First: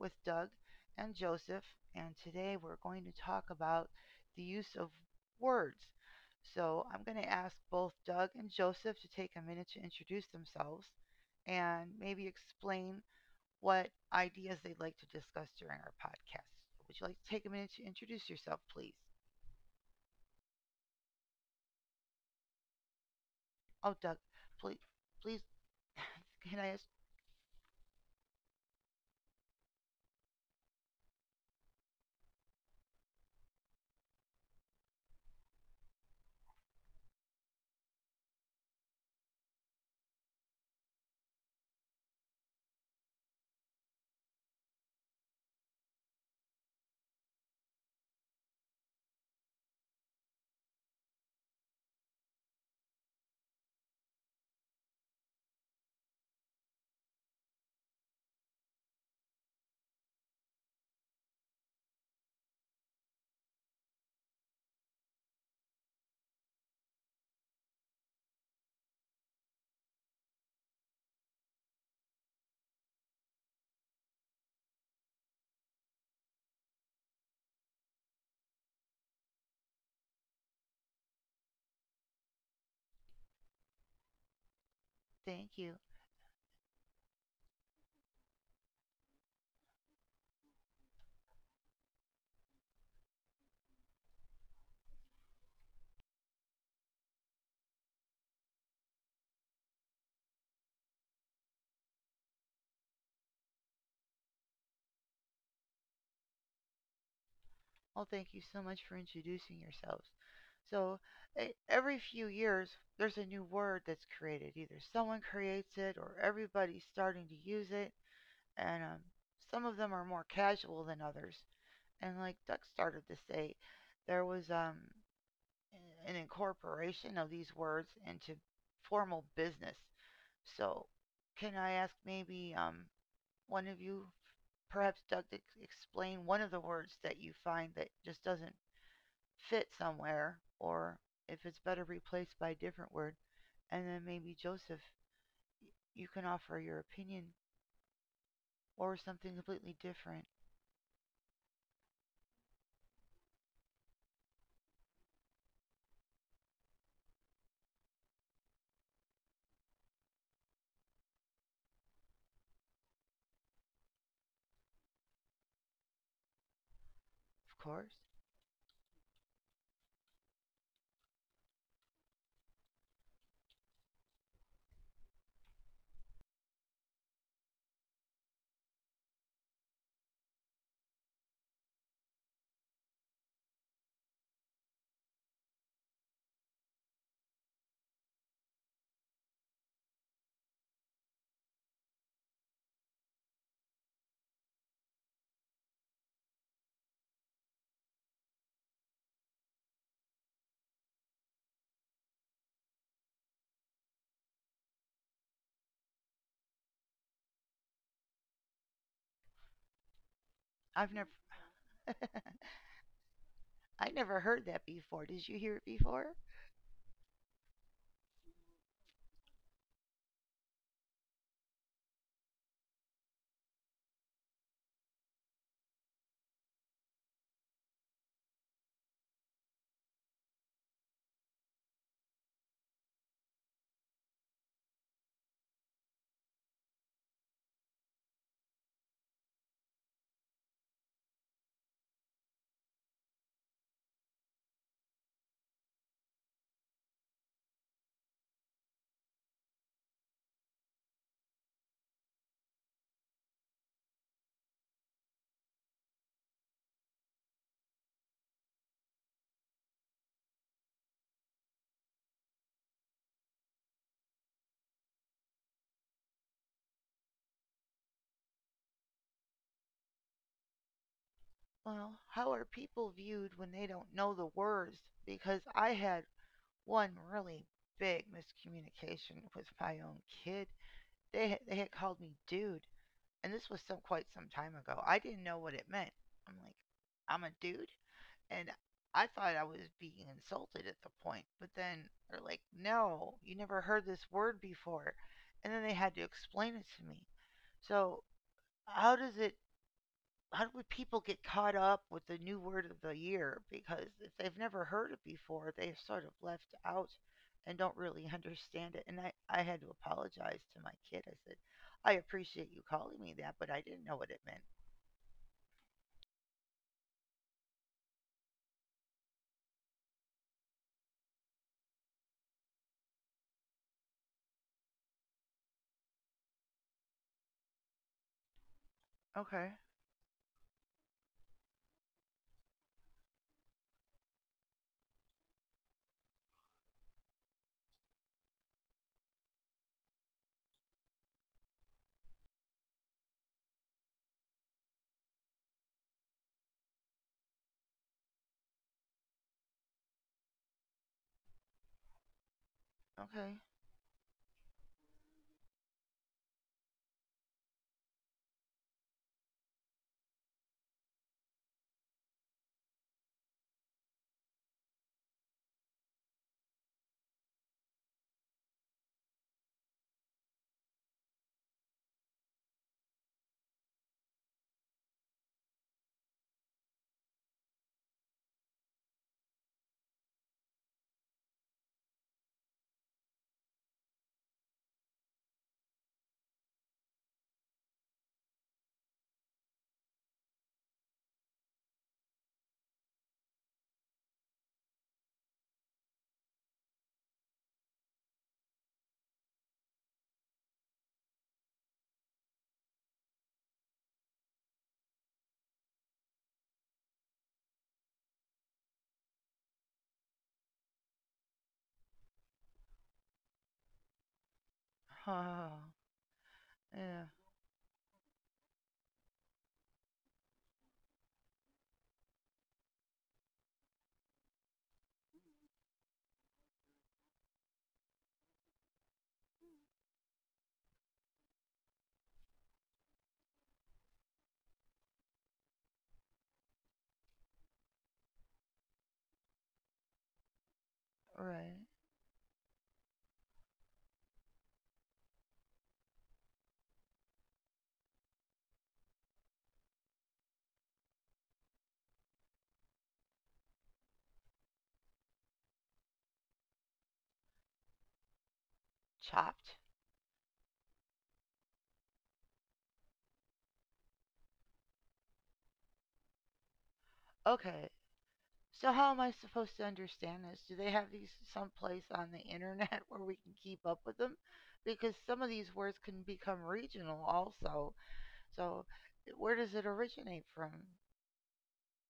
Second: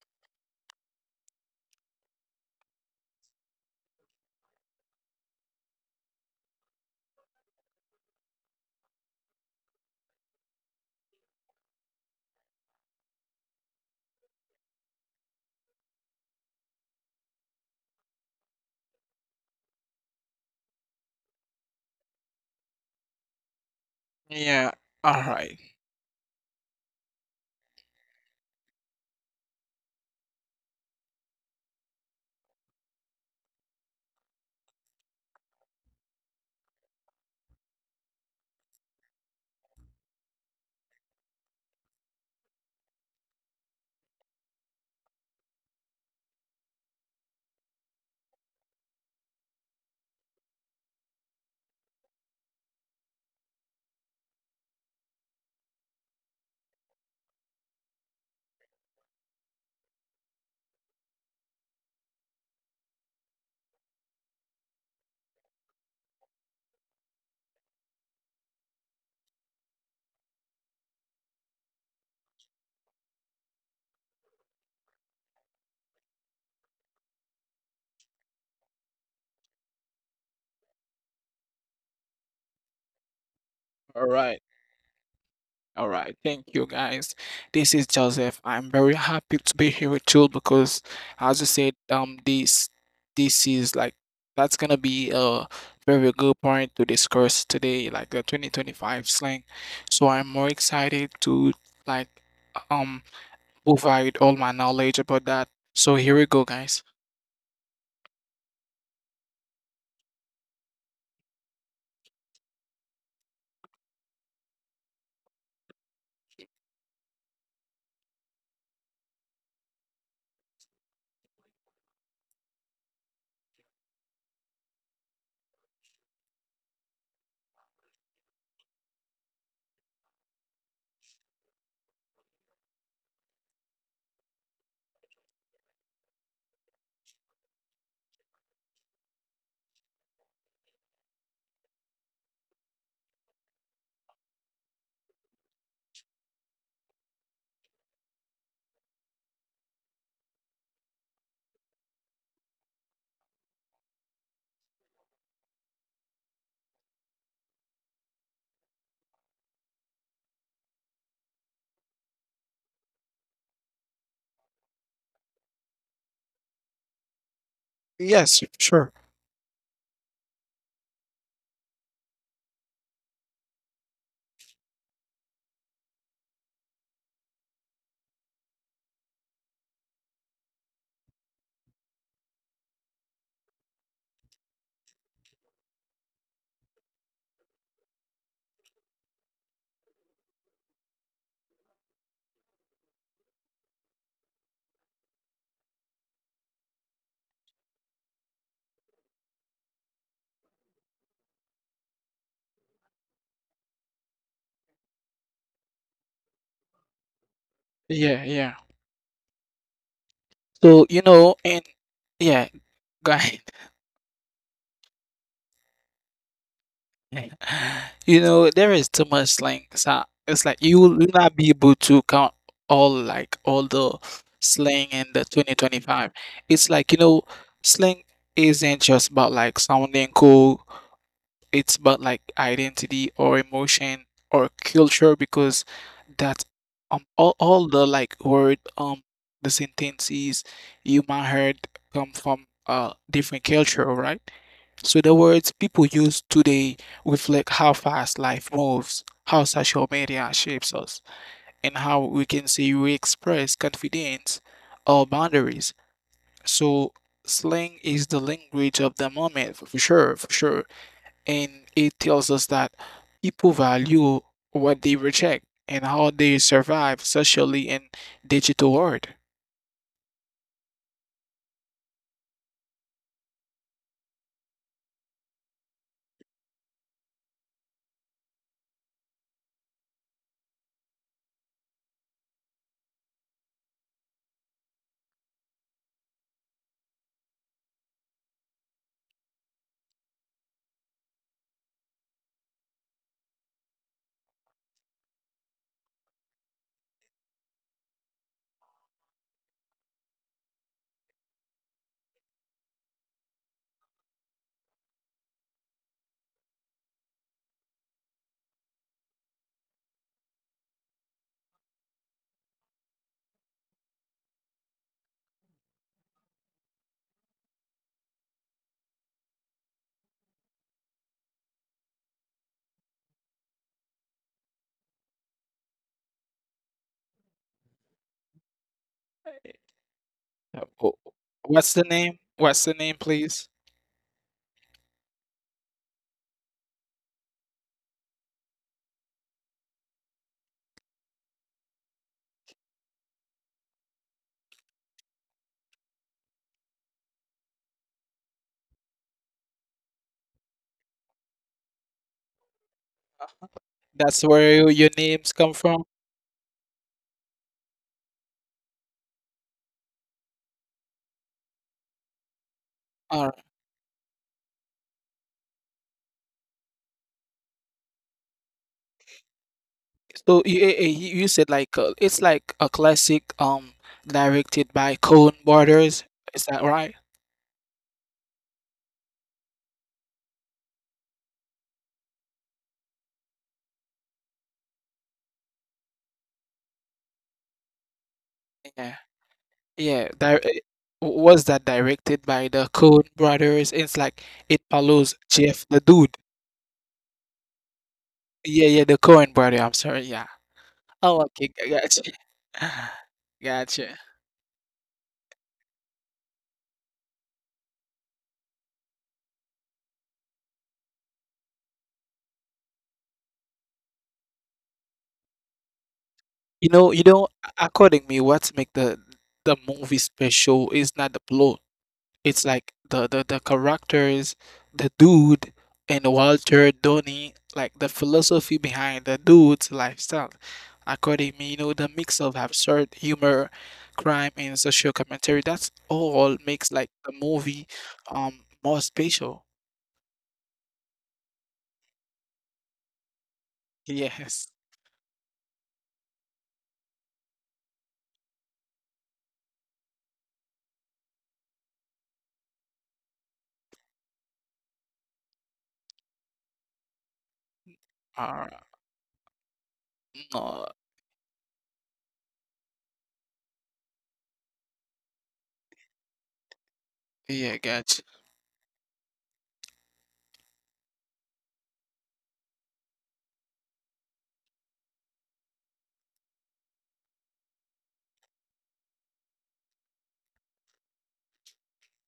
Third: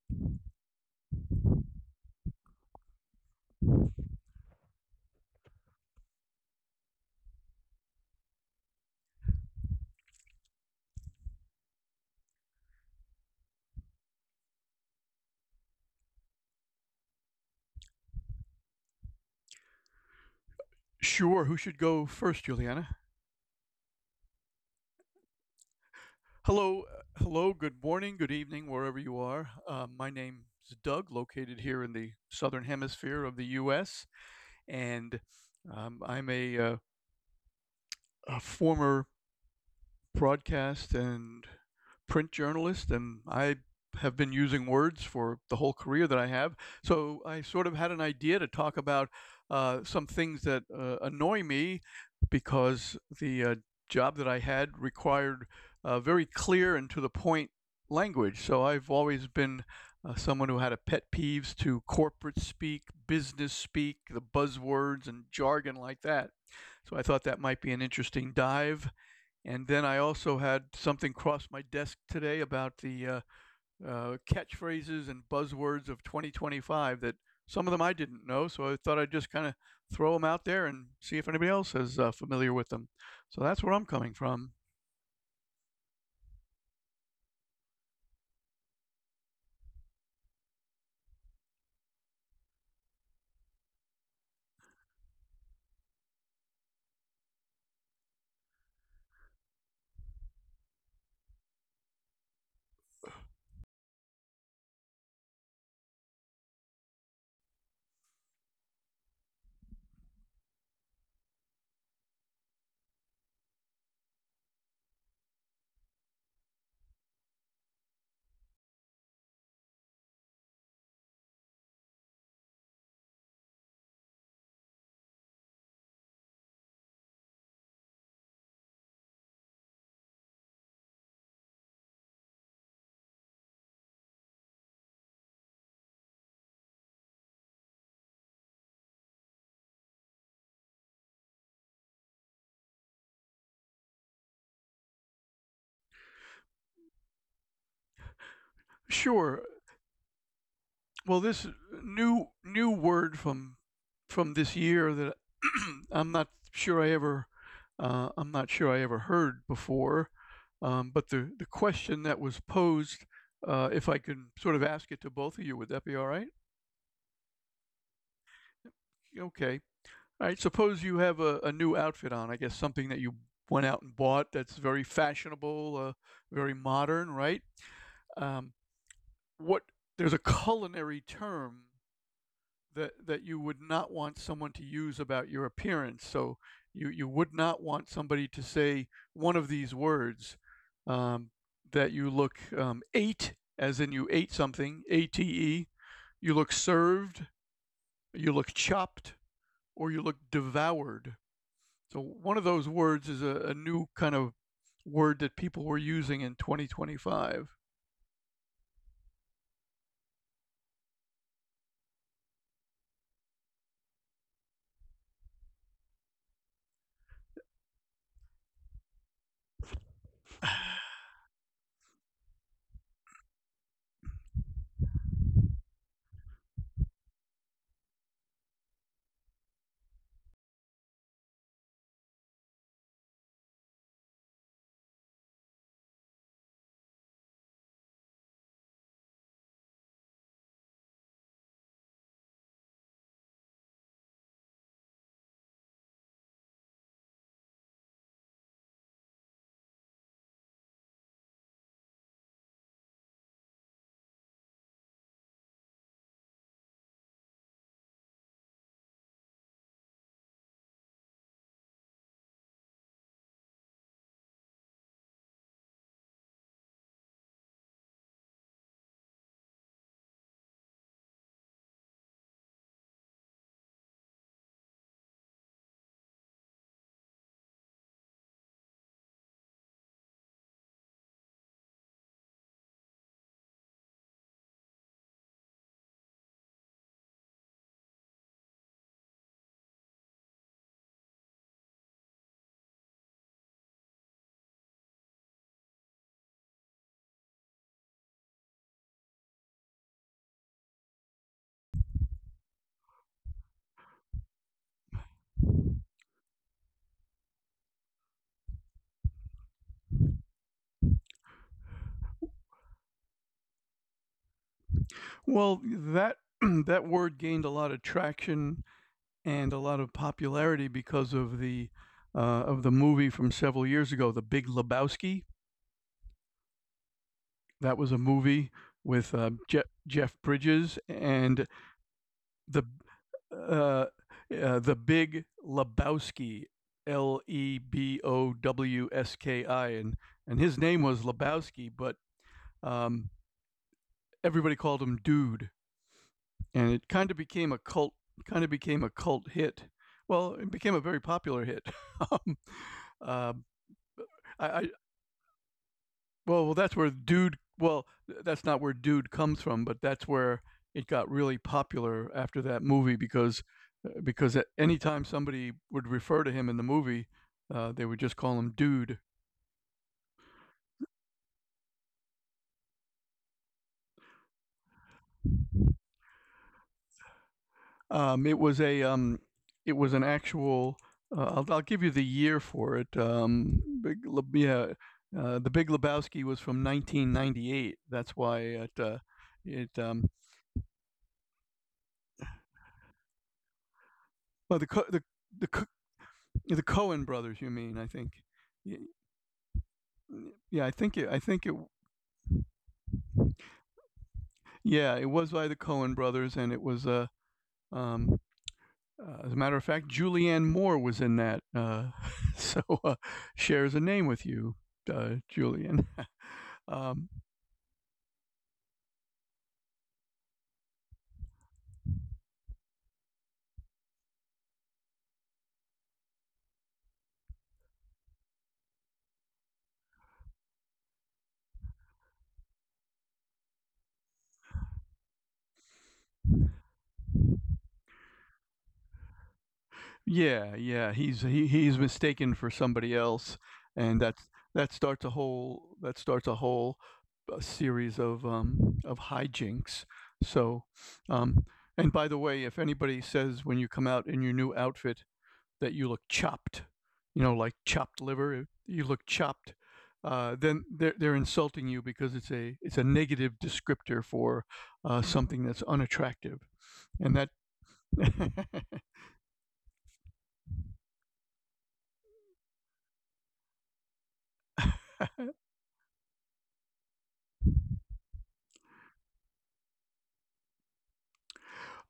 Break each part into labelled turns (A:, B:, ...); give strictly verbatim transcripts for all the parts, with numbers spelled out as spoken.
A: with Doug and Joseph, and today we're going to talk about the use of words. So I'm going to ask both Doug and Joseph to take a minute to introduce themselves and maybe explain what ideas they'd like to discuss during our podcast. Would you like to take a minute to introduce yourself, please?
B: Sure. Who should go first, Juliana?
A: Oh, Doug,
C: Yeah.
A: please,
C: All
A: please,
C: right.
A: can I
B: Hello,
A: ask?
B: uh, hello. Good morning, good evening, wherever you are. Uh, my name is Doug, located here in the southern hemisphere of the U S, and um, I'm a, uh, a former broadcast and print journalist, and I have been using words for the whole career that I have. So I sort of had an idea to talk about uh, some things that uh, annoy me because the uh, job that I had required uh, very clear and to the point language. So I've always been uh, someone who had a pet peeves to corporate speak, business speak, the buzzwords and jargon like that. So I thought that might be an interesting dive, and then I also had something cross my desk today about the uh, uh, catchphrases and buzzwords of twenty twenty-five that some of them I didn't know. So I thought I'd just kind of throw them out there and see if anybody else is uh, familiar with them. So that's where I'm
C: All
B: coming
C: right.
B: from.
A: Thank you.
C: All right. Thank you, guys. This is Joseph. I'm very happy to be here with you because, as you said, um, this this is like that's gonna be a very good point to discuss today, like the twenty twenty-five slang. So I'm more excited to like um provide all my knowledge about that. So here we go, guys.
A: Well, thank you so much for introducing yourselves. So, e- every few years, there's a new word that's created. Either someone creates it or everybody's starting to use it. And um, some of them are more casual than others. And like Doug started to say, there was um, an incorporation of these words into formal business. So, can I ask maybe um, one of you, perhaps Doug, to ex- explain one of the words that you find that just doesn't fit somewhere, or if it's better replaced by a different word. And then maybe Joseph, you can offer your opinion or something
B: Sure.
A: completely different.
B: Well, this new new word from from this year that I'm not sure I ever uh, I'm not sure I ever heard before, um, but the the question that was posed, uh, if I can sort of ask it to both of you, would that be all right?
A: Of course.
C: Yes, sure.
B: Okay. All right. Suppose you have a, a new outfit on. I guess something that you went out and bought that's very fashionable, uh, very modern, right? Um, what there's a culinary term that that you would not want someone to use about your appearance. So you you would not want somebody to say one of these words, um, that you look um, ate, as in you ate something, A T E. You look served, you look chopped, or you look devoured. So one of those words is a, a new kind of word that people were using in twenty twenty-five.
C: Yeah, yeah. So you
A: I've never
C: know, and yeah, guys.
A: I never heard that before. Did you hear it before?
C: You know, there is too much slang. So it's like you will not be able to count all like all the slang in the twenty twenty-five. It's like, you know, slang isn't just about like sounding cool, it's about like identity or emotion or culture because that um all, all the like word um the sentences you might heard come from uh different culture, right? So the words people use today reflect how fast life moves, how social media shapes us, and how we can see we express confidence or boundaries. So slang is the language of the moment, for sure, for sure, and it tells us that people value what they reject and how they survive socially in digital world.
A: Well, how are people viewed when they don't know the words? Because I had one really big miscommunication with my own kid. They had, they had called me dude, and this was so quite some time ago. I didn't know what it meant. I'm like, I'm a dude, and I thought I was being insulted at the point, but then they're like, "No, you never heard this word before," and then they had to explain it to me. So how does it? How do people get caught up with the new word of the year? Because if they've never heard it before, they've sort of left out and don't really understand it. And I, I had to apologize to my kid. I said, I appreciate you calling me that, but I didn't know what it meant.
B: Well, that that word gained a lot of traction and a lot of popularity because of the uh, of the movie from several years ago, The Big Lebowski. That was a movie with uh,
A: Okay,
B: Je- Jeff
C: Uh,
B: Bridges
C: wh-
B: and
C: What's the name? What's
B: the
C: the name, please?
B: uh, uh, the Big Lebowski, L E B O W S K I, and and his name was Lebowski, but um, everybody called him Dude, and it kind of became a cult, kind of became a cult hit. Well, it became a very popular hit. um, uh,
A: okay.
C: That's
B: I,
C: where your,
B: I
C: your names come from.
B: well, well, that's where dude. Well, that's not where dude comes from, but that's where it got really popular after that movie
C: All right.
B: because uh, because at any time somebody would refer to him in the movie, uh, they would just call him dude.
C: So you eh, eh, you you said like uh, it's like a classic um directed by Coen Brothers. Is that right?
B: Um, it was a um, it was an actual. Uh, I'll, I'll give you the year for it. Um, big, Le- yeah, uh, the Big Lebowski was from nineteen ninety-eight. That's why it
C: Yeah,
B: uh, it
C: yeah.
B: um,
C: That was that directed by the Coen brothers. It's like it
B: well the co-
C: follows
B: the
C: Jeff,
B: the
C: the dude.
B: the Cohen brothers, you mean? I think.
C: Yeah, yeah,
B: Y-
C: the Coen brother. I'm sorry. Yeah.
B: Yeah, I think
C: Oh,
B: it. I
C: okay,
B: think it.
C: g- gotcha, gotcha.
B: Yeah, it was by the Cohen brothers, and it was uh, um, uh, as a matter of fact, Julianne Moore was in that. Uh, so uh, shares a name with you, uh,
A: Oh,
B: Julian.
C: You know, you
A: yeah,
B: Um,
C: know. According me, what's make the the movie special is not the plot. It's like the the, the characters, the dude and Walter Donny, like the philosophy behind the dude's lifestyle. According me, you know, the mix of absurd humor, crime and social commentary, that's all makes like the movie um more special.
B: Yeah, yeah, he's he
A: right.
B: he's mistaken for somebody else, and that's
C: Yes.
B: that starts a whole that starts a whole uh, series of um of hijinks. So, um, and by the way, if anybody says when you come out in your new outfit that you look chopped, you know, like chopped
C: Uh,
B: liver, you look chopped,
A: Chopped?
B: uh,
C: no,
B: then they're they're insulting you because it's a it's a negative descriptor for uh, something that's unattractive, and that.
C: yeah,
A: Okay.
C: gotcha.
A: So how am I supposed to understand this? Do they have these someplace on the internet where we can keep up with them? Because some of these words can become regional also. So where does it originate from?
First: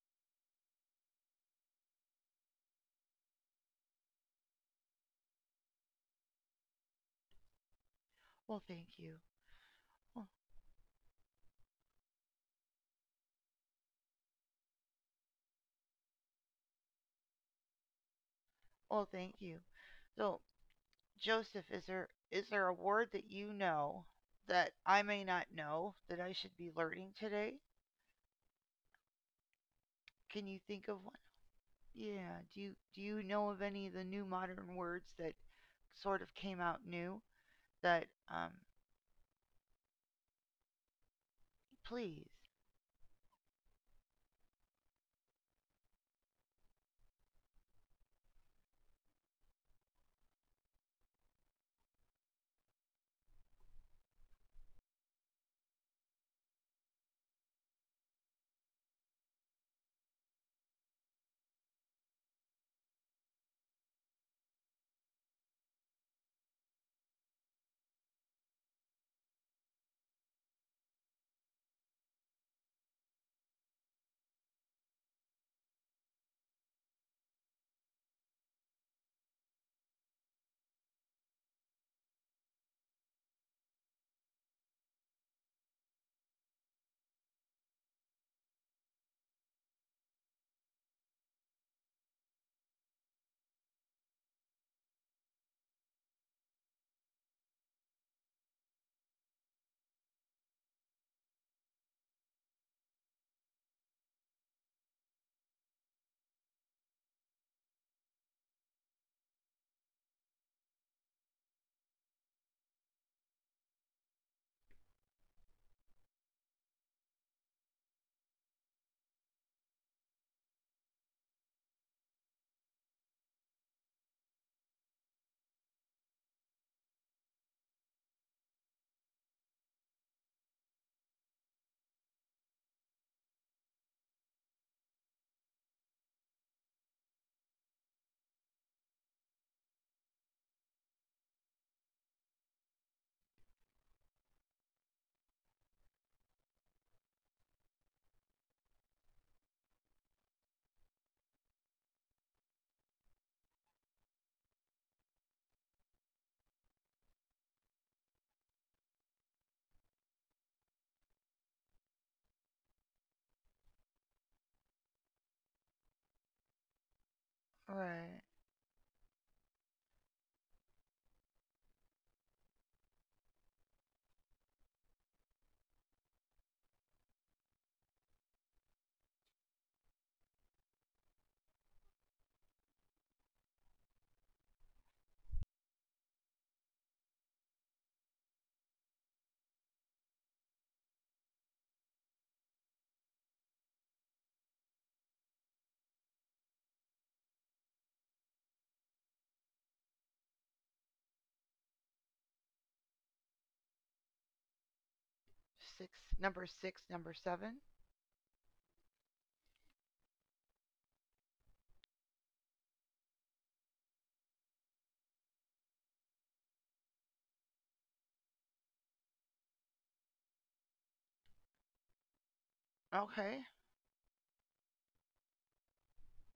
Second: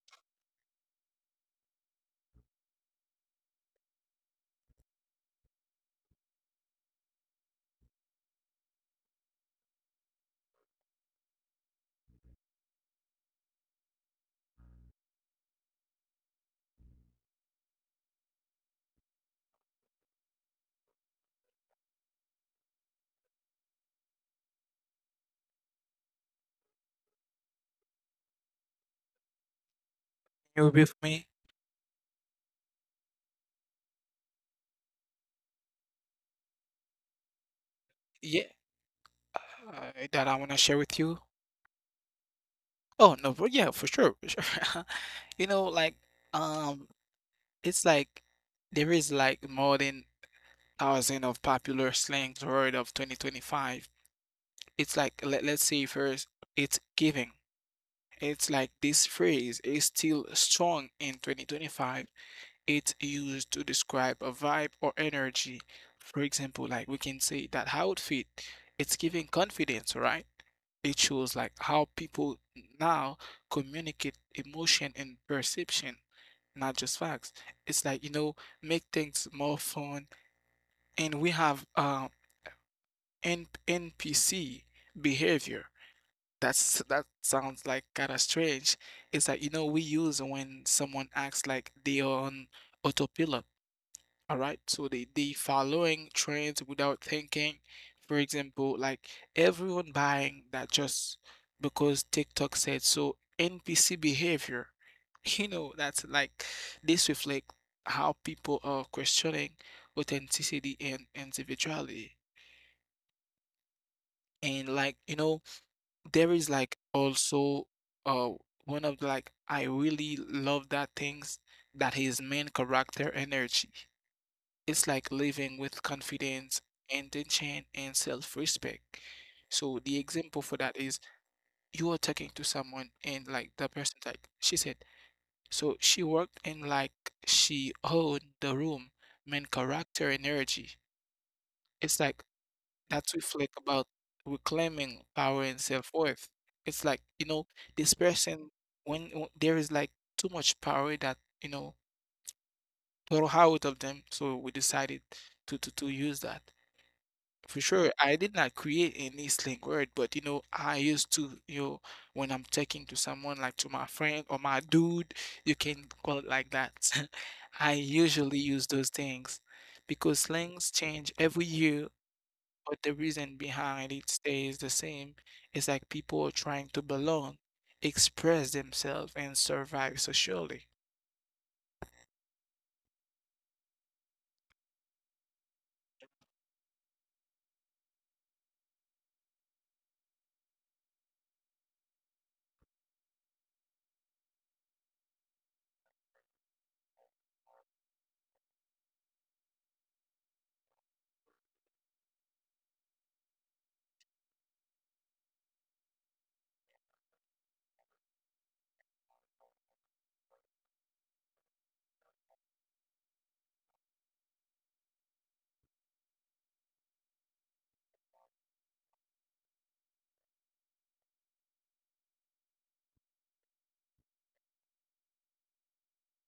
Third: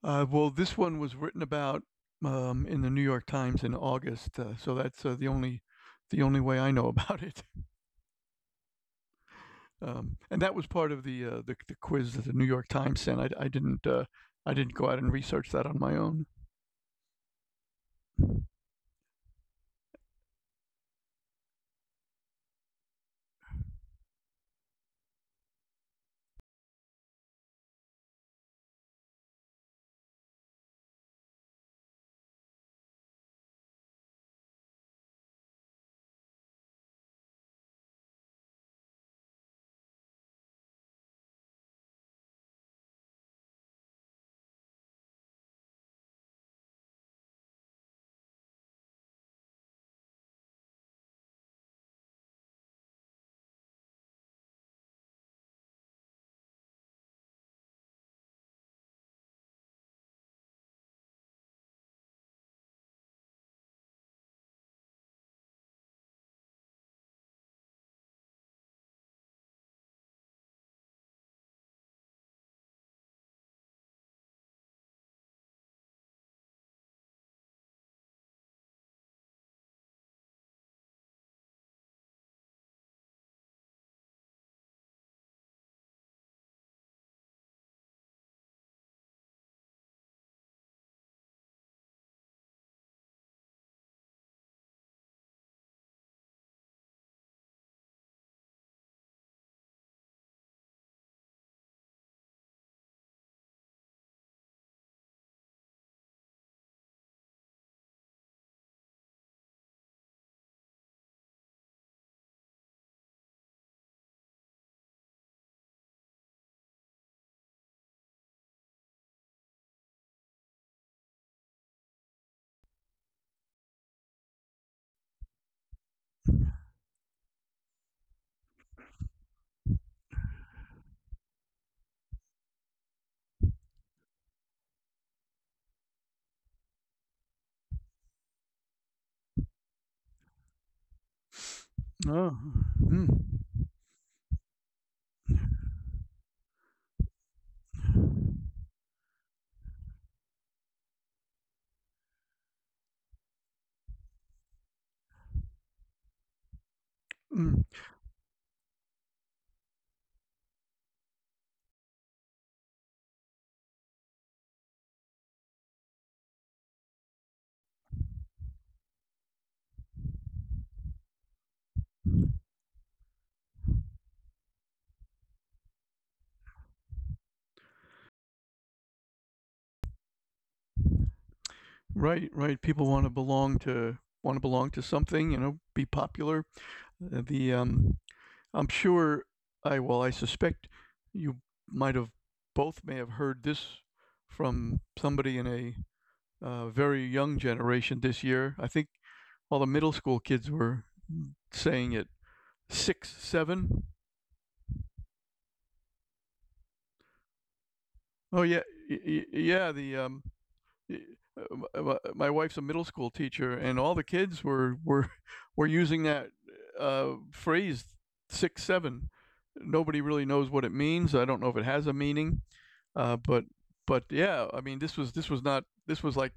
B: Uh, well, this one was written about um, in the New York Times in August, uh, so that's uh, the only the only way I know about it.
A: Well, thank you.
B: Um,
A: Oh,
B: and that was part of the, uh, the the quiz that the New York Times sent. I, I didn't uh, I didn't go out and research that on my own.
A: oh, thank you. So, Joseph, is there is there a word that you know that I may not know that I should be learning today? Can you
C: You
A: think
C: with
A: of one?
C: me?
A: Yeah. Do you do you know of any of the new modern words that sort of came out new? That,
C: Yeah,
A: um
C: uh, that I want to share with you.
A: please.
C: Oh no, for, yeah, for sure, for sure. You know, like um, it's like there is like more than thousand of popular slangs word of twenty twenty-five. It's like let, let's say first, it's giving. It's like this phrase is still strong in twenty twenty-five. It's used to describe a vibe or energy. For example, like we can say that outfit, it's giving confidence, right? It shows like how people now communicate emotion and perception, not just facts. It's like, you know, make things more fun. And we have uh, N NPC behavior. That's that sounds like kind of strange. It's like, you know, we use when someone acts like they are on autopilot. All right, so the the following trends without thinking. For example, like everyone buying that just because TikTok said so. N P C behavior, you know, that's like this reflect how people are questioning authenticity and individuality. And like, you know, there is like also uh one of like I really love that things that his main character energy. It's like living with confidence, intention, and self-respect. So the example for that is you are talking to someone and like the person like she said, so she worked and like she owned the room, main character and energy. It's like
B: Oh, mm,
C: that's reflect about reclaiming power and self-worth. It's like, you know, this person when, when there is like too much power that, you know, throw out of them. So we decided to to, to use that.
B: mm.
C: For sure, I did not create any slang word, but you know, I used to, you know, when I'm talking to someone like to my friend or my dude, you can call it like that. I
A: Right.
C: usually use those things because slangs change every year, but the reason behind it stays the same. It's like people are trying to belong, express themselves, and survive socially.
B: Right, right. People want to belong to want to belong to something, you know, be popular. Uh, The um, I'm sure I well, I suspect you might have both may have heard this from somebody in a uh, very young generation this year. I think all the middle school kids were saying it six seven.
A: Six. Number six, number seven.
B: Oh yeah, y- y- yeah. The um, my- my, wife's a middle school teacher, and all the kids were were were using that uh, phrase six seven. Nobody really knows what it means. I don't know if it has a meaning, uh, but
A: Okay,
B: but yeah, I mean this was this was not this was like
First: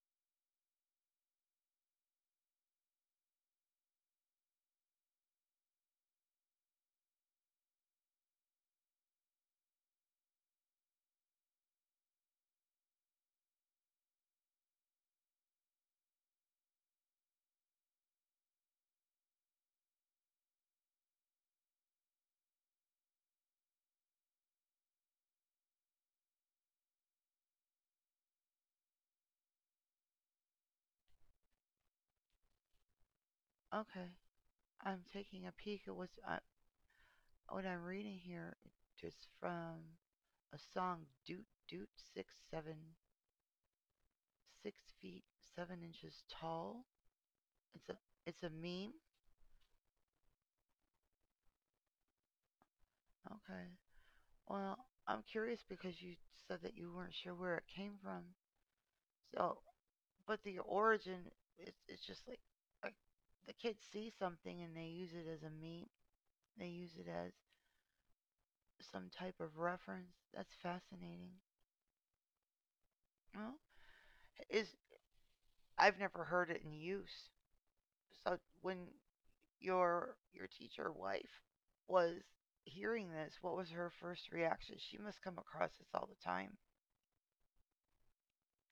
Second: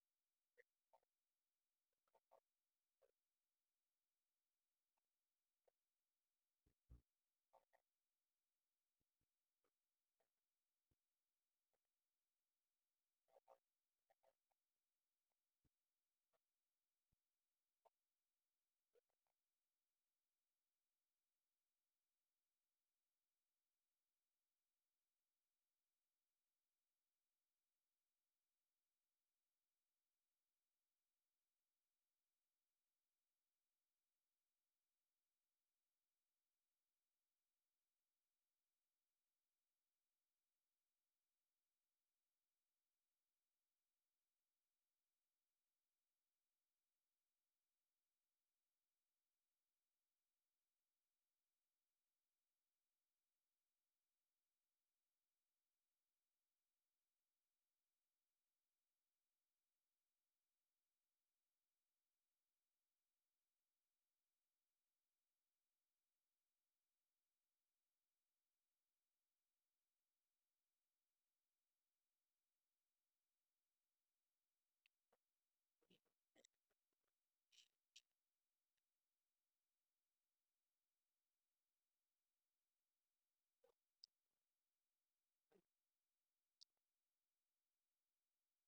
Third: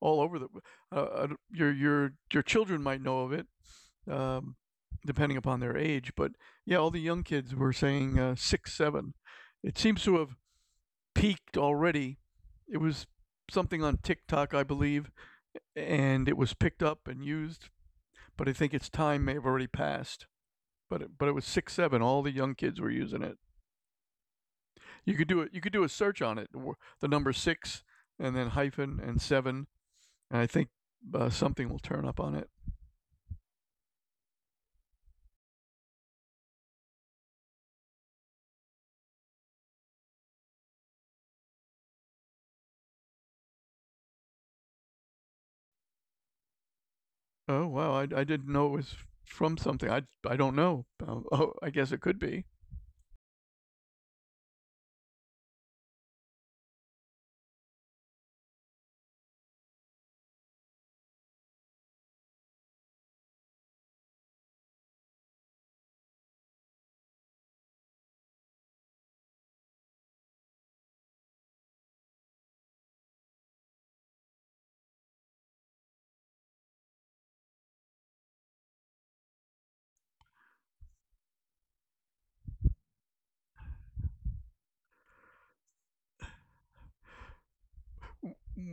B: all over the uh, uh, your your your children might know of it, um, depending upon their age, but yeah, all the young kids were saying uh, six seven. It seems to have peaked already. It was something on TikTok, I believe, and it was picked up and used, but I think its time may have already passed. But it, but it was six seven. All the young kids were using it. You could do it. You could do a search on it. The number six and then hyphen and seven, and I think uh, something will turn up on it.
A: okay. I'm taking a peek at what's uh, what I'm reading here just from a song, doot doot. six seven, six feet seven inches tall.
B: Oh
A: it's
B: wow,
A: a
B: I, I
A: it's
B: didn't
A: a
B: know it
A: meme.
B: was from something. I I don't know. Um, oh, I guess it could be.
A: Okay, well, I'm curious because you said that you weren't sure where it came from, so. But the origin, it's it's just like like the kids see something and they use it as a meme. They use it as some type of reference. That's fascinating. Well, is I've never heard it in use. So when your your teacher wife was hearing this, what was her first reaction? She must come across this all the time.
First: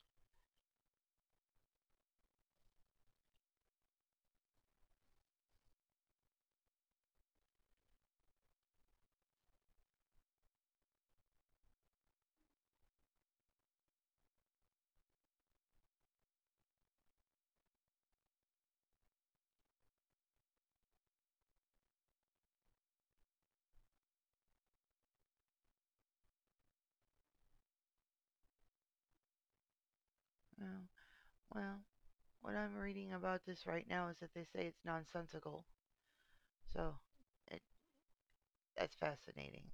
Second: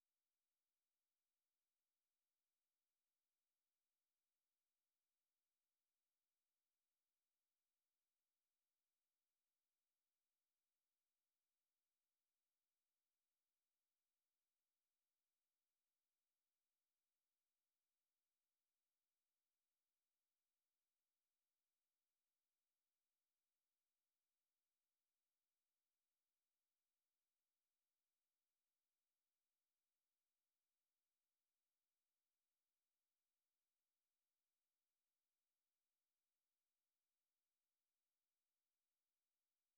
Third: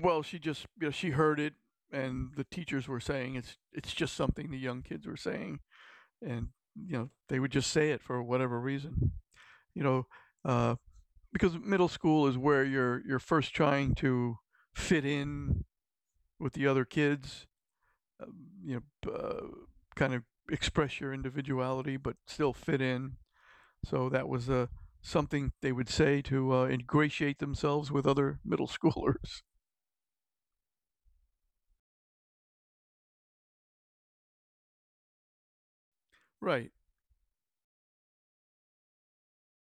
B: Well, she just, you know, she heard it, and the teachers were saying it's it's just something the young kids were saying, and you know they would just say it for whatever reason, you know, uh, because middle school is where you're you're first trying to fit in with the other kids, uh, you know, uh, kind of express your individuality but still fit in. So that was uh, something they would say to uh, ingratiate themselves with other middle schoolers.
A: Oh, well, what I'm reading about this right now is that they say it's nonsensical.
B: Right.
A: So it, that's fascinating.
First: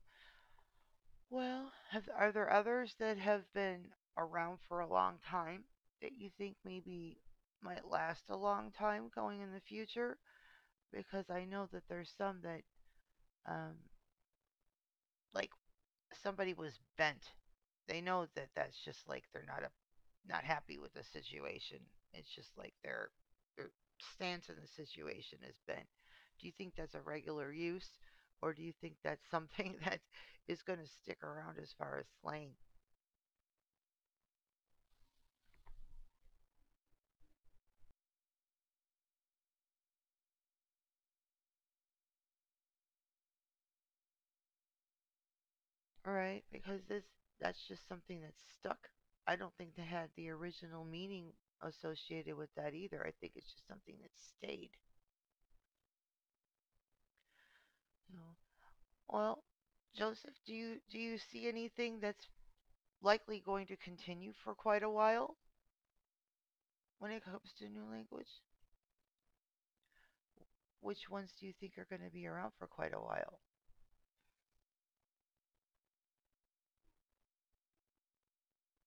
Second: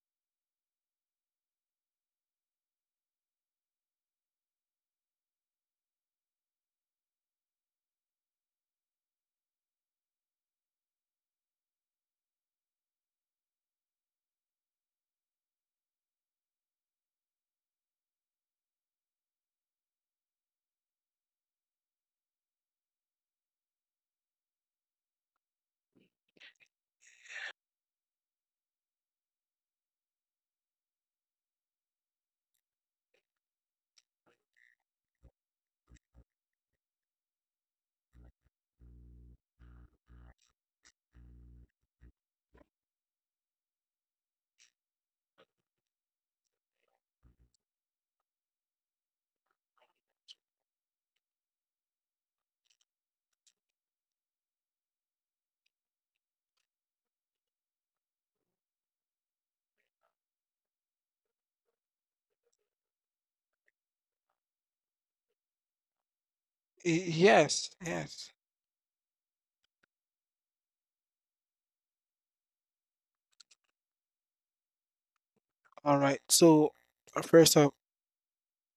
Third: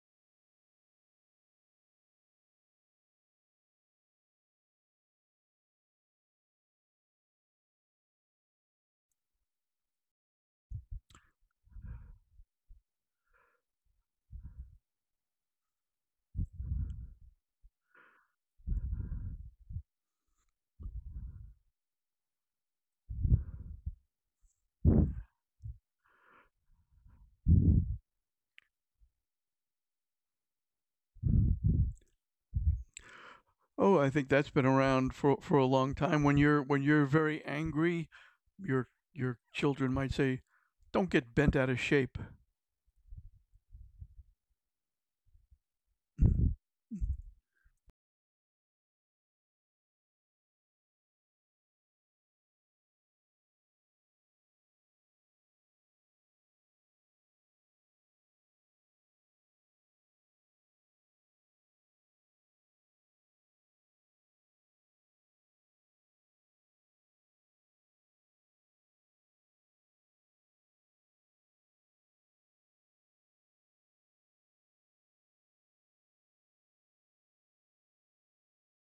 A: Well, have, are there others that have been around for a long time that you think maybe might last a long time going in the future? Because I know that there's some that, um, like somebody was bent. They know that that's just like they're not a, not happy with the situation. It's just like their, their stance in the situation is bent. Do you think that's a regular use, or do you think that's something that is going to stick around as far as slang.
B: Oh, I think that's been around for for a long time. When you're when you're very angry, your your children might say, "Don't get bent out of shape."
A: All right? Because this that's just something that's stuck. I don't think they had the original meaning associated with that either. I think it's just something that stayed. You know? Well, Joseph, do you do you see anything that's likely going to continue for quite a while when
C: Y-
A: it comes to
C: Yes,
A: new language?
C: yes.
A: Which ones do you think are going to be around for quite a while?
C: All right. So uh, first off,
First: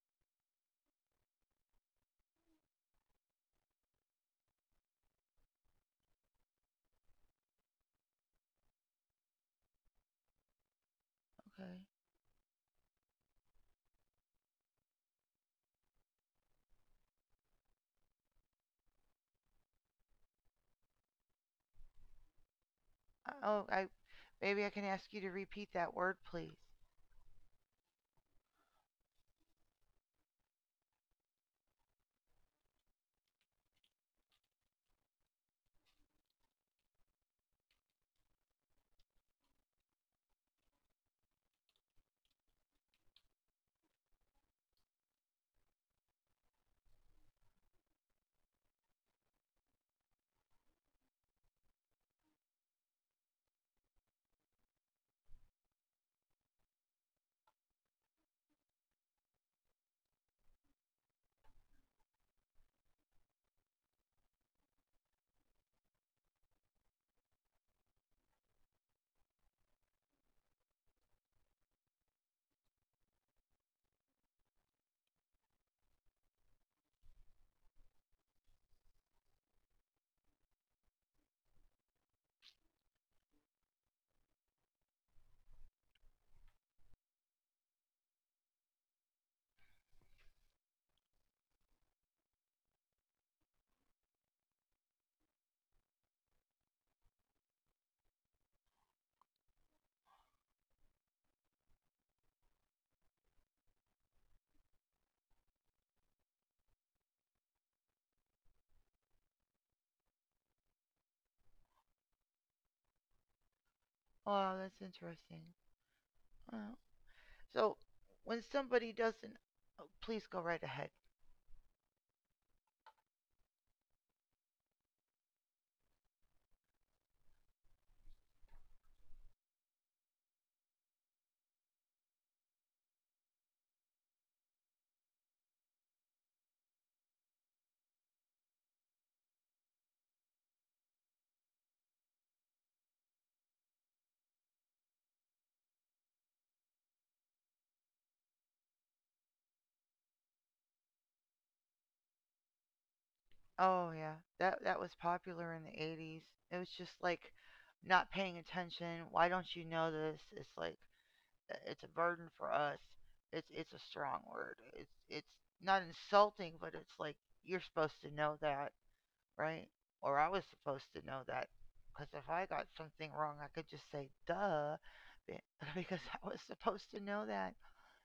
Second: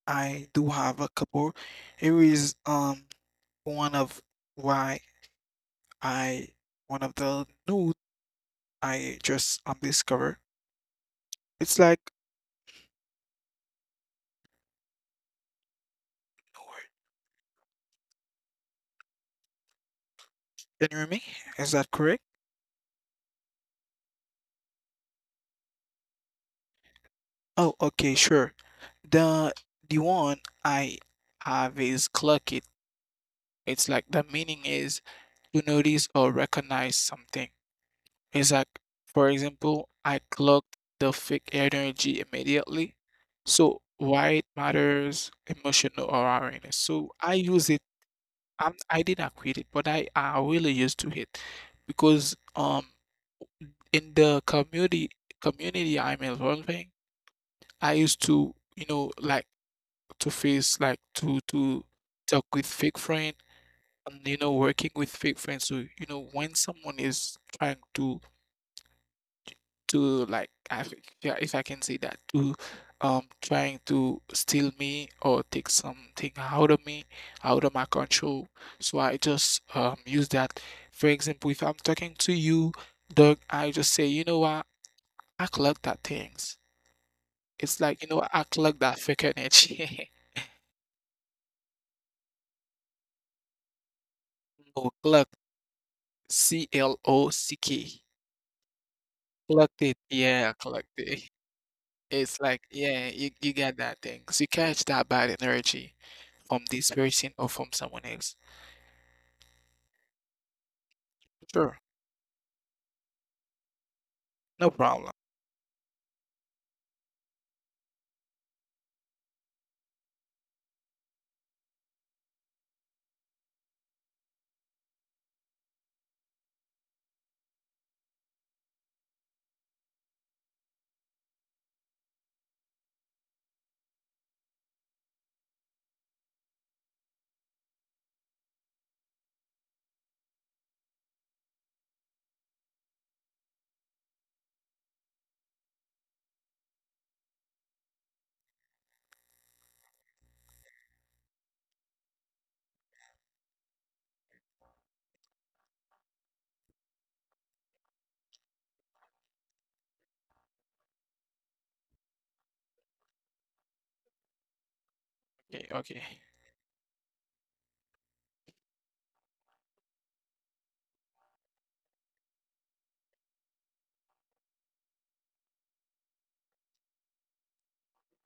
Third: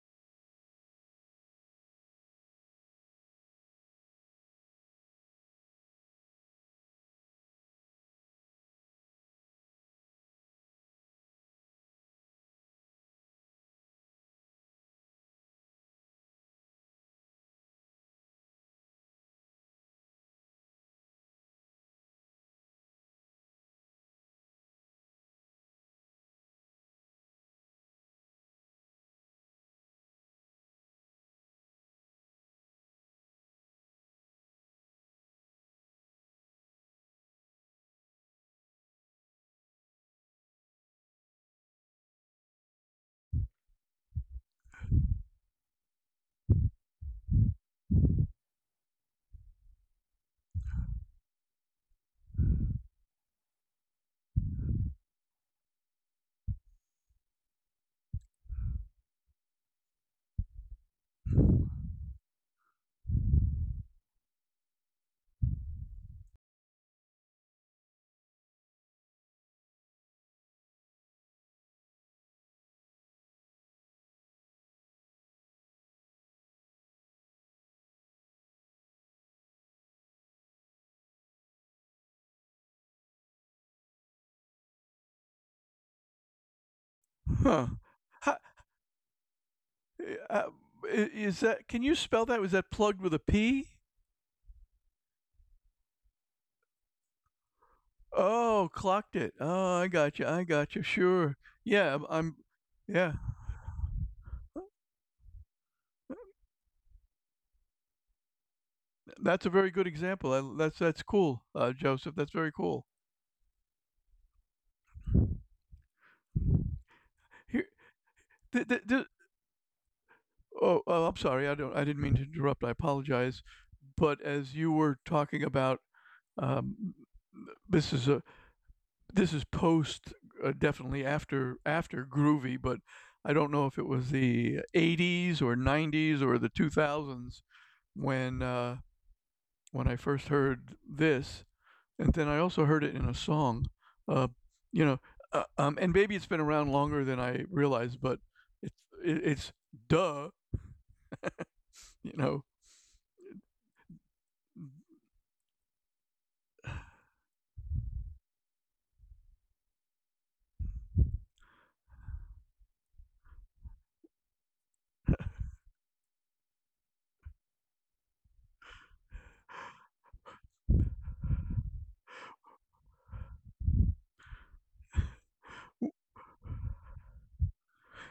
C: I do have a couple. Here is um. one of why I one of the new I just um discovered. It's
A: Okay.
C: like can you hear me? Is that correct?
A: Uh, Oh, I maybe I can ask you to repeat that word, please.
C: Oh, okay, sure. The the one I have is clock it. It's like the meaning is to notice or recognize something. It's like, for example, I clocked the fake energy immediately. So why it matters emotional awareness. So I use it I'm, I did not quit it, but I, I really used to it because um in the community community I'm involving, I used to you know like to face like to to talk with fake friend and you know working with fake friends. So you know when someone is trying to to like I think, yeah, if I can say that to um trying to steal me or take something out of me, out of my control. So I just um use that. For example, if I'm talking to you, dog, I just say, you know what, I clock that things. It's
B: Huh?
C: like, you know, what, I
B: Ha,
C: clock that freaking itch.
B: uh, I- is that? Can you spell that? Was that plugged with a P?
C: No, clock. C L O C K.
B: Oh, clocked it.
C: Clocked
B: Oh,
C: it.
B: I got you.
C: Yeah,
B: I got you.
C: clocked it.
B: Sure. Yeah, I'm.
C: It's
B: I'm-
C: like, yeah,
B: Yeah,
C: you, you get that thing. So you catch that bad energy from this person or from someone else.
B: that's a very good example. I, that's that's cool,
C: Sure.
B: uh, Joseph. That's very cool.
C: No
A: Wow, that's
C: problem.
A: interesting. Oh,
B: Here,
A: so when
B: th- th-
A: somebody
B: th-
A: doesn't, oh, please go right
B: oh,
A: ahead.
B: oh, I'm sorry. I don't. I didn't mean to interrupt. I apologize. But as you were talking about, um, this is a this is post uh, definitely after after groovy, but I don't know if it was the eighties or nineties or the two thousands when uh, when I first heard this, and then I also heard it in a song. Uh, you know, uh, um, and maybe it's been around longer than I realized, but it's it's duh, you know.
A: Oh yeah, that that was popular in the eighties. It was just like not paying attention. Why don't you know this? It's like uh, it's a burden for us. It's it's a strong word. It's it's
C: Okay,
A: not
C: okay.
A: insulting, but it's like you're supposed to know that, right? Or I was supposed to know that because if I got something wrong, I could just say duh because I was supposed to know that.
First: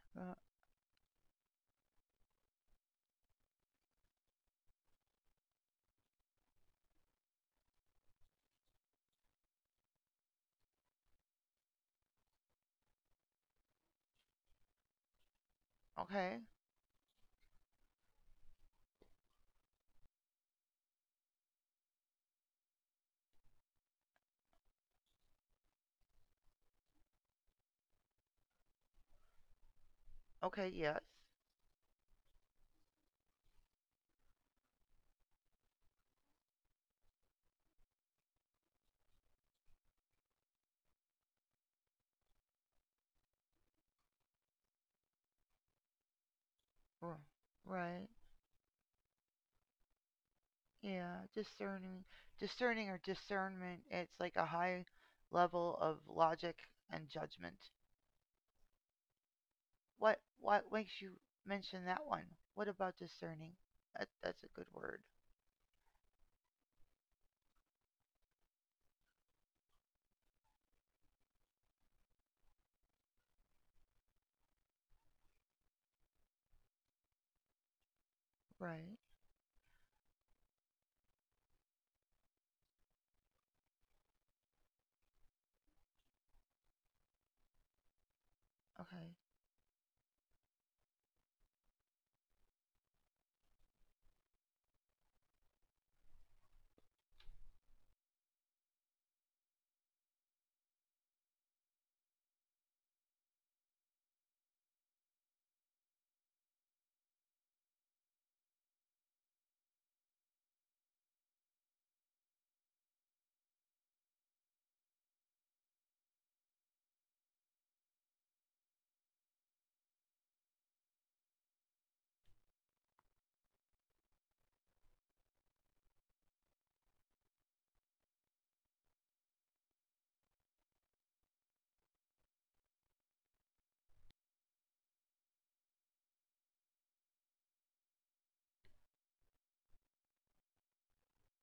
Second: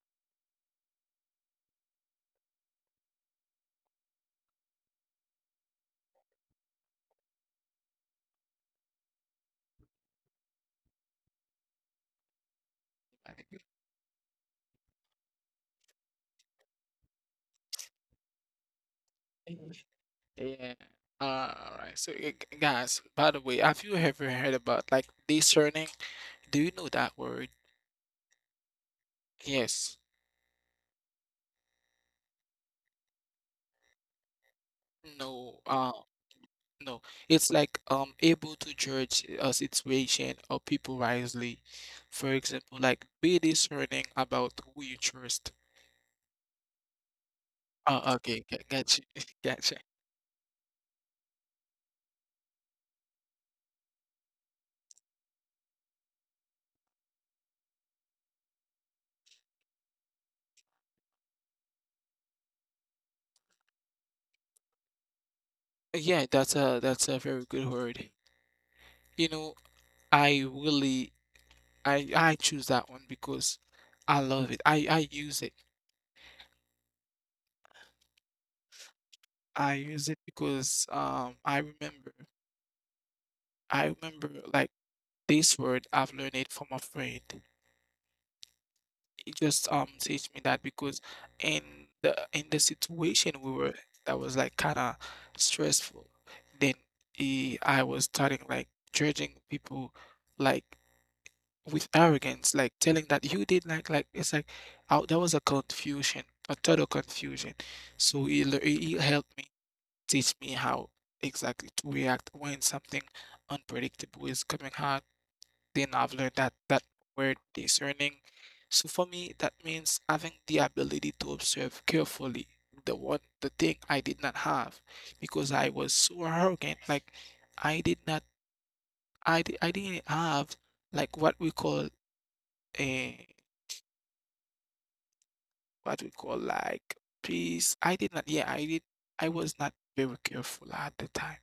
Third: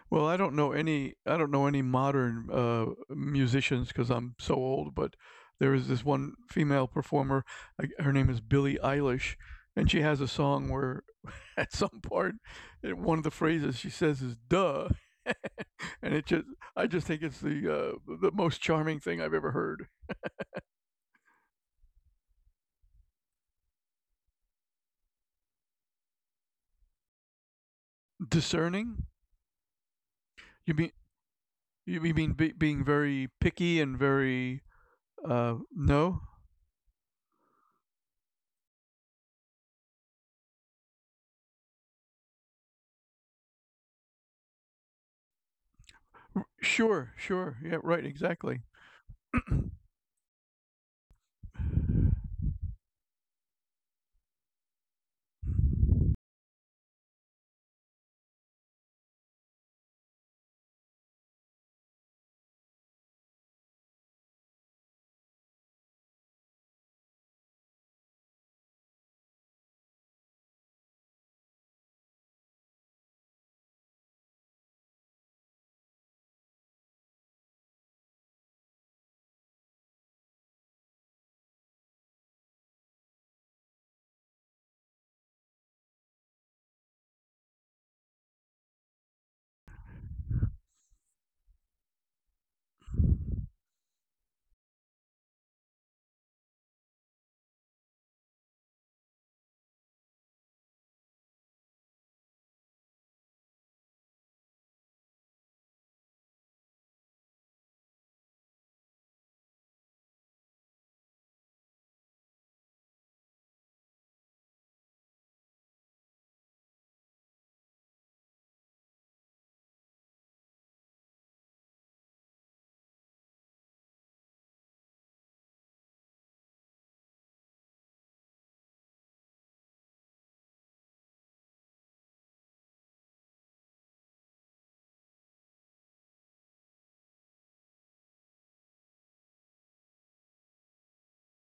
B: Well,
A: Uh,
B: I don't know any I don't know any modern, uh, musicians because 'cause I'm so old, but there is this one female performer, like, her name is Billie Eilish, and she has a song where at some part, eh, one of the phrases she says is "duh," and it
A: okay.
B: just I just think it's the, uh, the most charming thing I've ever heard.
C: Yeah. All right. So, uh, guys, by the way, have you ever heard about like discerning? Do you know that word?
B: Discerning?
C: Yes.
A: Okay,
B: You mean
A: yes.
B: you mean be being very picky and very, uh,
C: No. Uh,
B: no?
C: no. It's like um able to judge a situation or people wisely. For example, like be discerning about who you trust.
B: Sure,
A: r-
B: sure. Yeah, right,
A: right.
C: Uh, okay.
B: exactly.
C: Gotcha. Gotcha.
A: Yeah, discerning, discerning or discernment. It's like a high level of logic and judgment. What what makes you mention that one? What about discerning? That that's a good word.
C: Yeah, that's a that's a very good word. You know, I really I I choose that one because I love it. I I use it.
A: Right.
C: I use it because um I remember I remember like this word I've learned it from a friend.
A: Okay.
C: It just um teach me that because in the in the situation we were that was like kind of stressful. Then he, I was starting like judging people like with arrogance, like telling that you did like like it's like out there was a confusion, a total confusion. So he lear- he he helped me teach me how exactly to react when something unpredictable is coming hard. Then I've learned that that word discerning. So for me, that means having the ability to observe carefully the one the thing I did not have because I was so arrogant. Like I did not I di- I didn't have like what we call. A. What we call like peace. I did not, yeah, I did, I was not very careful at the time.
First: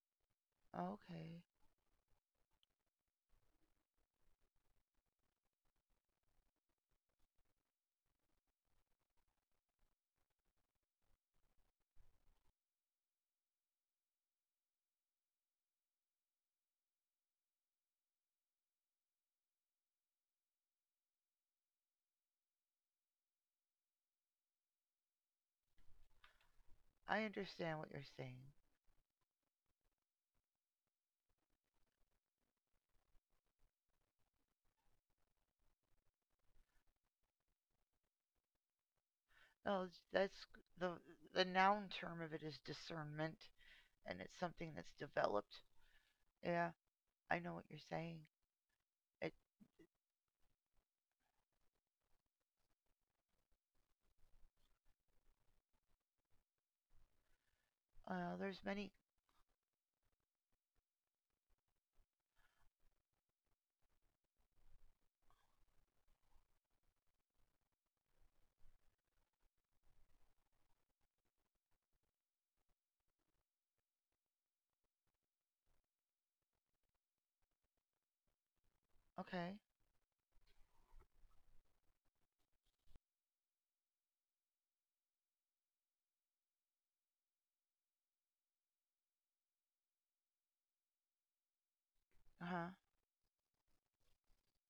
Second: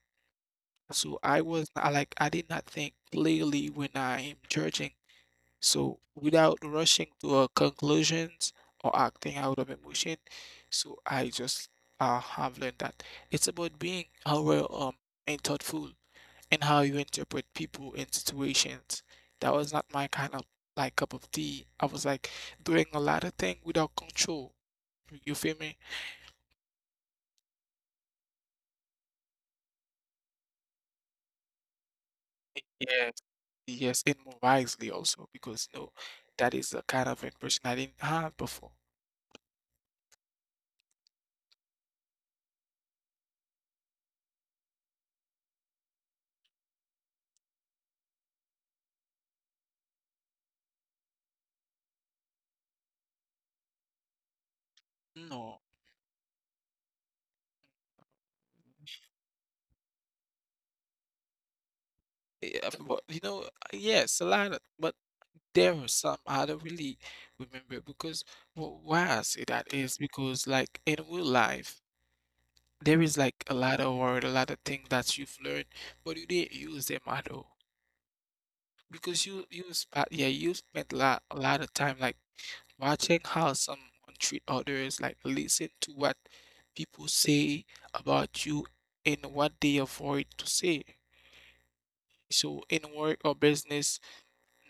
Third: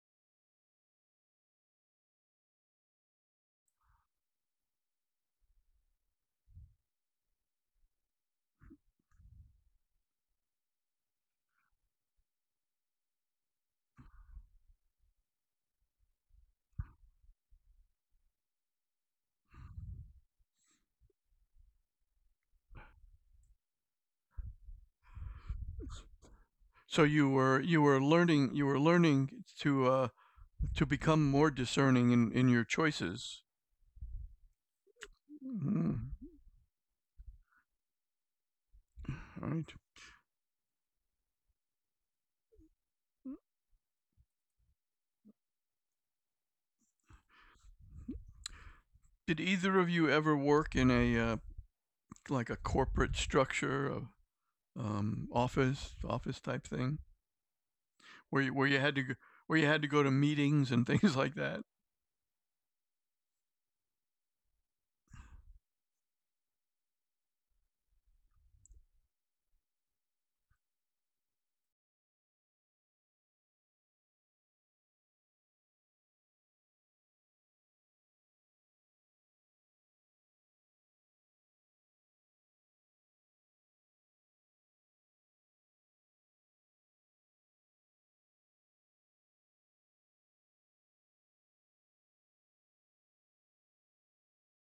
C: So I
A: Okay.
C: was not, like, I did not think clearly when I am judging. So without rushing to uh, conclusions or acting out of emotion, so I just uh, have learned that it's about being aware um and thoughtful in how you interpret people and situations. That was not my kind of like cup of tea. I was like doing a lot of things without control. You feel me?
B: So
A: I
B: you were
A: understand
B: you
A: what you're
B: were
A: saying.
B: learning you were learning to uh, to become more discerning in, in your
C: Yes,
B: choices.
C: yes, and more wisely also because you know
B: Mm,
C: that is a kind of impression I didn't have before.
B: all right.
A: No, that's g- the the noun term of it is discernment, and it's something that's developed. Yeah, I know what you're saying. It
B: Did either of you ever work in a uh, like a corporate structure, of um,
C: No,
B: office office type thing,
A: uh,
B: where you,
A: There's
B: where you
A: many.
B: had to go, where you had to go to meetings and things like that?
C: yeah, but you know, yes, a lot of, but there are some I don't really remember because well, why I say that is because like in real life, there is like a lot of word, a lot of things that you've learned, but you didn't use them at all because you
A: Okay.
C: you spent yeah you spent a lot a lot of time like watching how someone treat others, like listen to what people say about you and what they avoid to say.
A: Uh
C: So
A: huh.
C: in work or business,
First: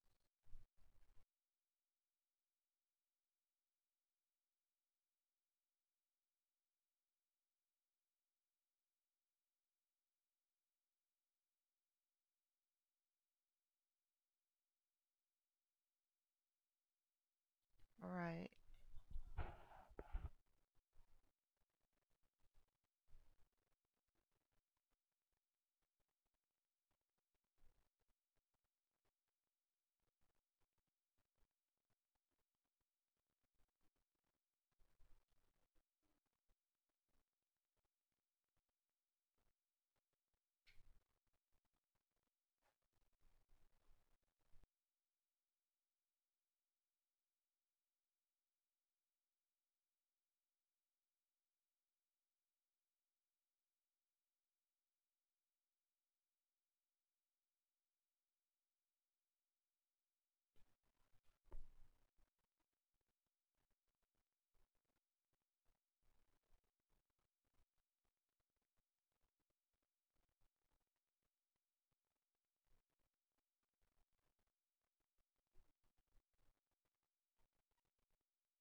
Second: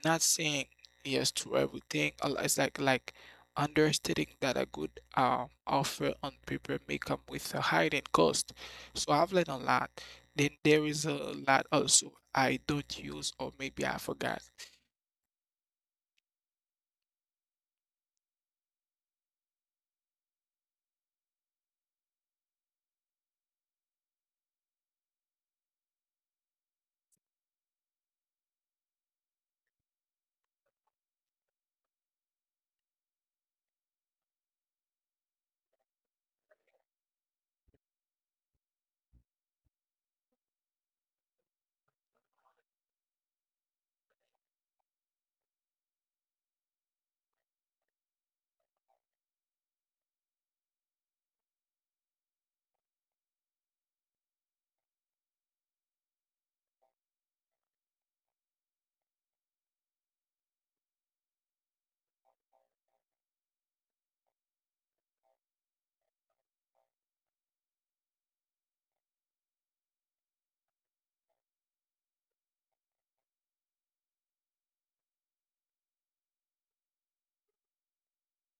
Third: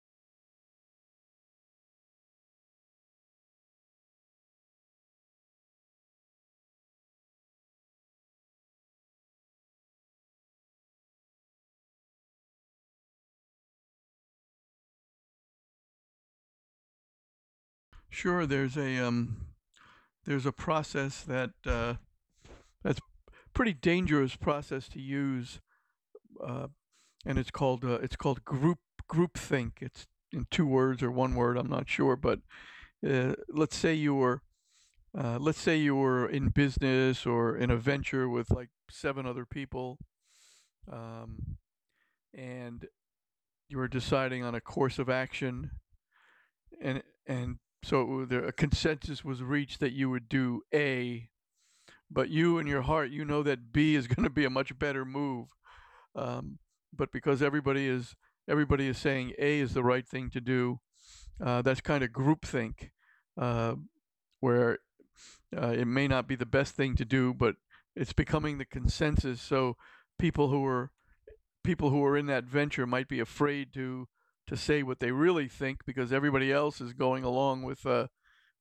C: not saying yes to everything. a lo- It's like like understating that a good um offer on paper may come with a hidden cost. So I've learned a lot. Then there is a lot also I don't use or maybe I forgot.
B: Sure,
A: Right.
B: there's a um, there's a process that uh, that's a pretty dangerous process to use uh, and it's called uh, it's called group groupthink. It's in two words or one word, I'm not sure. But uh, let's say you were uh, let's say you were in business or in a venture with like seven other people, um, and you were deciding on a course of action, and and so there, a consensus was reached that you would do A, but you in your heart you know that B is going to be a much better move. Um, but because everybody is everybody is saying A is the right thing to do, uh, that's kind of groupthink, uh, where uh, it may not be the best thing to do, but it's becoming the consensus. So people who are people who are in that venture might be afraid to to say what they really think because everybody else is going along with uh,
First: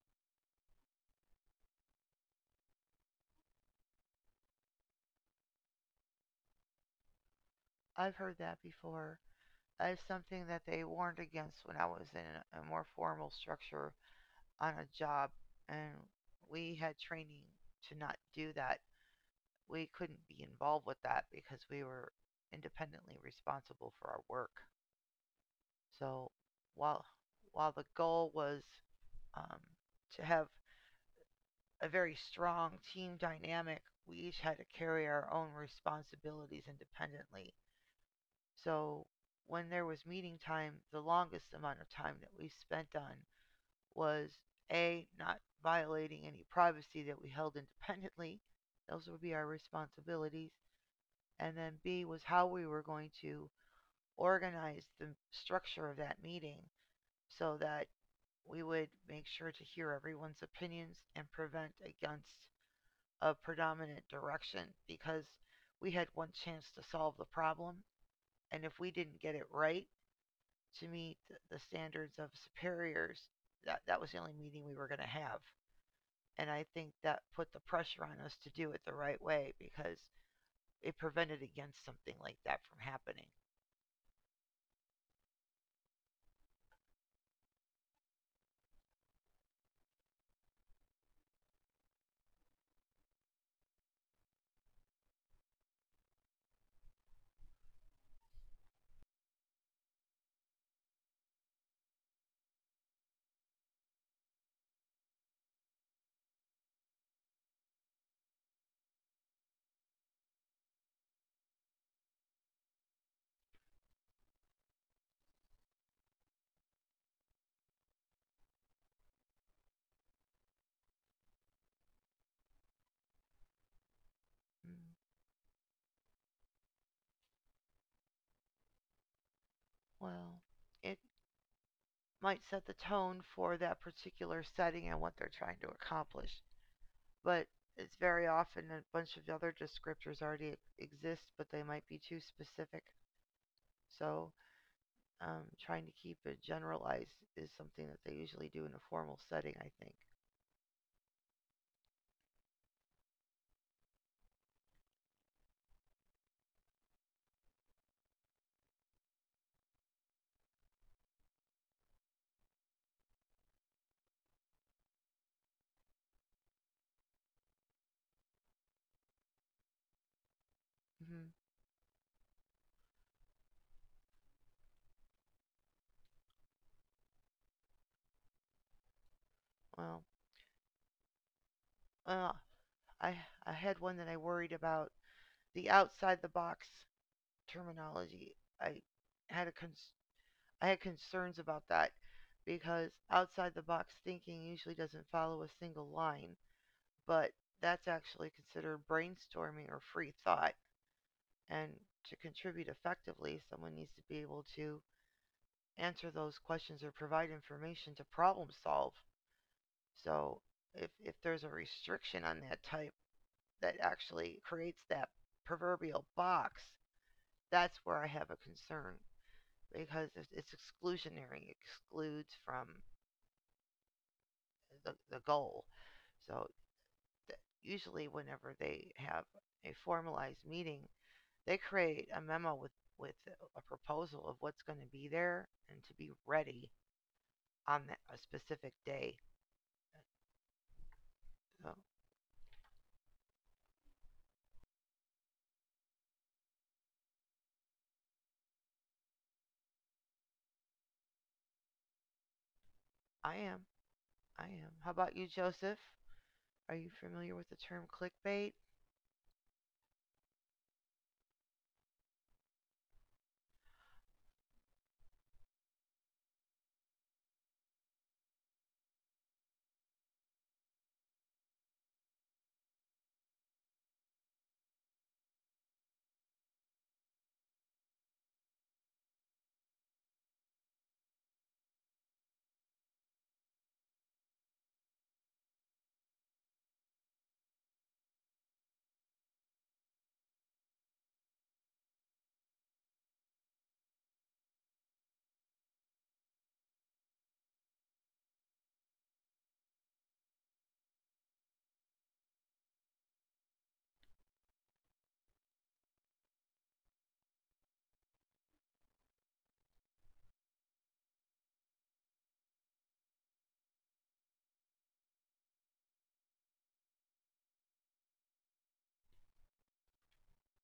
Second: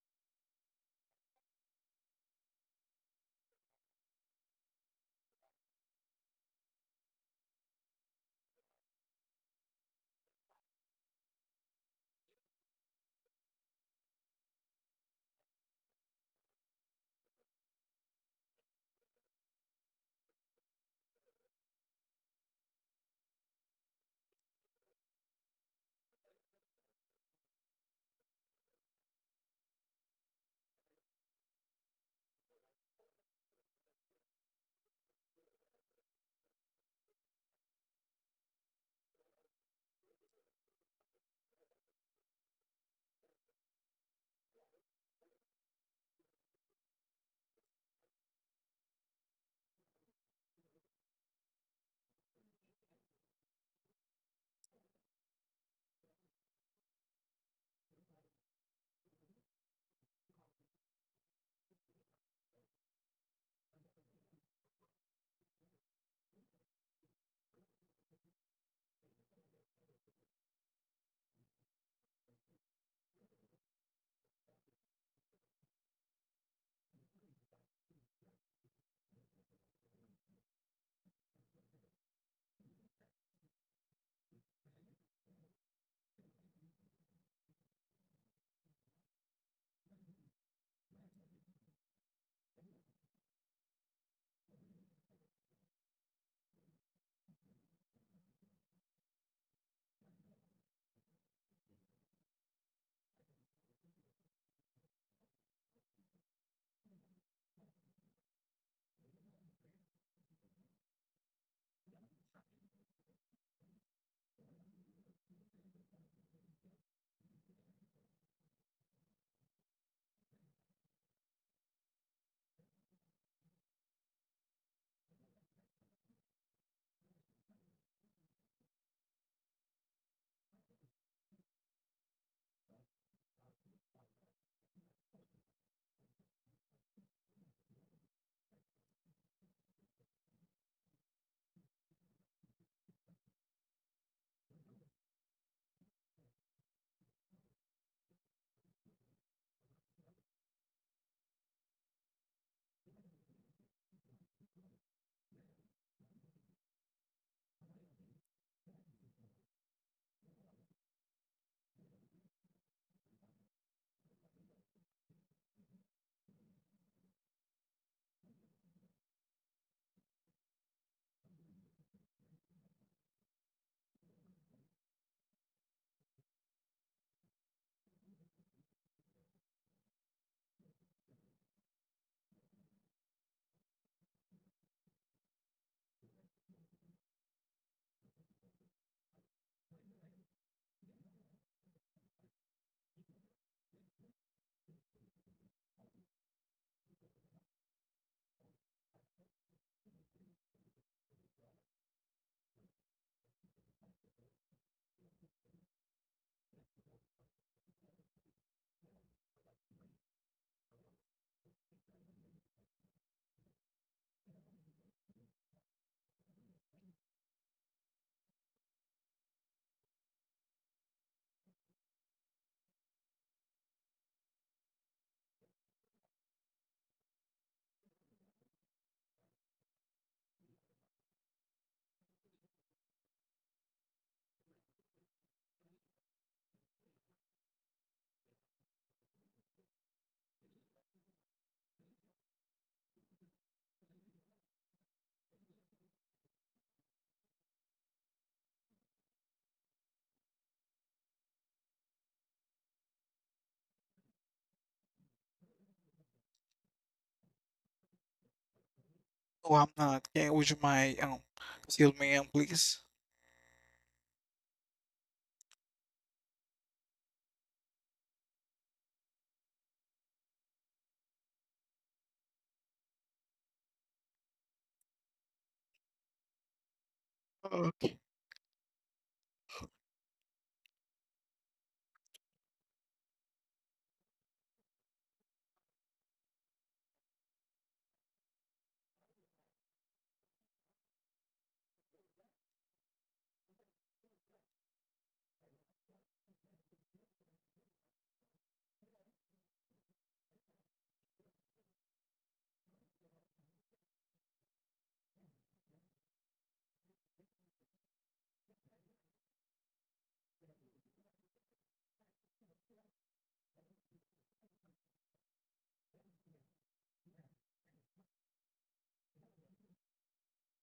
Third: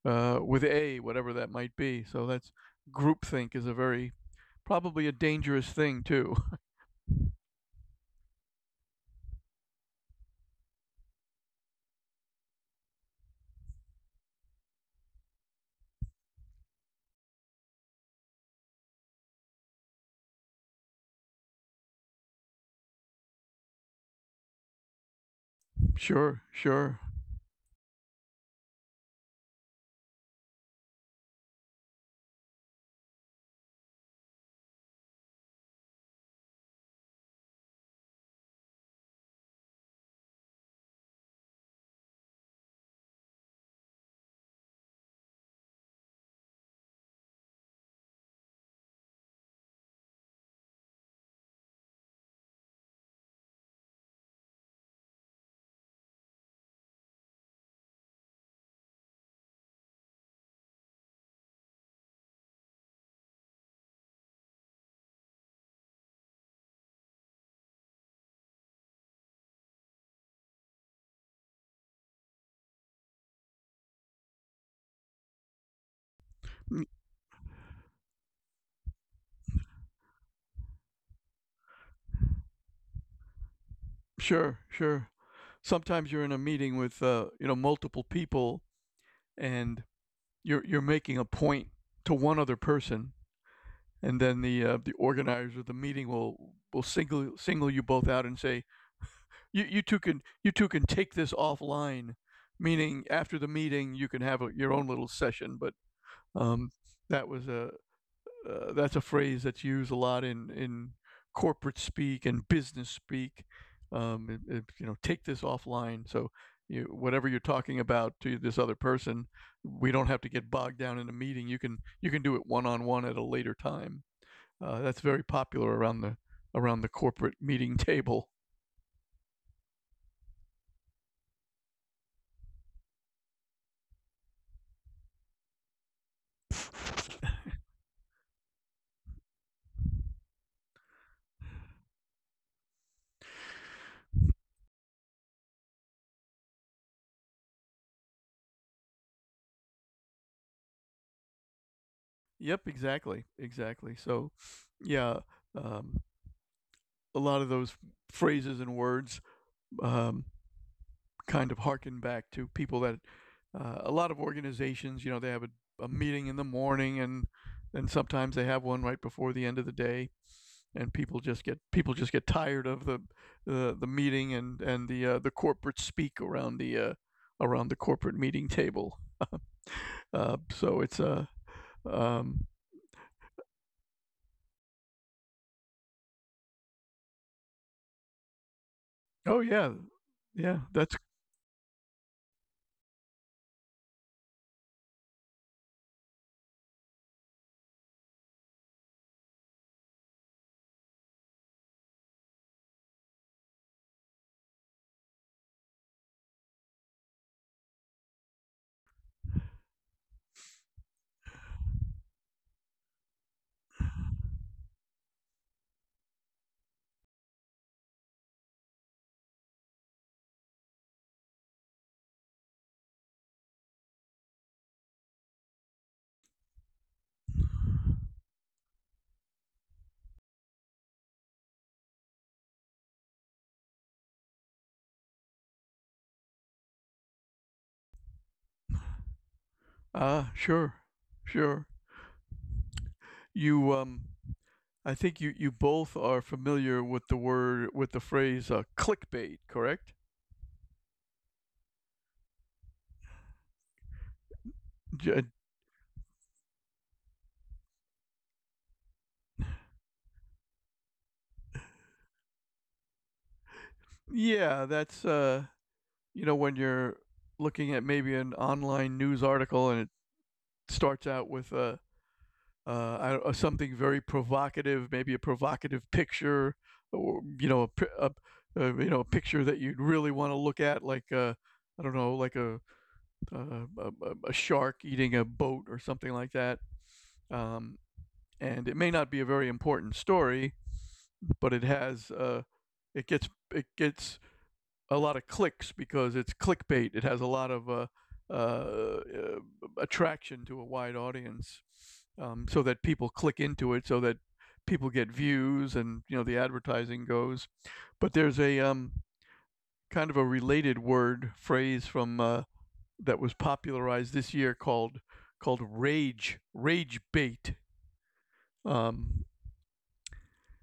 B: uh, with A, whatever that might be. So that's groupthink is a very probably a dangerous thing too.
A: I've heard that before as something that they warned against when I was in a more formal structure on a job, and we had training to not do that. We couldn't be involved with that because we were independently responsible for our work. So
B: Sure, sure.
A: while while the goal was um, to have a very strong team dynamic, we each had to carry our own responsibilities independently. So when there was meeting time, the longest amount of time that we spent on was A, not violating any privacy that we held independently. Those would be our responsibilities. And then B was how we were going to organize the structure of that meeting so that we would make sure to hear everyone's opinions and prevent against a predominant direction because we had one chance to solve the problem. And if we didn't get it right, to meet the standards of superiors, that, that was the only meeting we were going to have. And I
B: Mm.
A: think that put the pressure on us to do it the right way because it prevented against something like that from happening.
B: Sure, sure. Sometimes you're in a meeting with uh, you know multiple people, and you're you're making a point to one other person, and then the uh, the organizer of the meeting will will single single you both out and say you you two can you two can take this offline, meaning after the meeting you can have a, your own little session. But um, that was a uh, that's a phrase that's used a lot in in corporate speak and business speak. Um, it- it, you know, take this offline. So you, whatever you're talking about to this other person, we don't have to get bogged down in a meeting. You can you can do it one on one at a later time. Uh,
A: Mm.
B: that's very popular around the around the corporate meeting table.
A: Well, it might set the tone for that particular setting and what they're trying to accomplish, but it's very often a bunch of other descriptors already e-, exist, but they might be too specific. So um, trying to keep it generalized is something that they usually do in a formal setting, I think.
B: Yep, exactly, exactly. So, yeah, um, a lot of those phrases and words um, kind of harken back to people that uh, a lot of organizations, you know, they have a, a meeting in the morning and and sometimes they have one right before the end of the day and people
A: Hmm.
B: just get people just get tired of the the, the meeting and and the uh, the corporate speak around the uh, around the corporate meeting table.
A: Well,
B: Uh, so it's a uh,
A: uh,
B: um,
A: I I had one that I worried about, the outside the box terminology. I
B: oh
A: had a
B: yeah
A: cons-
B: yeah
A: I had
B: that's
A: concerns about that because outside the box thinking usually doesn't follow a single line, but that's actually considered brainstorming or free thought. And to contribute effectively, someone needs to be able to answer those questions or provide information to problem solve. So if if there's a restriction on that type that actually creates that proverbial box, that's where I have a concern because it's, it's exclusionary, it excludes from the, the goal. So th- usually, whenever they have a formalized meeting, they create a memo with with a proposal of what's going to be there and to be ready on that, a specific day.
B: uh sure sure
A: So
B: you um I think you you both are familiar with the word with the phrase uh, clickbait, correct?
A: I am, I am. How about
B: J-
A: you, Joseph? Are you familiar with the term clickbait?
C: Oh, I'm not. Yeah, would you mind um tell me um please?
B: yeah, that's uh, you know, when you're looking at maybe an online news article and it starts out with a uh, uh, I don't- uh, something very provocative, maybe a provocative picture, or you know, a, pi-
C: Okay,
B: a uh, you know, a picture that you'd really want to look at, like uh, I don't know, like a, uh, a a- a shark eating a boat or something like that. Um, and it may not be a very important story, but it has uh, it gets it gets a lot of clicks because it's clickbait. It has a lot of uh, uh, uh, attraction to a wide audience, um, so that people click into it, so that people get views, and you know the advertising goes. But there's a um, kind of a related word phrase from uh, that was popularized this year called called rage rage bait, um,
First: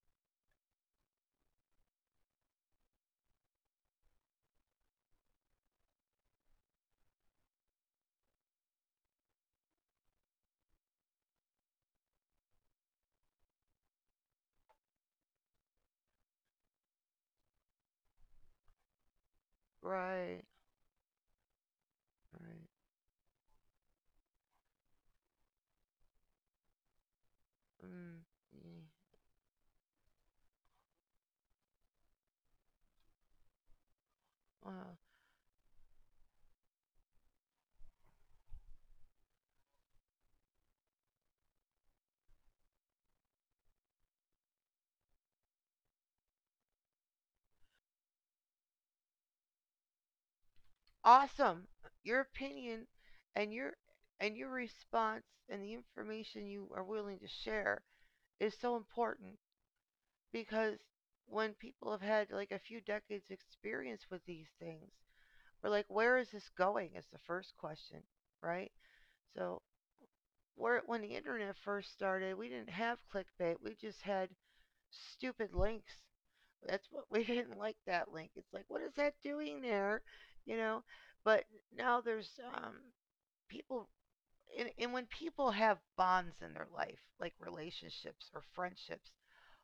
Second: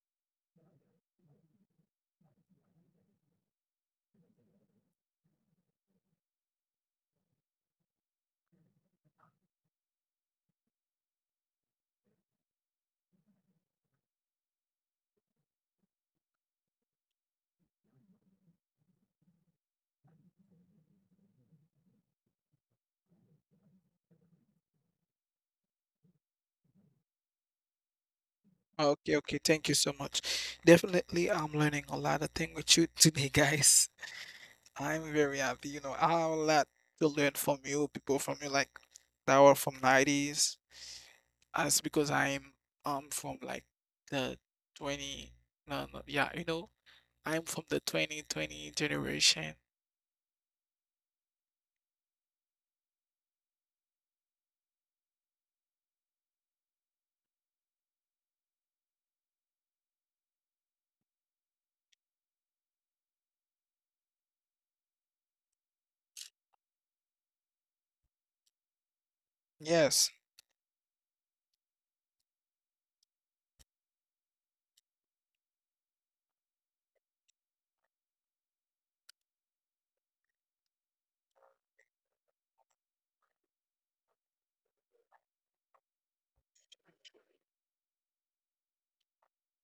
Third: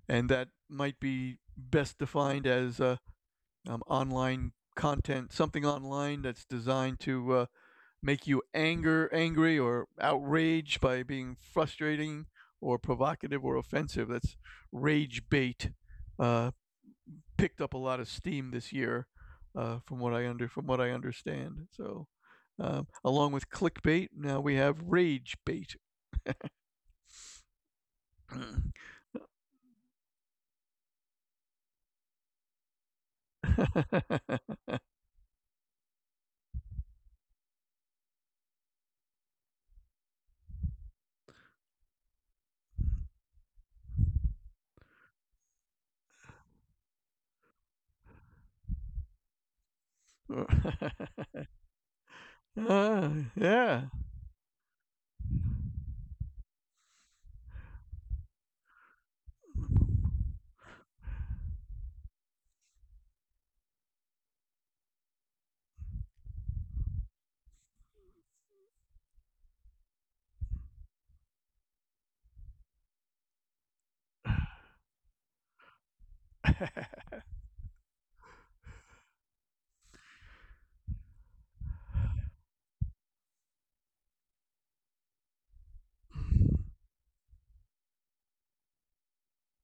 B: and that might be best defined as uh, um, online content, something online that's designed to uh, make you anger angry or outraged by being frustrating or provocative or offensive. That's rage bait. Uh, Picked up a lot of steam this year, uh, from what I
A: Right,
B: under from what I understand. So,
A: right.
B: uh, along with clickbait, now we have rage bait.
A: Mm, yeah.
C: okay, okay. Thank you so much. Definitely, I'm learning a lot of things with you today, guys.
A: Wow.
C: I'm very happy. You know, I have a lot to learn from you, people from you, like that were from nineties. That's because I'm um from like the twenty, no, no, yeah, you know, I'm from the twenty twenty generation.
A: Awesome. Your opinion
B: Ah,
A: and your
B: yeah.
A: and your response and the information you are willing to share is so important because when people have had like a few decades experience with these things, we're like, where is this going? Is the first question, right? So
C: Yes,
A: where when the internet first started, we didn't have clickbait. We just had stupid links. That's what we didn't like that link. It's like, what is that doing there? You know, but now there's um, people, and, and when people have bonds in their life, like relationships or friendships,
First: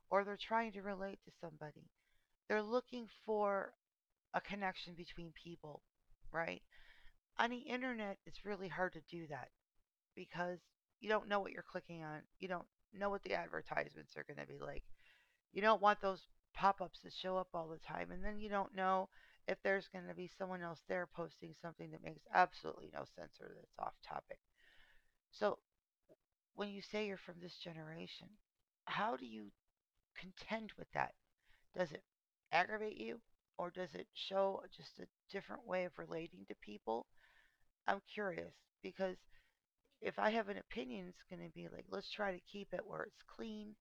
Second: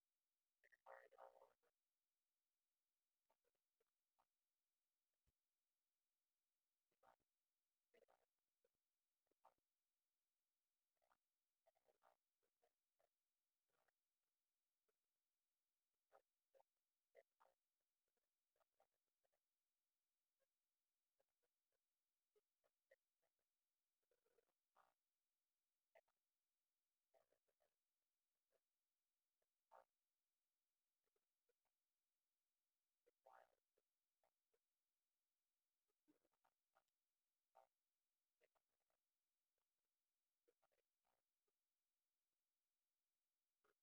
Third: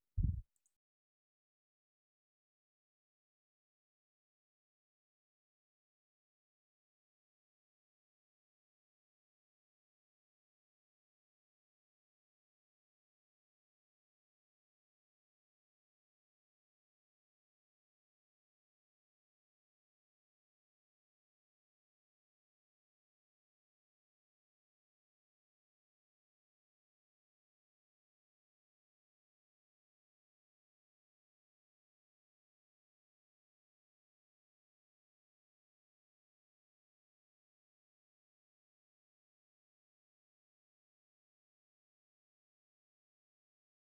A: or they're trying to relate to somebody, they're looking for a connection between people, right? On the internet, it's really hard to do that because you don't know what you're clicking on, you don't know what the advertisements are going to be like. You don't want those pop ups that show up all the time. And then you don't know if there's going to be someone else there posting something that makes absolutely no sense or that's off topic. So when you say you're from this generation, how do you contend with that? Does it aggravate you or does it show just a different way of relating to people? I'm curious because if I have an opinion, it's going to be like, let's try to keep it where it's clean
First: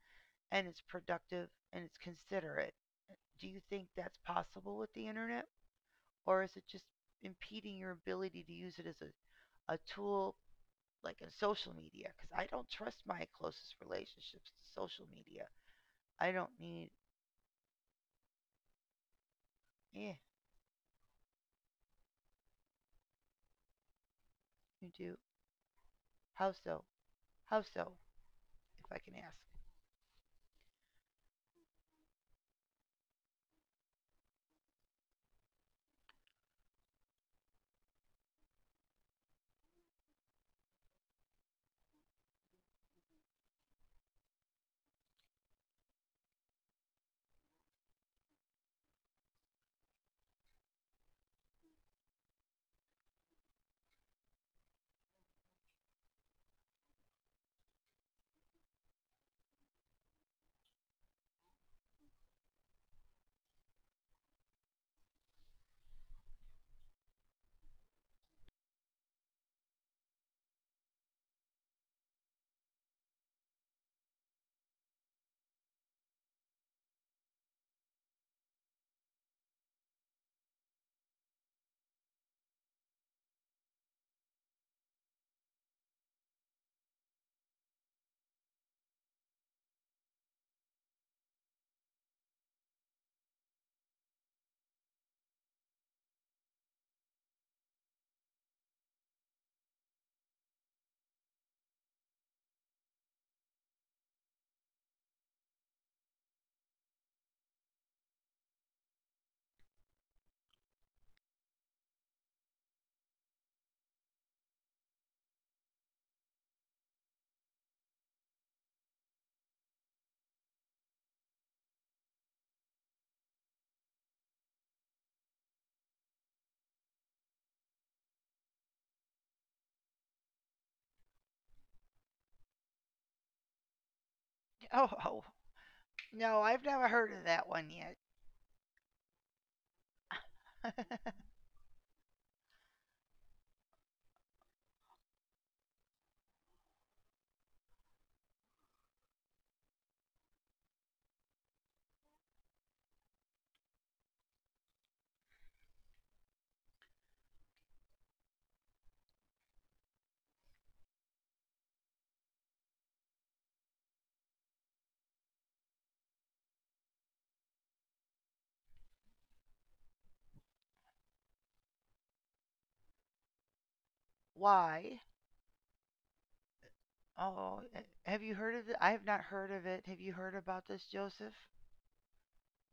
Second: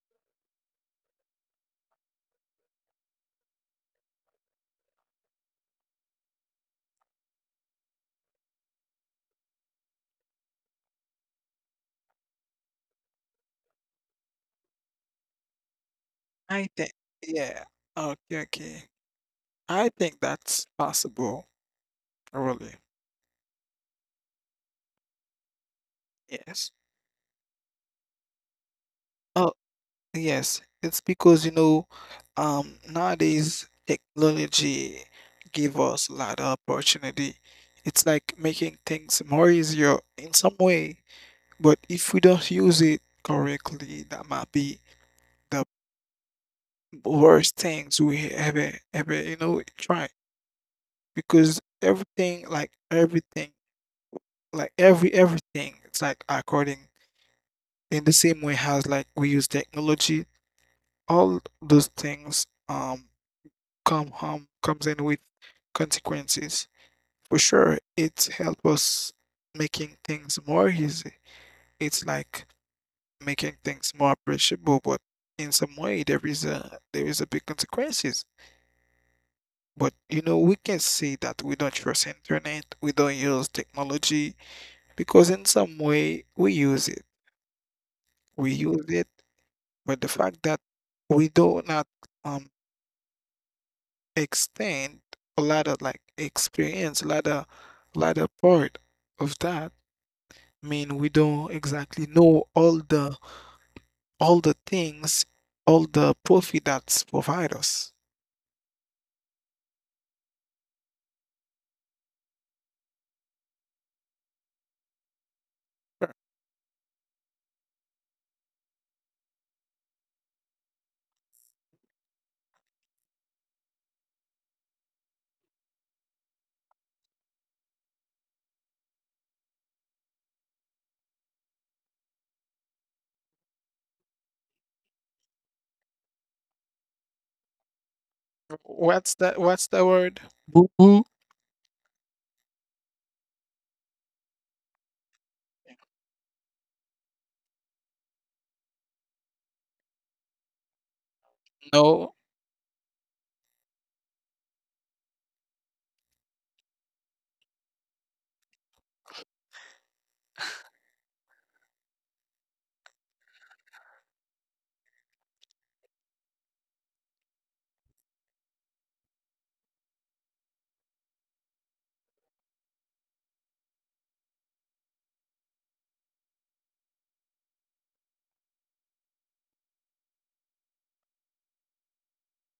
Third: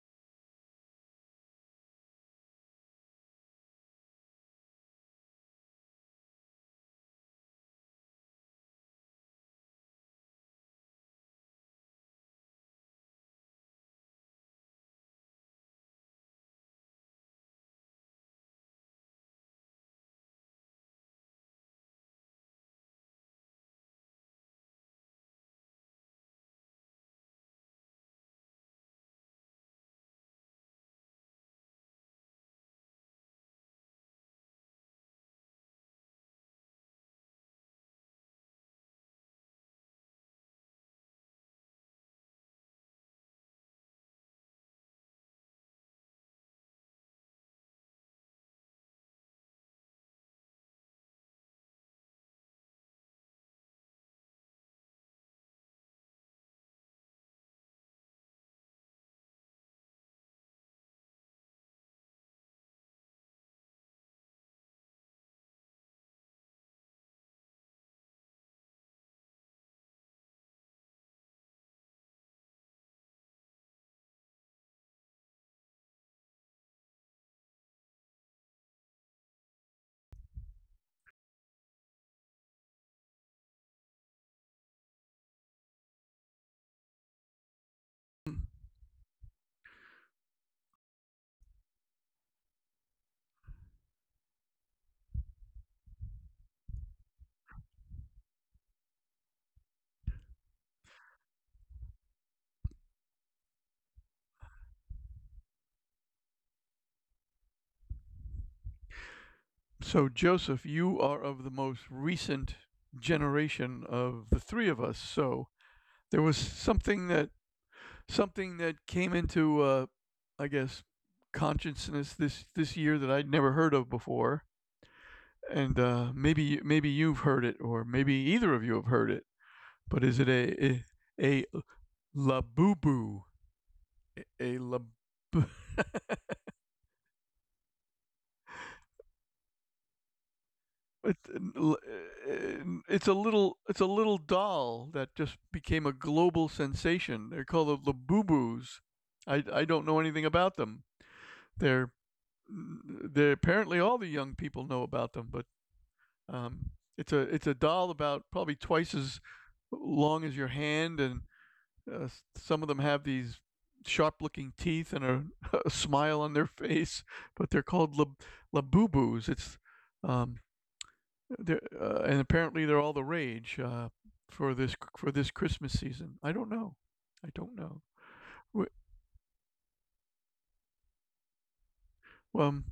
A: and it's productive and it's considerate. Do you think that's possible with the internet? Or is it just impeding your ability to use it as a, a tool like in social media? Because I don't trust my closest relationships to social media. I don't
C: I think,
A: need,
C: yeah. Okay, okay. I
A: yeah,
C: think that's possible, really.
A: you do. How
C: Yes.
A: so? How so? If I can ask.
C: Oh, yes. It's because, you know, um, nowadays technology give us a lot of opportunity. It's like making things more easier in some way, but if we don't use it correctly, that might be the worst things we ever, ever, you know, try. Because everything, like everything, like every everything, it's like according in the same way as like we use technology, all those things um come home comes in with consequences. For sure it helps us making things more easy. It's like making things more appreciable, but in some way there is a there is a big consequences. But you know, we can say that we don't trust internet, we don't use technology, because in some way we use it, we use it But the fact that we do not um extend a lot of like experience, a lot of lot of part of that. I mean, we don't exactly know all the all the things, all the profit that's provide us.
B: So Joseph, you are of the most recent generation of the three of us. So
C: Uh,
B: there was something that something that came into, uh, I guess, consciousness this this year that I'd never heard of before, and uh, maybe maybe you've heard it, or maybe either of you have heard it. But is it a a, a labubu? A a lab.
A: Oh, oh no, I've never heard of that one yet.
C: What's that? What's the word? Boo boo?
B: It's uh, it's a little it's a little doll that just became a global sensation. They're called the labubu's. I, I don't know anything about them. They're
C: No,
B: they're apparently all the young people know about them, but um, it's a it's a doll about probably twice as long as your hand, and uh, some of them have these sharp-looking teeth and a, a smile on their face. But they're called lab, labubus. It's um, they're, uh, and apparently they're all the rage uh, for this
A: Why?
B: for this Christmas season. I don't know. I don't
A: Oh, uh,
B: know.
A: have you heard of
B: W-
A: it? I have not heard of it. Have you heard about this, Joseph?
B: Um.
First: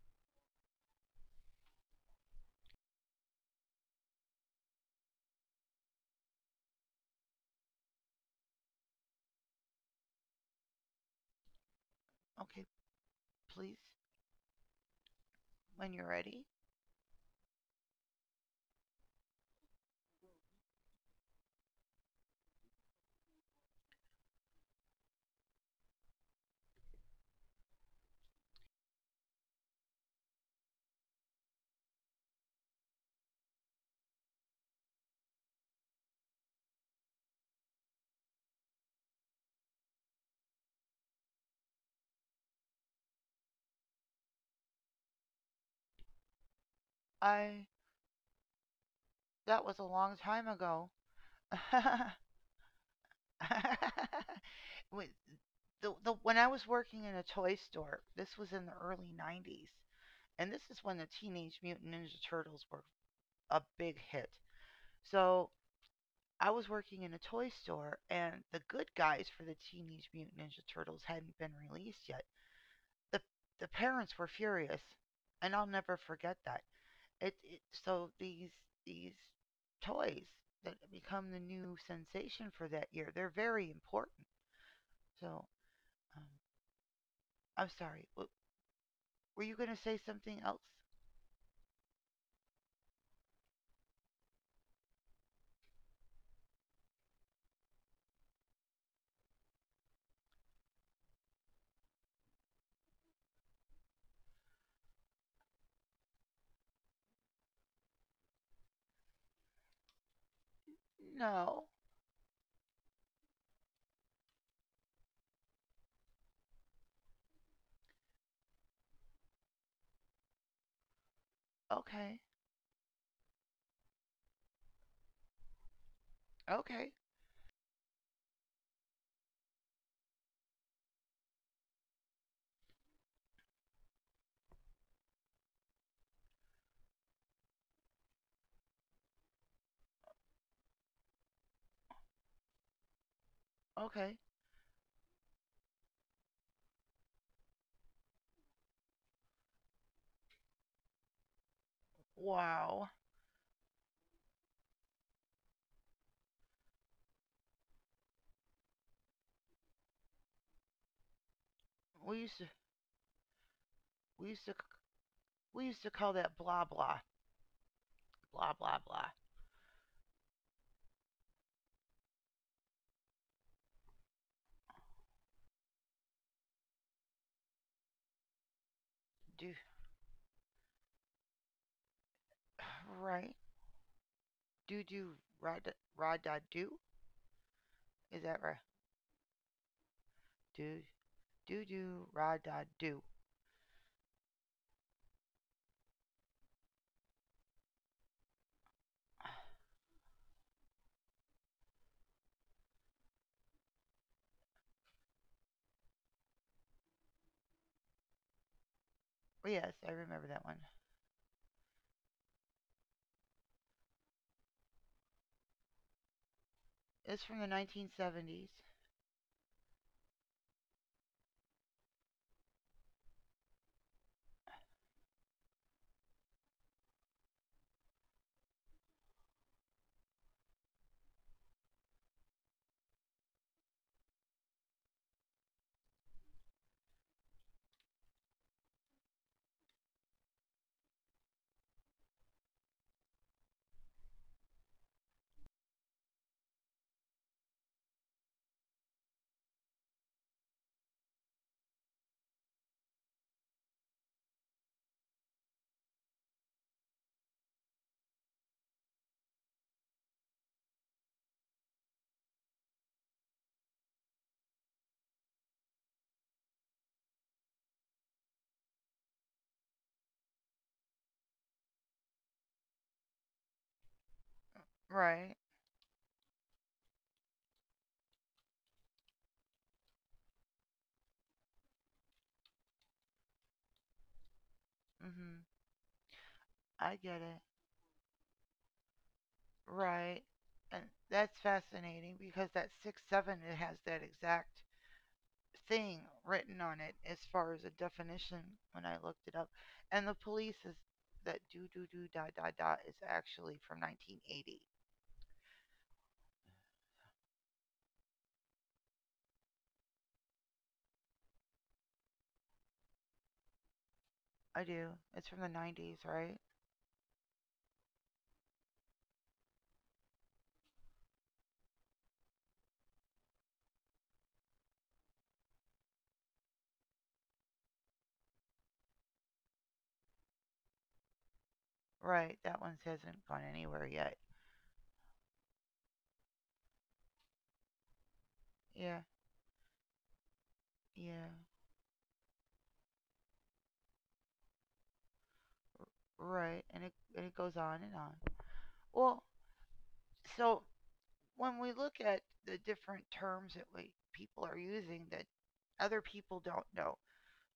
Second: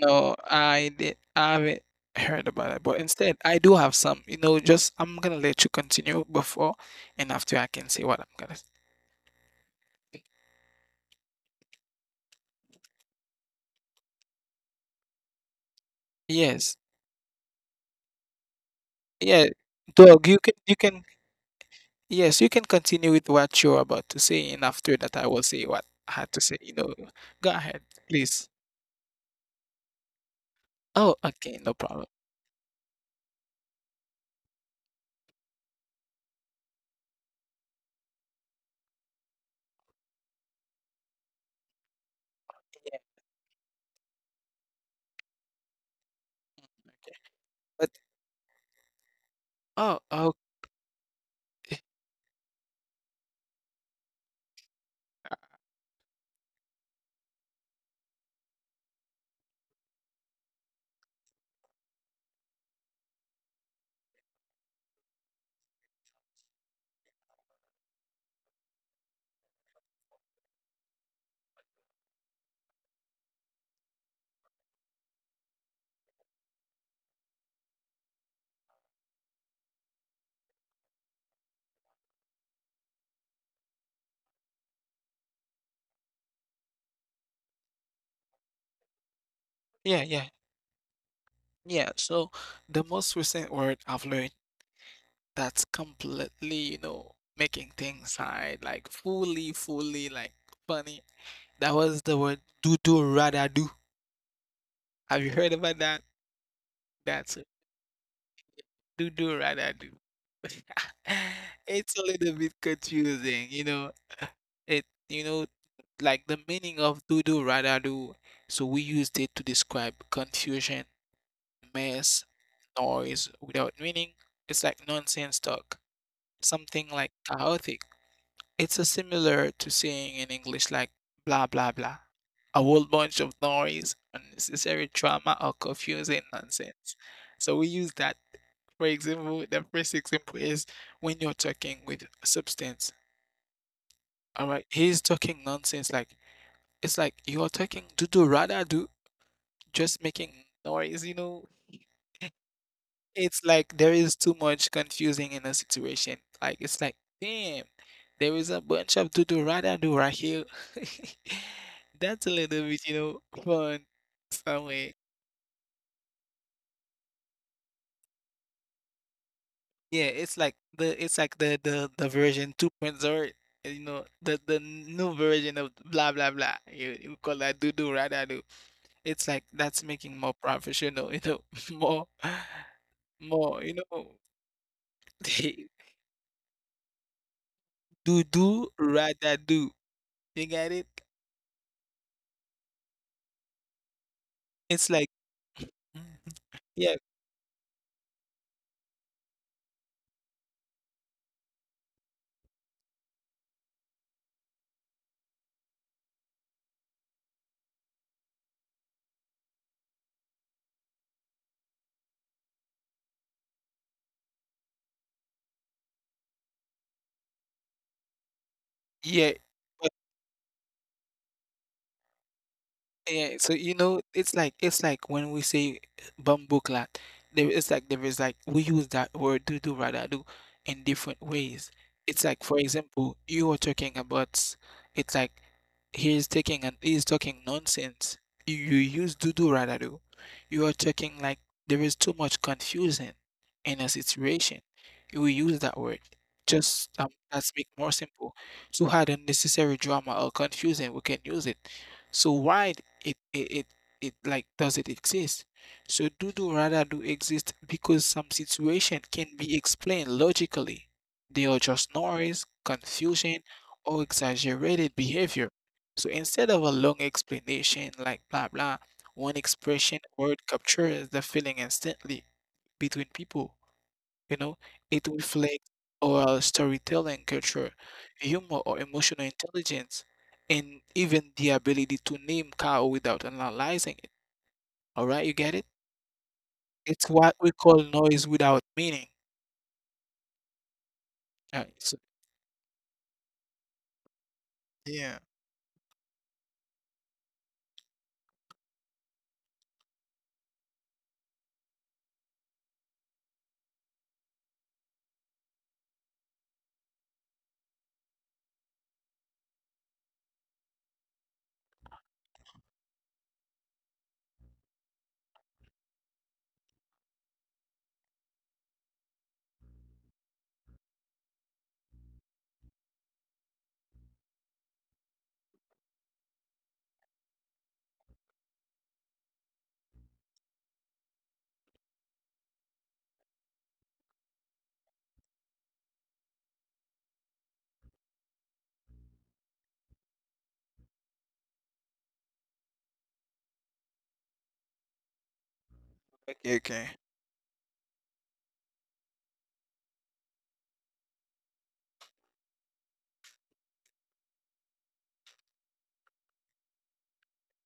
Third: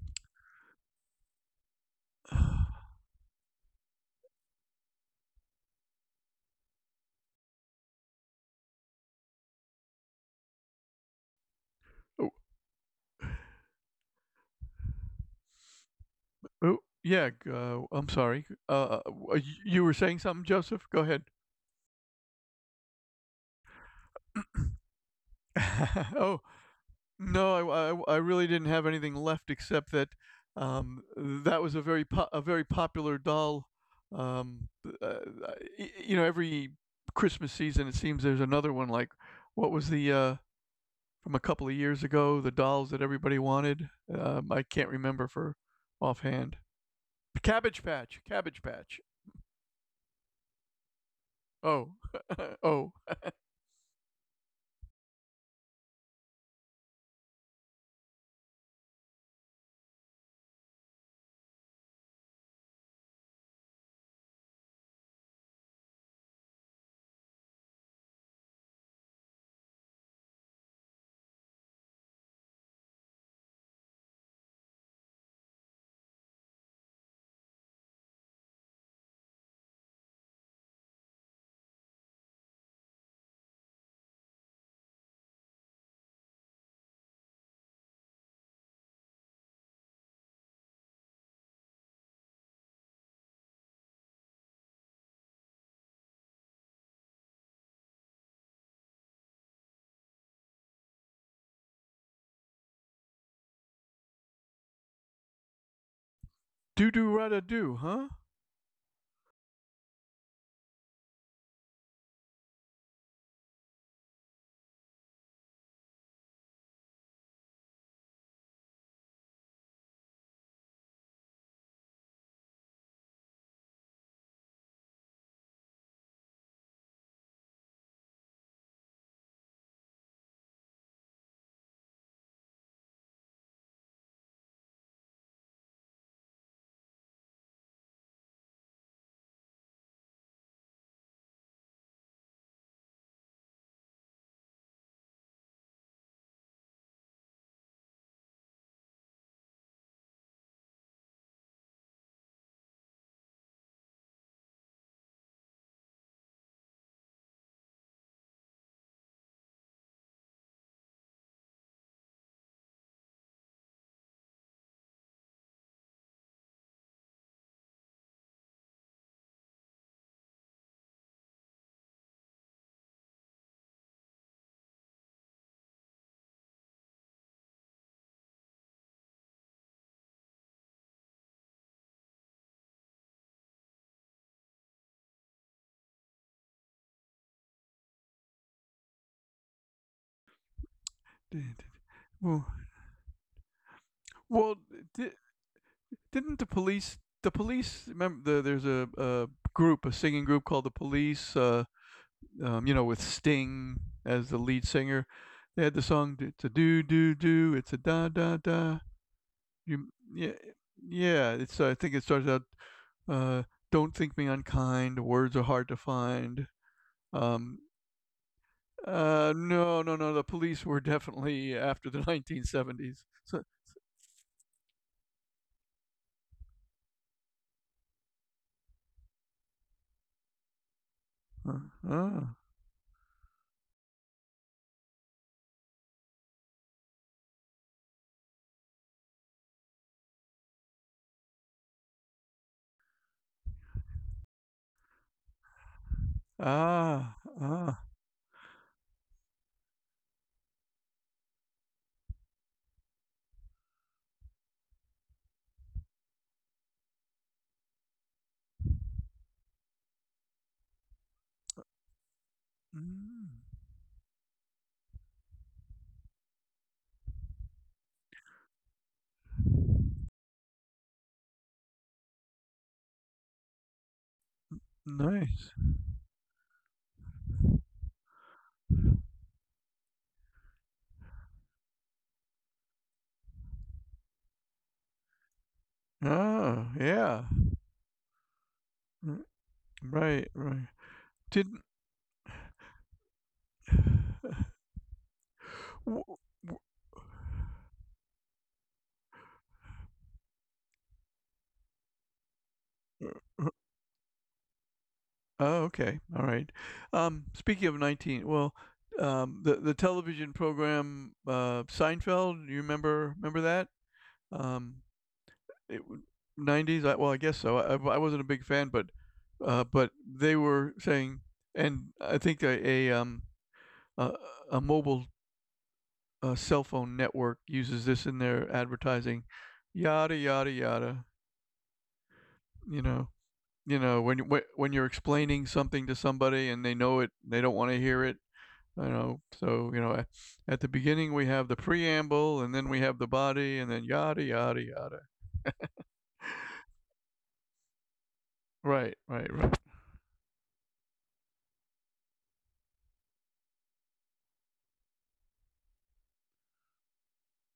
C: no, I did I haven't heard about it. But instead, I do have some. You know, just I'm gonna let you continue before, and after I can say what I'm gonna say.
B: Oh,
A: Okay, please, when you're ready.
C: Yes,
B: oh, yeah. Uh, I'm sorry. Uh, uh,
C: yeah,
B: you were saying
C: dog. you
B: something,
C: can you
B: Joseph?
C: can
B: Go ahead.
C: yes, you can continue with what you're about to say, and after that, I will say what I had to
B: oh,
C: say. You know, go
B: No,
C: ahead,
B: I, I, I
C: please.
B: really didn't have anything left except that um,
C: Oh, okay,
B: that
C: no
B: was a
C: problem.
B: very po- a very popular doll. Um, uh, y- you know, every Christmas season it seems there's another one. Like, what was the uh, from a couple of years ago? The dolls that everybody wanted. Um, I can't remember for offhand.
A: I
B: Cabbage
C: But
B: Patch, Cabbage Patch.
A: that was a
C: oh,
A: long
C: oh,
A: time ago.
B: Oh, oh,
A: When- the, the, when I was working in a toy store, this was in the early nineties, and this is when the Teenage Mutant Ninja Turtles were a big hit. So I was working in a toy store, and the good guys for the Teenage Mutant Ninja Turtles hadn't been released yet. The, the parents were furious, and I'll never forget that. it, it so these these toys that become the new sensation for that year, they're very important. So um, i'm sorry w- were you going to
C: yeah,
A: say
C: yeah,
A: something else?
C: yeah. So the most recent word I've learned that's completely, you know, making things hard, like fully, fully, like funny. That was the word do do rada do. Have you heard about that?
B: doo doo
C: That's a
B: rada doo, huh?
C: do do rather do.
A: No.
C: It's a little bit confusing, you know. It you know like the meaning of do do rather do. So we used it to describe confusion, mess,
A: Okay,
C: noise without meaning. It's like nonsense talk, something
A: okay,
C: like chaotic. It's a similar to saying in English like blah blah blah, a whole bunch of noise, unnecessary drama or confusing nonsense. So we use that. For example, the first example is when you're talking with substance.
A: okay.
C: All right, he's talking nonsense. Like it's like you're talking do do rada do, just making noise. You know,
A: Wow.
C: it's like there is too much confusing in a situation. Like it's like damn, there is a bunch of do do rada do right here. That's a
A: we used to
C: little bit, you know, fun.
A: we used to
C: Somewhere.
A: we used to call that blah blah blah blah blah.
C: Yeah, it's like the it's like the the the version 2.0, uh, you know, the the new version of blah blah blah. You, you call that do do rather do. It's like
A: Do,
C: that's making more professional, you know, more
A: right.
C: more, you know,
A: Do do rod, ra da do.
C: do
A: Is that
C: do
A: right?
C: rather do. You get it?
A: Do
B: Did-
A: do do ra
B: Well,
A: da do.
B: well,
C: It's like
B: di
C: Mhm.
B: didn't the
C: Yeah,
B: police? The police. Remember, the, there's a, a group, a singing group called the Police. Uh, um, you know, with Sting as the lead singer. They had the song. It's a do do do. It's a da da da.
A: Yes,
B: You
A: I remember
B: Yeah,
A: that one.
B: yeah. It's I think it starts out. Uh, don't think me unkind. Words are hard to find.
A: It's from the
B: Um,
A: nineteen seventies.
C: yeah.
B: uh, no, no, no. The police were definitely after the nineteen seventies.
C: Yeah,
B: So,
C: so you know, it's like it's like when we say bamboo clat, there it's like there is like we use that word do do rather do in different
B: uh,
C: ways. It's like
B: ah,
C: for example, you are talking about, it's like he's taking and he's talking nonsense. You, you use do do rather do. You are talking like there is too much confusion in a situation. You will use that word. Just um,
B: ah,
C: let's make
B: ah.
C: more simple. To add unnecessary drama or confusion, we can use it. So why it it it, it like does it exist? So do do rather do exist because some situation can be explained logically. They are just noise, confusion,
B: Mm,
C: or exaggerated behavior. So instead of a long explanation like blah blah, one expression word captures the feeling instantly between people. You know, it
A: Right.
B: nice.
C: reflects oral storytelling culture, humor or emotional intelligence, and even the ability to name cow without analyzing it. All right, you get
A: Hmm.
C: it?
B: Ah,
C: It's
A: I get
C: what
B: yeah.
C: we
A: it.
C: call noise without meaning.
B: Mm.
A: Right.
B: Right, right.
A: And that's
B: Did
C: Uh, so-
A: fascinating because that six seven, it has that exact
C: yeah.
A: thing
B: w- w-
A: written on it as far as a definition when I looked it up. And the police, is that do do do dot dot dot, is
B: r-
A: actually from nineteen eighty.
B: Oh, okay. All right. Um, speaking of nineteen, well, um, the the television program uh, Seinfeld, you remember remember that?
A: I
B: Um,
A: do. It's from the
B: it,
A: nineties,
B: w-
A: right?
B: nineties, I, well, I guess so. I, I wasn't a big fan, but uh, but they were saying and I think a, a um a, a mobile uh, cell phone network uses this in their advertising. Yada yada yada.
A: Right. That one
B: You know,
A: hasn't gone
B: you
A: anywhere
B: know, when
A: yet.
B: you when when you're explaining something to somebody and they know it, they don't want to hear it. I
A: Yeah.
B: know. So you know at the beginning we
A: Yeah.
B: have the preamble and then we have the body and then yada yada yada.
C: Okay,
A: Right.
C: okay.
A: And it, and it goes on and on.
B: Right,
A: Well,
B: right, right.
A: so when we look at the different terms that we people are using that other people don't know,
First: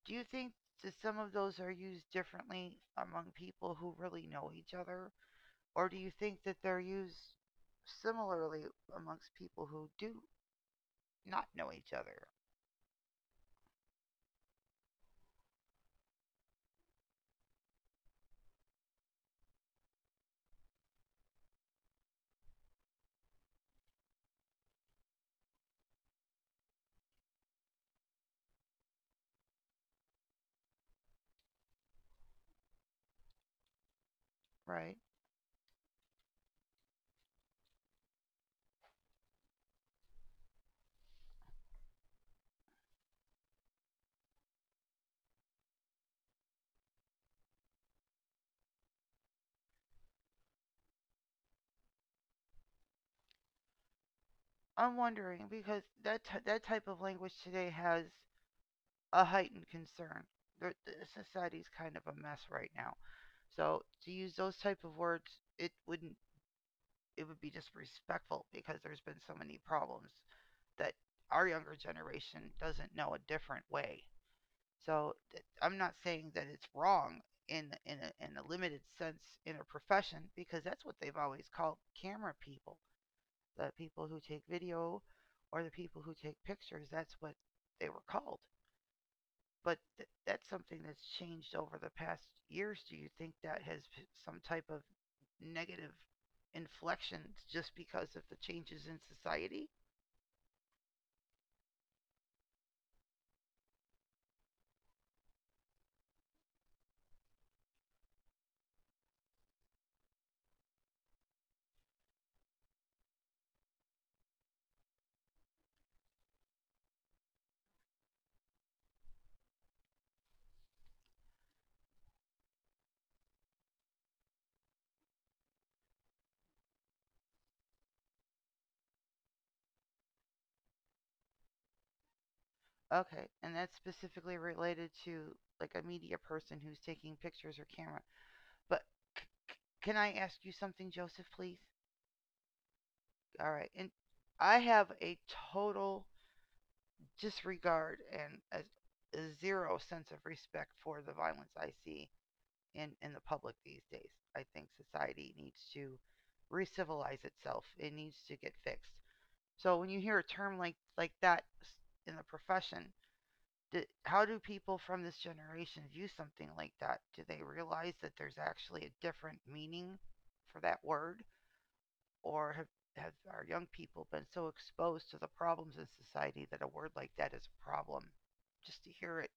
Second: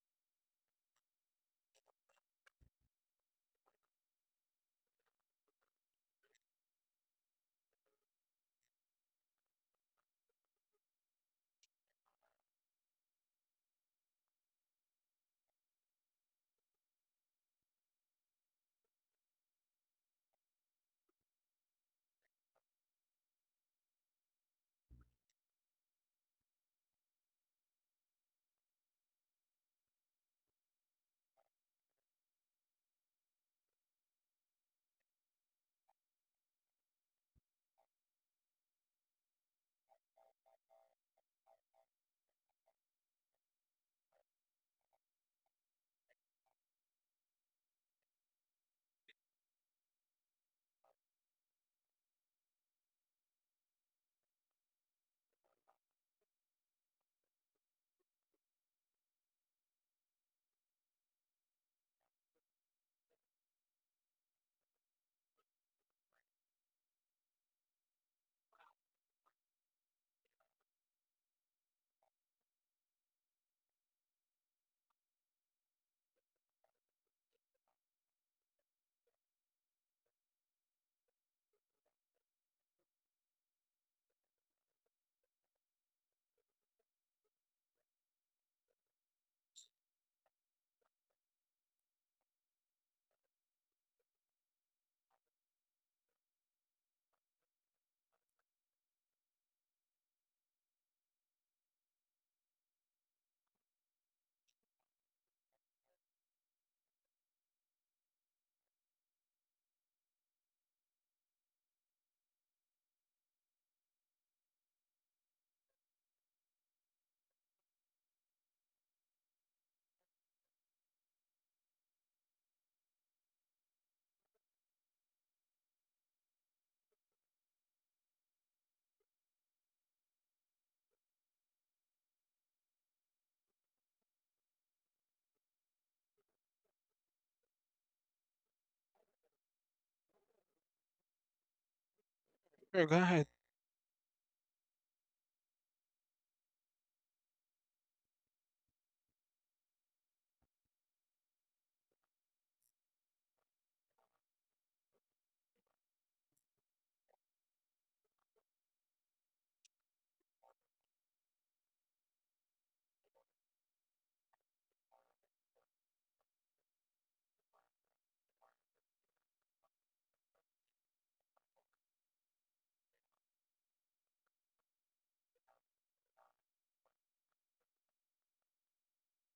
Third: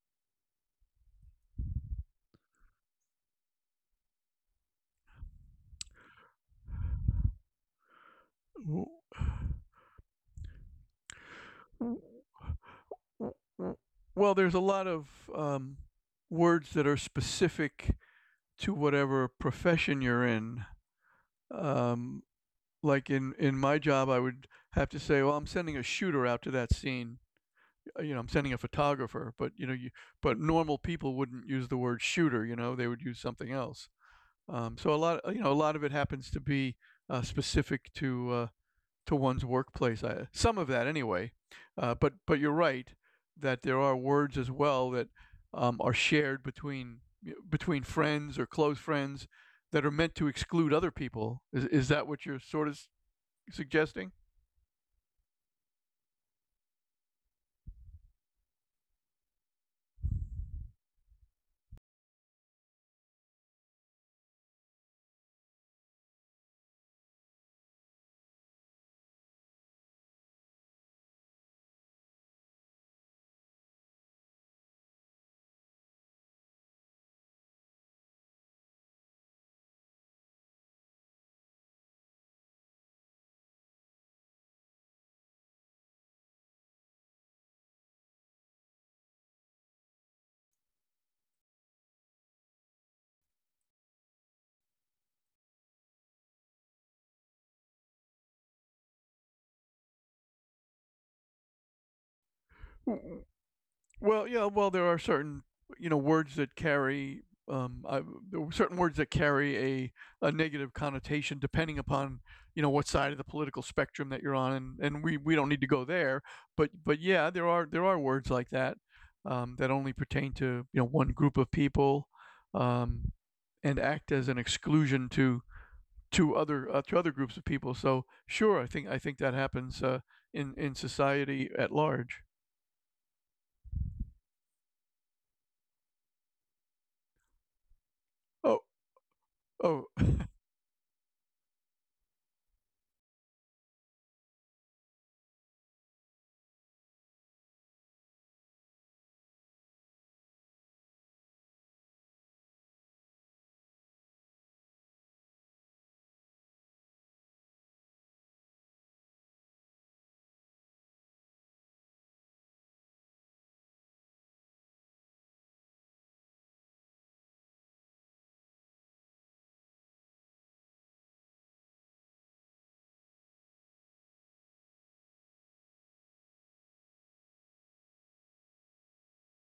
A: do you think that some of those are used differently among people who really know each other, or do you think that they're used similarly amongst people who do not know each other?
B: Well, there's a lot of um, words that are specific to whatever profession you're in, um, like in in my job I would have to say, well, I'm sending a shooter out to that scene, uh, you know, I'm sending a photographer, but you know, you but normal people wouldn't use the word shooter. You know, they would use something else. Um, so a
A: Right.
B: lot, you know, a lot of it happens to be uh, specific to uh, to one's workplace. I, some of that, anyway. Uh, but but you're right that there are words as well that um, are shared between between friends or close friends that are meant to exclude other people. Is is that what you're sort of suggesting?
A: I'm wondering because that t- that type of language today has a heightened concern. The, the Society's kind of a mess right now, so to use those type of words, it wouldn't it would be disrespectful because there's been so many problems that our younger generation doesn't know a different way. So I'm not saying that it's wrong in in a, in a limited sense in a profession because that's what they've always called camera people, the people who take video or the people who take pictures. That's what they were called, but th- that's something that's changed over the past years. Do you think that has p- some type of negative inflection just because of the changes in society?
B: Well, yeah, well, there are certain, you know, words that carry um I, there were certain words that carry a a negative connotation depending upon, you know, what side of the political spectrum that you're on, and and we we don't need to go there, but but yeah, there are there are words like that um that only pertain to, you know, one group of people um and act as an exclusion to to other uh, to other groups of people. So, sure, I think I think that happens uh in in society at large.
A: Okay, and that's specifically related to like a media person who's taking pictures or camera.
B: Oh,
A: But c- c-
B: oh.
A: can I ask you something, Joseph, please?
C: Sure, go ahead.
A: All right, and I have a total disregard and a, a zero sense of respect for the violence I see in in the public these days. I think society needs to re-civilize itself. It needs to get fixed. So when you hear a term like like that in the profession, do, how do people from this generation view something like that? Do they realize that there's actually a different meaning for that word, or have have our young people been so exposed to the problems in society that a word like that is a problem? Just to hear it,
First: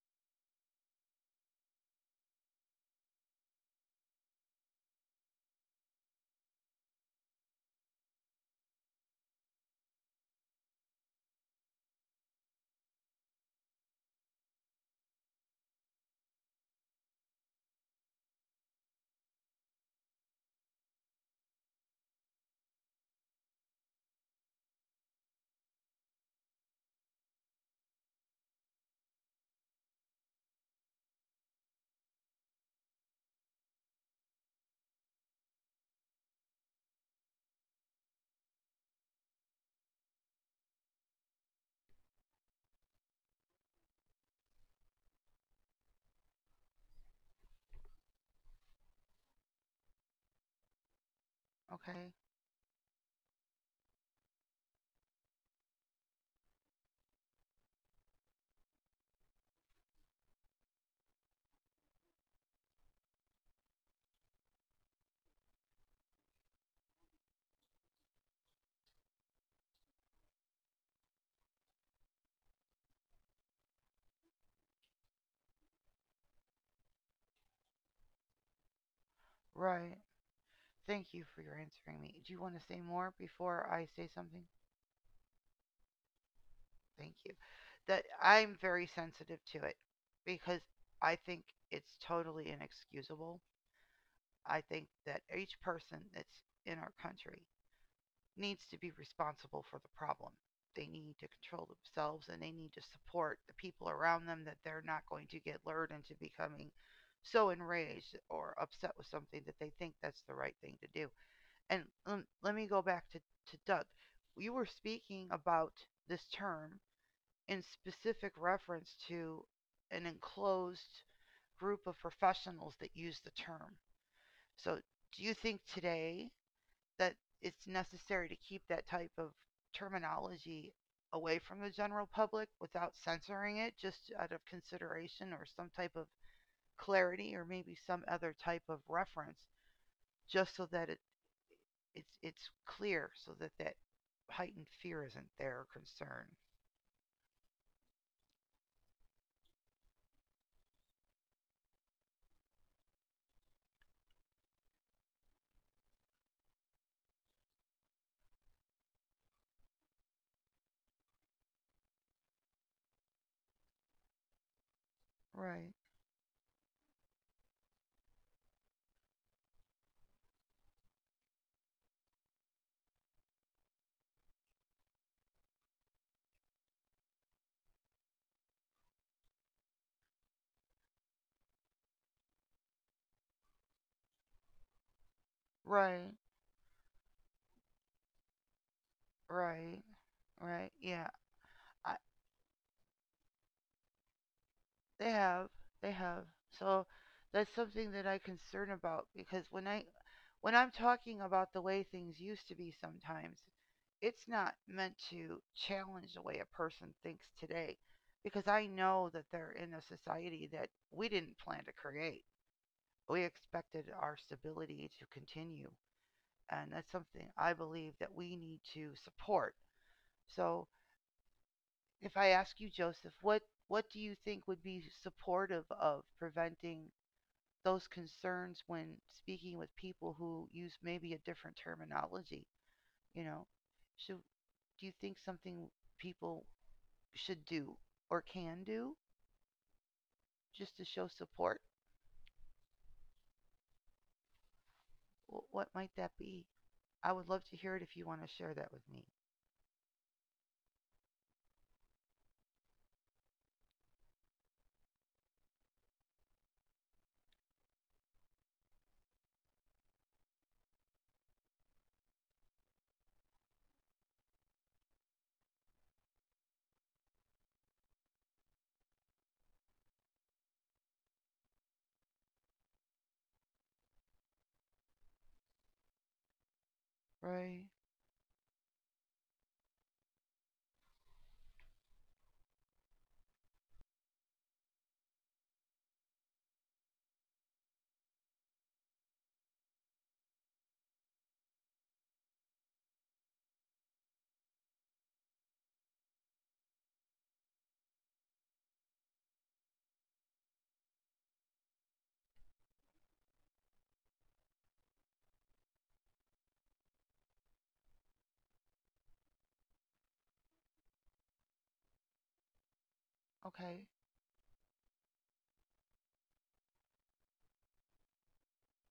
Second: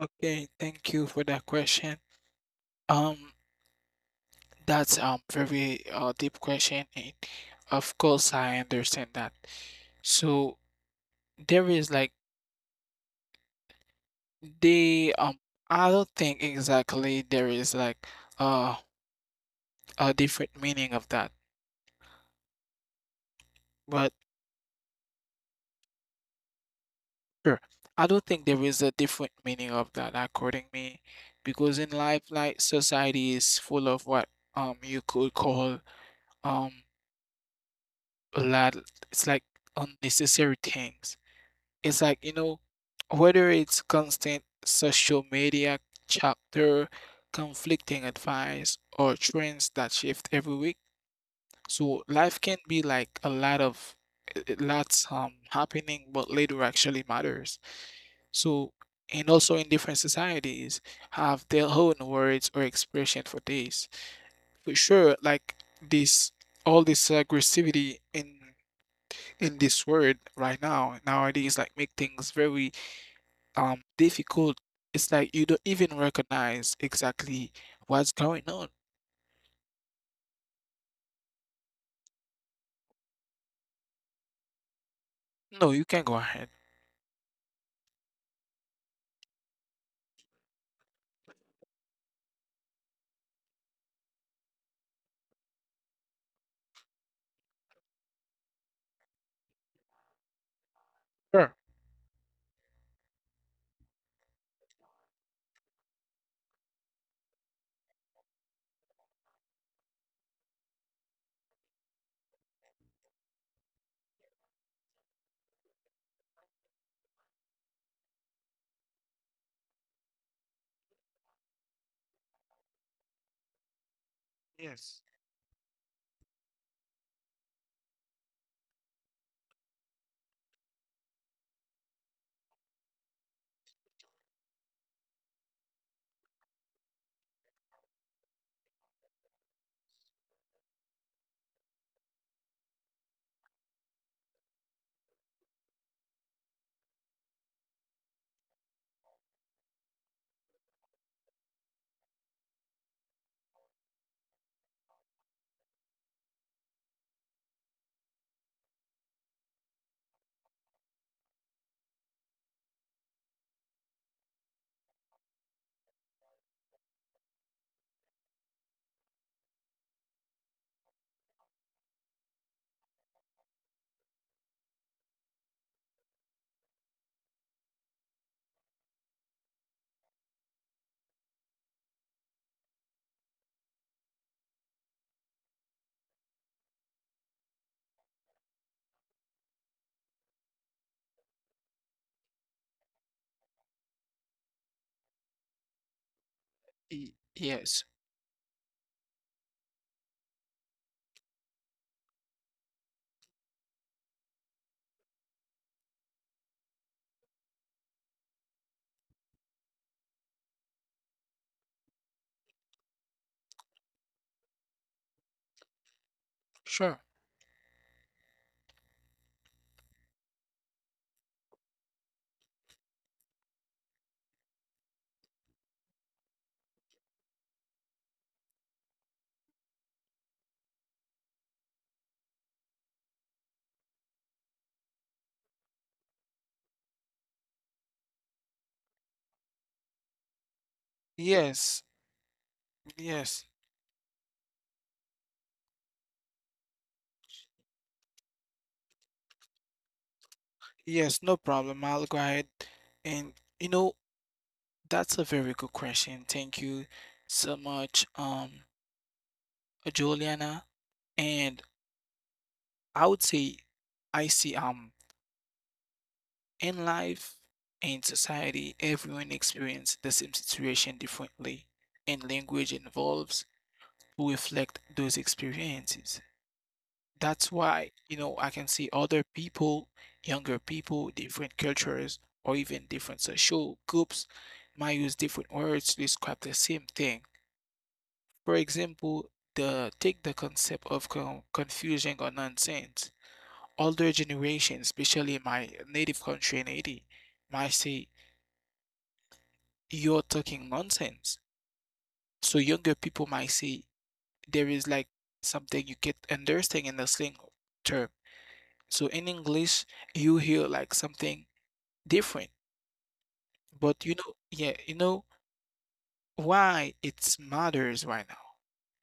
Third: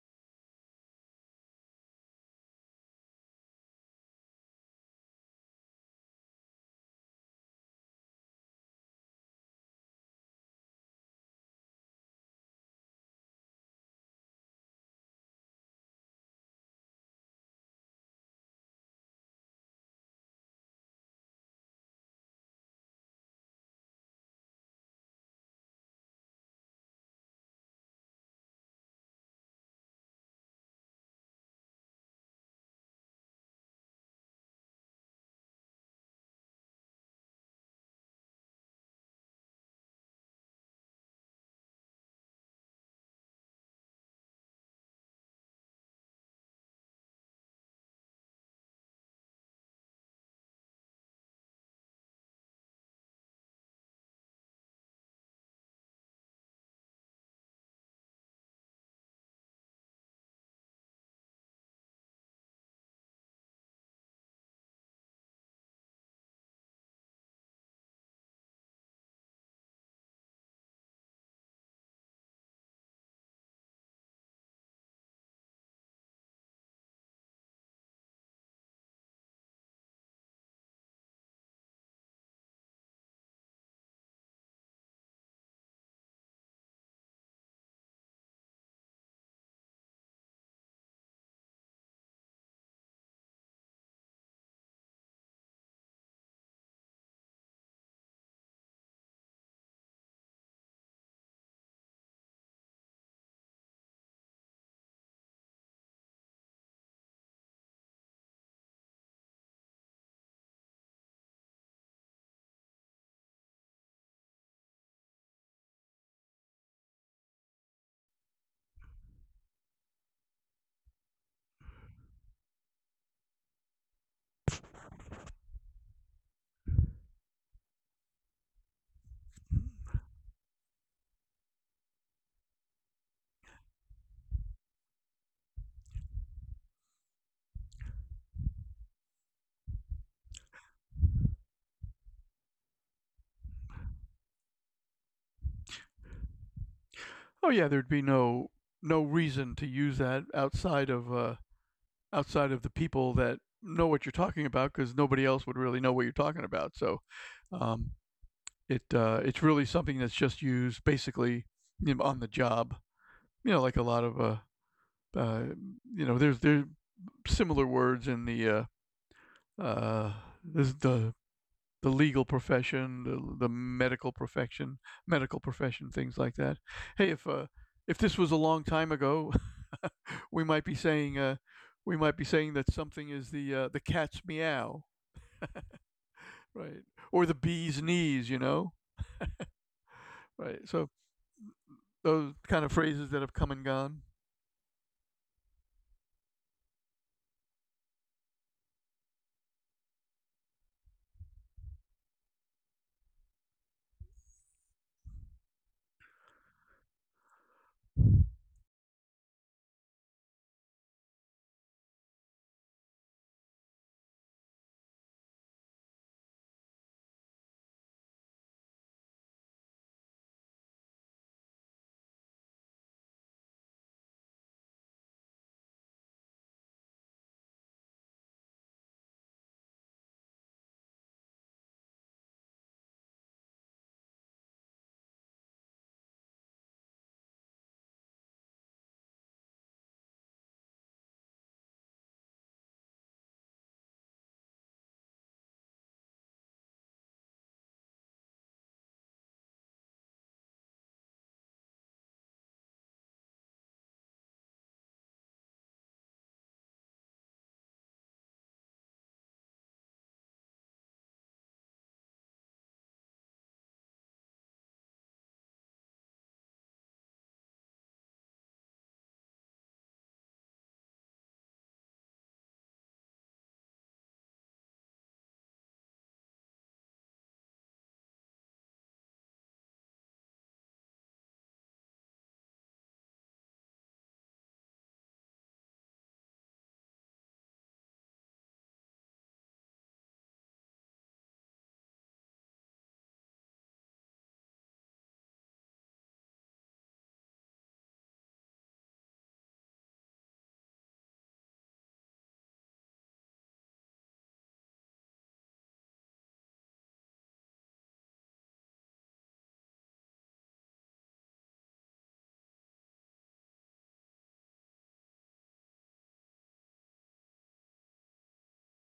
C: Okay, thank you for that question. Um, That's um very uh, deep question, and of course I understand that. So there is like they um I don't think exactly there is like uh a different meaning of that, but sure I don't think there is a different meaning of that according me, because in life like society is full of what um you could call um a lot, it's like unnecessary things. It's like, you know, whether it's constant social media chapter, conflicting advice, or trends that shift every week. So
A: okay,
C: life can be like a lot of uh, lots um happening, but little actually matters. So and also in different societies have their own words or expression for this. For sure, like this all this aggressivity in in this world right now nowadays like make things very um difficult. It's like you don't even recognize exactly what's going on.
A: right. Thank you for your answering me. Do you want to say more before I say something?
C: No, you can go ahead.
A: Thank you. That I'm very sensitive to it because I think it's totally inexcusable. I think that each person that's in our country needs to be responsible for the problem. They need to
C: Sure.
A: control themselves and they need to support the people around them that they're not going to get lured into becoming so enraged or upset with something that they think that's the right thing to do. And um, let me go back to, to Doug. You were speaking about this term in specific reference to an enclosed group of professionals that use the term. So,
C: Yes.
A: do you think today that it's necessary to keep that type of terminology away from the general public without censoring it, just out of consideration or some type of clarity or maybe some other type of reference just so that it it's it's clear so that that heightened fear isn't there or concern.
B: Oh yeah, there'd be no no reason to use that outside of uh, outside of the people that know what you're talking about because nobody else would really know what you're talking about. So um, it uh, it's really something that's just used basically, you know, on the job. You know, like a lot of uh, uh,
A: Right.
B: you know, there's there's similar words in the uh, uh, this the the legal profession, the, the medical profession, medical profession, things like that. Hey, if uh, if this was a long time ago, we might be saying uh, we might be saying that something is the uh, the cat's meow,
A: Right.
B: right, or the bee's knees, you know,
A: Right.
B: right.
A: Right.
B: So
A: Yeah. I,
B: those kind of phrases that have come and gone.
A: they have. They have. So
C: Y-
A: that's
C: yes.
A: something that I concern about because when I when I'm talking about the way things used to be sometimes, it's not meant to challenge the way a person thinks today because I know that they're in a society that we didn't plan to create. We expected our stability to continue. And that's
C: Sure.
A: something I believe that we need to support. So if I ask you, Joseph, what, what do you think would be supportive of preventing those concerns when speaking with people who use maybe a different terminology? You know, should, do you think something people should do or can do just to show support?
C: Yes. Yes.
A: What might that be? I would love to hear it if you want to share that with me.
C: Yes. No problem. I'll go ahead. And you know, that's a very good question. Thank you so much, um, Juliana. And I would say I see um in life, in society, everyone experiences the same situation differently and language involves to reflect those experiences. That's
A: Right.
C: why, you know, I can see other people, younger people, different cultures, or even different social groups might use different words to describe the same thing. For example, the take the concept of con- confusion or nonsense. Older generations, especially in my native country in Haiti, might say you're talking nonsense. So younger people might say there is like something you get understand in the slang term. So in English, you hear like something different.
A: Okay.
C: But you know, yeah, you know why it matters right now?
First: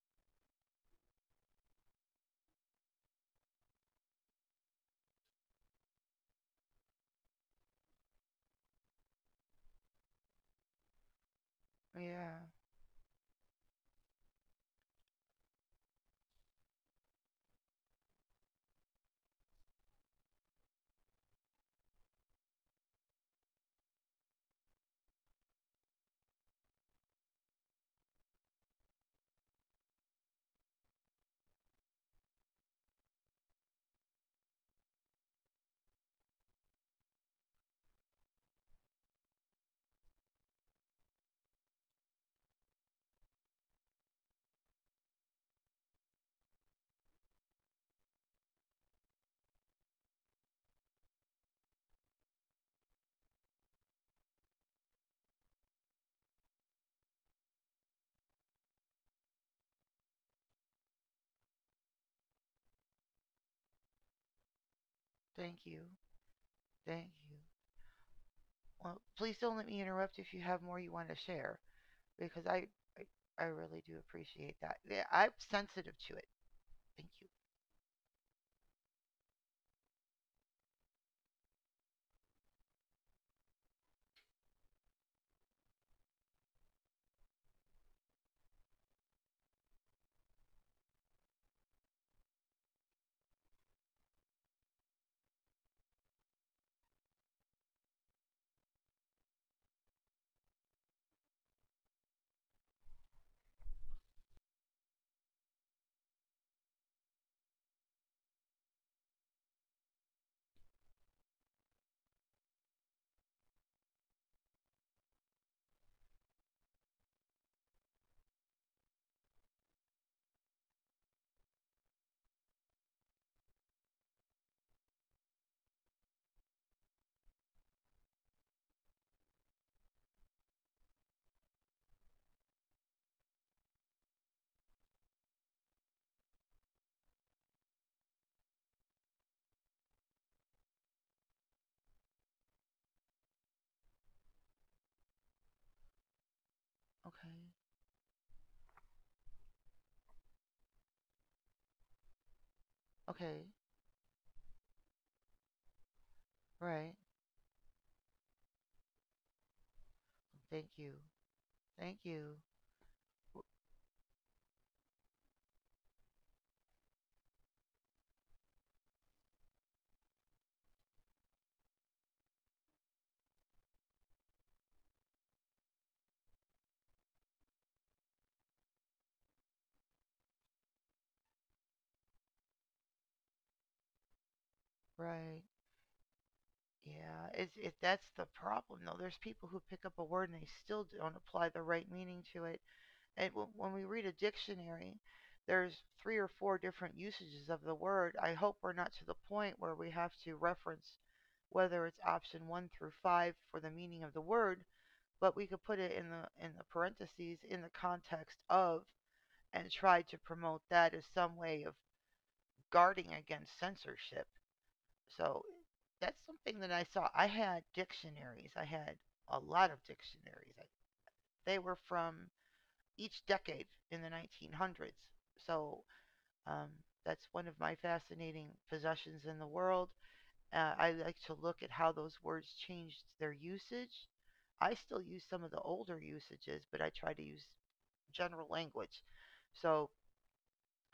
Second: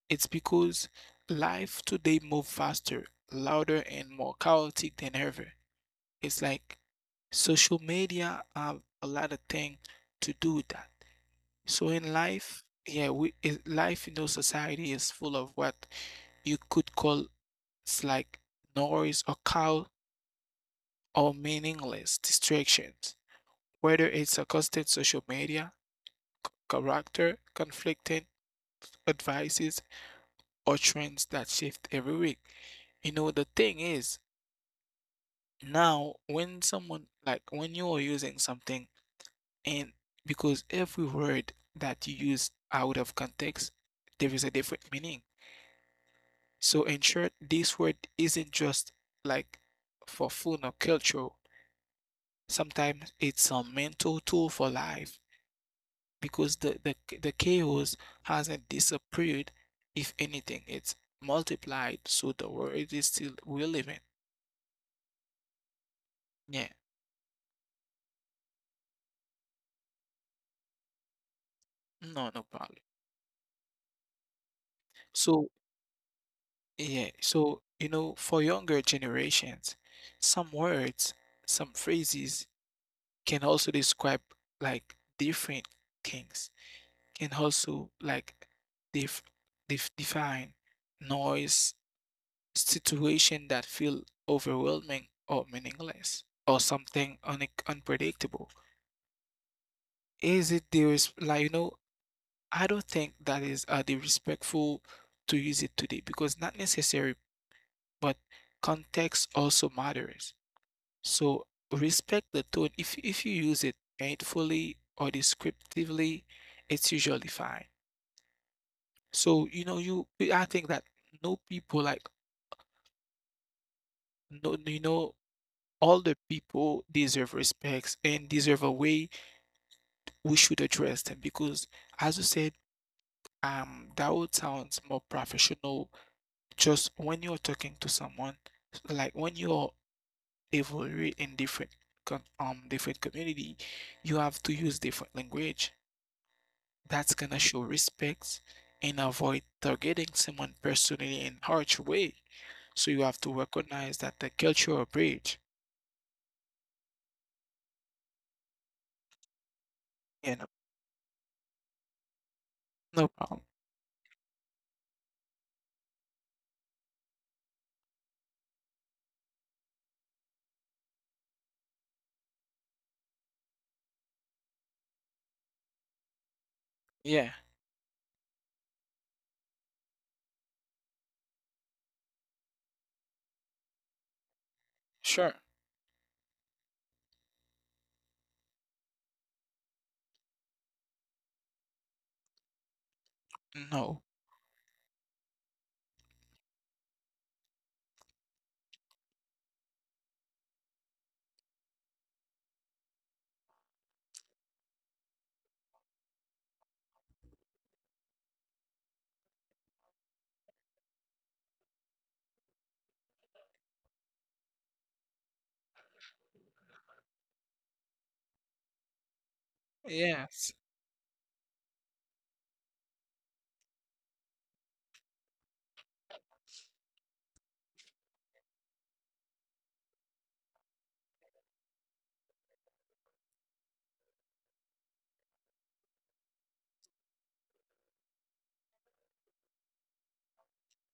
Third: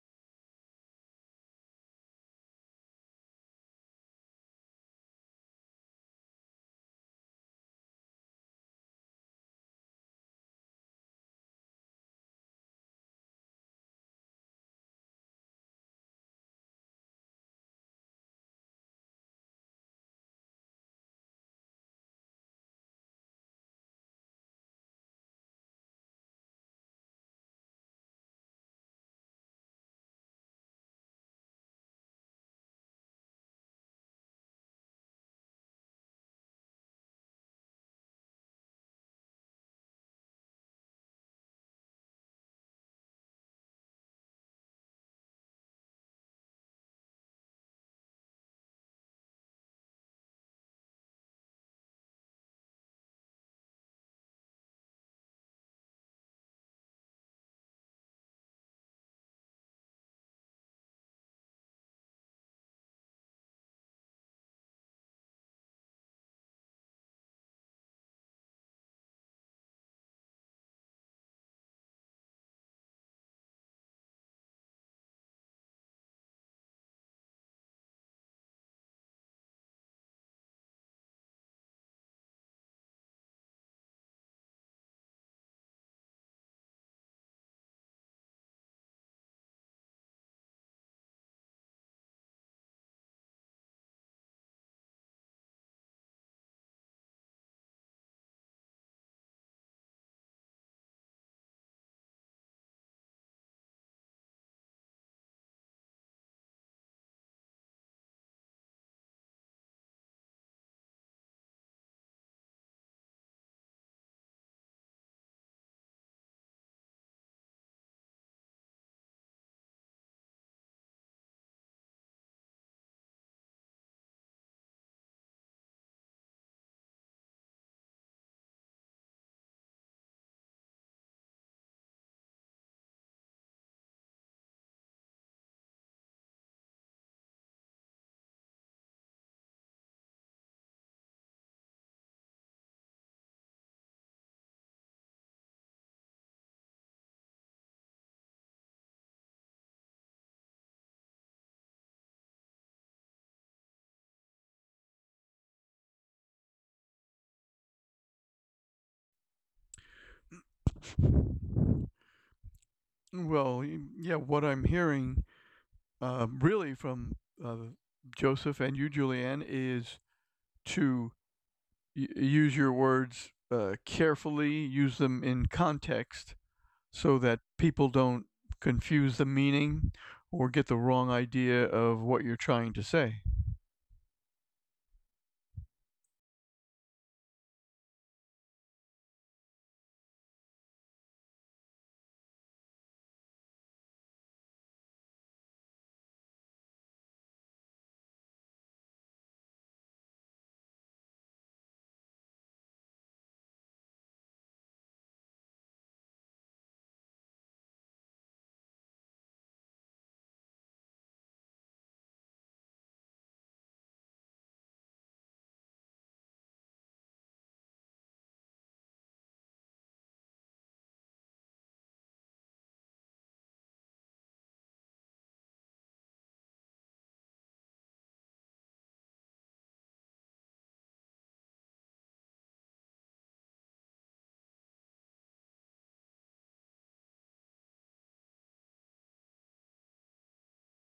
C: It's because life today move faster, louder, and more chaotic than ever. It's like social media have a lot of thing to do with that. So in
A: Yeah,
C: life, yeah, we it, life in our society is full of what you could call, it's like noise or cow or meaningless distractions. Whether it's a social media, character, conflicting advices, or trends that shift every week. You know, the thing is, now when someone, like when you are using something, and because every word that you use out of context, there is a different meaning. So, in short, this word isn't just like for fun or culture. Sometimes it's a mental tool for life, because the the the chaos hasn't disappeared. If anything, it's multiplied, so the word is still relevant.
A: thank you.
C: Yeah,
A: Thank you. Well, please don't let me interrupt if you have more you want to share
C: no, no
A: because I
C: problem.
A: I, I really do appreciate that. Yeah, I'm
C: So
A: sensitive to it.
C: yeah,
A: Thank you.
C: so you know, for younger generations, some words, some phrases can also describe like different things. Can also like def def define noise, situation that feel overwhelming or meaningless or something un- unpredictable. Is it the res- Like, you know, I don't think that is uh, the respectful to use it today because not necessary, but context also matters. So respect the tone. if if you use it painfully or descriptively, it's usually fine. So you know, you I think that no people like, no, you know, all the people deserve respects and deserve a way we should address them, because as you said, um that would sound more professional. Just when you're talking to someone, like when you're evaluating in different com- um different community, you have to use different language that's
A: Okay.
C: gonna show respect and avoid targeting someone personally in harsh way. So you have to
A: Okay.
C: recognize that the cultural bridge,
A: Right.
C: you know.
A: Thank you. Thank you.
C: No problem.
B: Well, yeah, what I'm hearing um, really from uh, Joseph and you, Julianne, is to y- use your words uh, carefully, use them in context so
C: Yeah,
B: that people don't confuse the meaning or get the wrong idea of what you're trying to say.
C: sure.
A: Right. Yeah. It's it That's the problem though. There's people who pick up a word and they still don't apply the right meaning to it. And w- when we read
C: No.
A: a dictionary, there's three or four different usages of the word. I hope we're not to the point where we have to reference whether it's option one through five for the meaning of the word, but we could put it in the in the parentheses in the context of and try to promote that as some way of guarding against censorship. So that's something that I saw. I had dictionaries. I had a lot of
C: Yes.
A: dictionaries. I, they were from each decade in the nineteen hundreds. So um, that's one of my fascinating possessions in the world. Uh, I like to look at how those words changed their usage. I still use some of the older usages, but I try to use general language. So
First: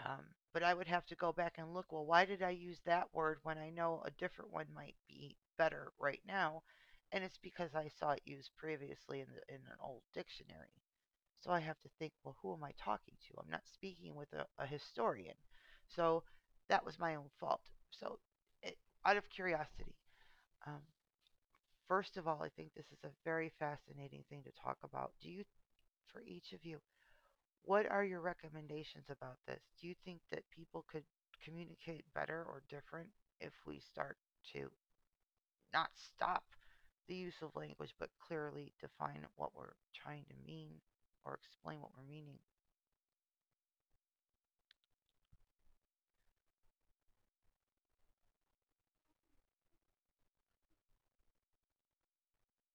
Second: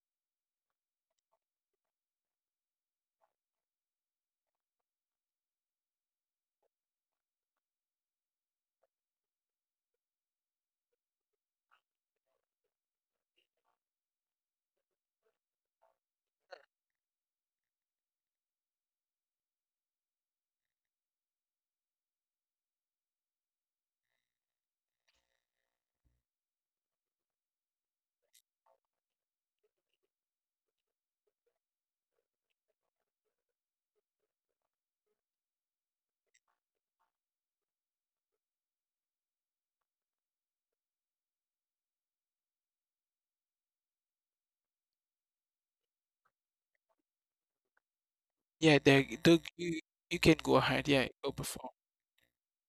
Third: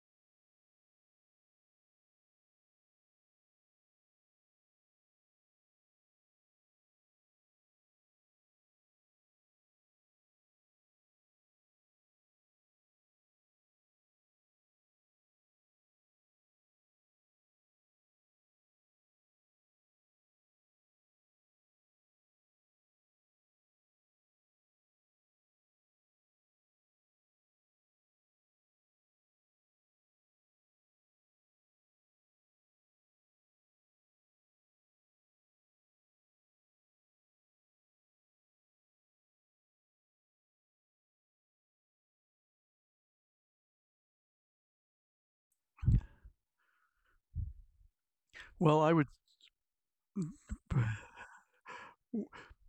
A: um, but I would have to go back and look. Well, why did I use that word when I know a different one might be better right now? And it's because I saw it used previously in, the, in an old dictionary. So I have to think, well, who am I talking to? I'm not speaking with a, a historian. So that was my own fault. So, it, out of curiosity, um, first of all, I think this is a very fascinating thing to talk about. Do you, for each of you, what are your recommendations about this? Do you think that people could communicate better or different if we start to not stop the use of language, but clearly define what we're trying to mean or explain what we're meaning?
C: Yeah,
B: Well, I
C: there
B: would
C: do you You can go ahead. Yeah, go before.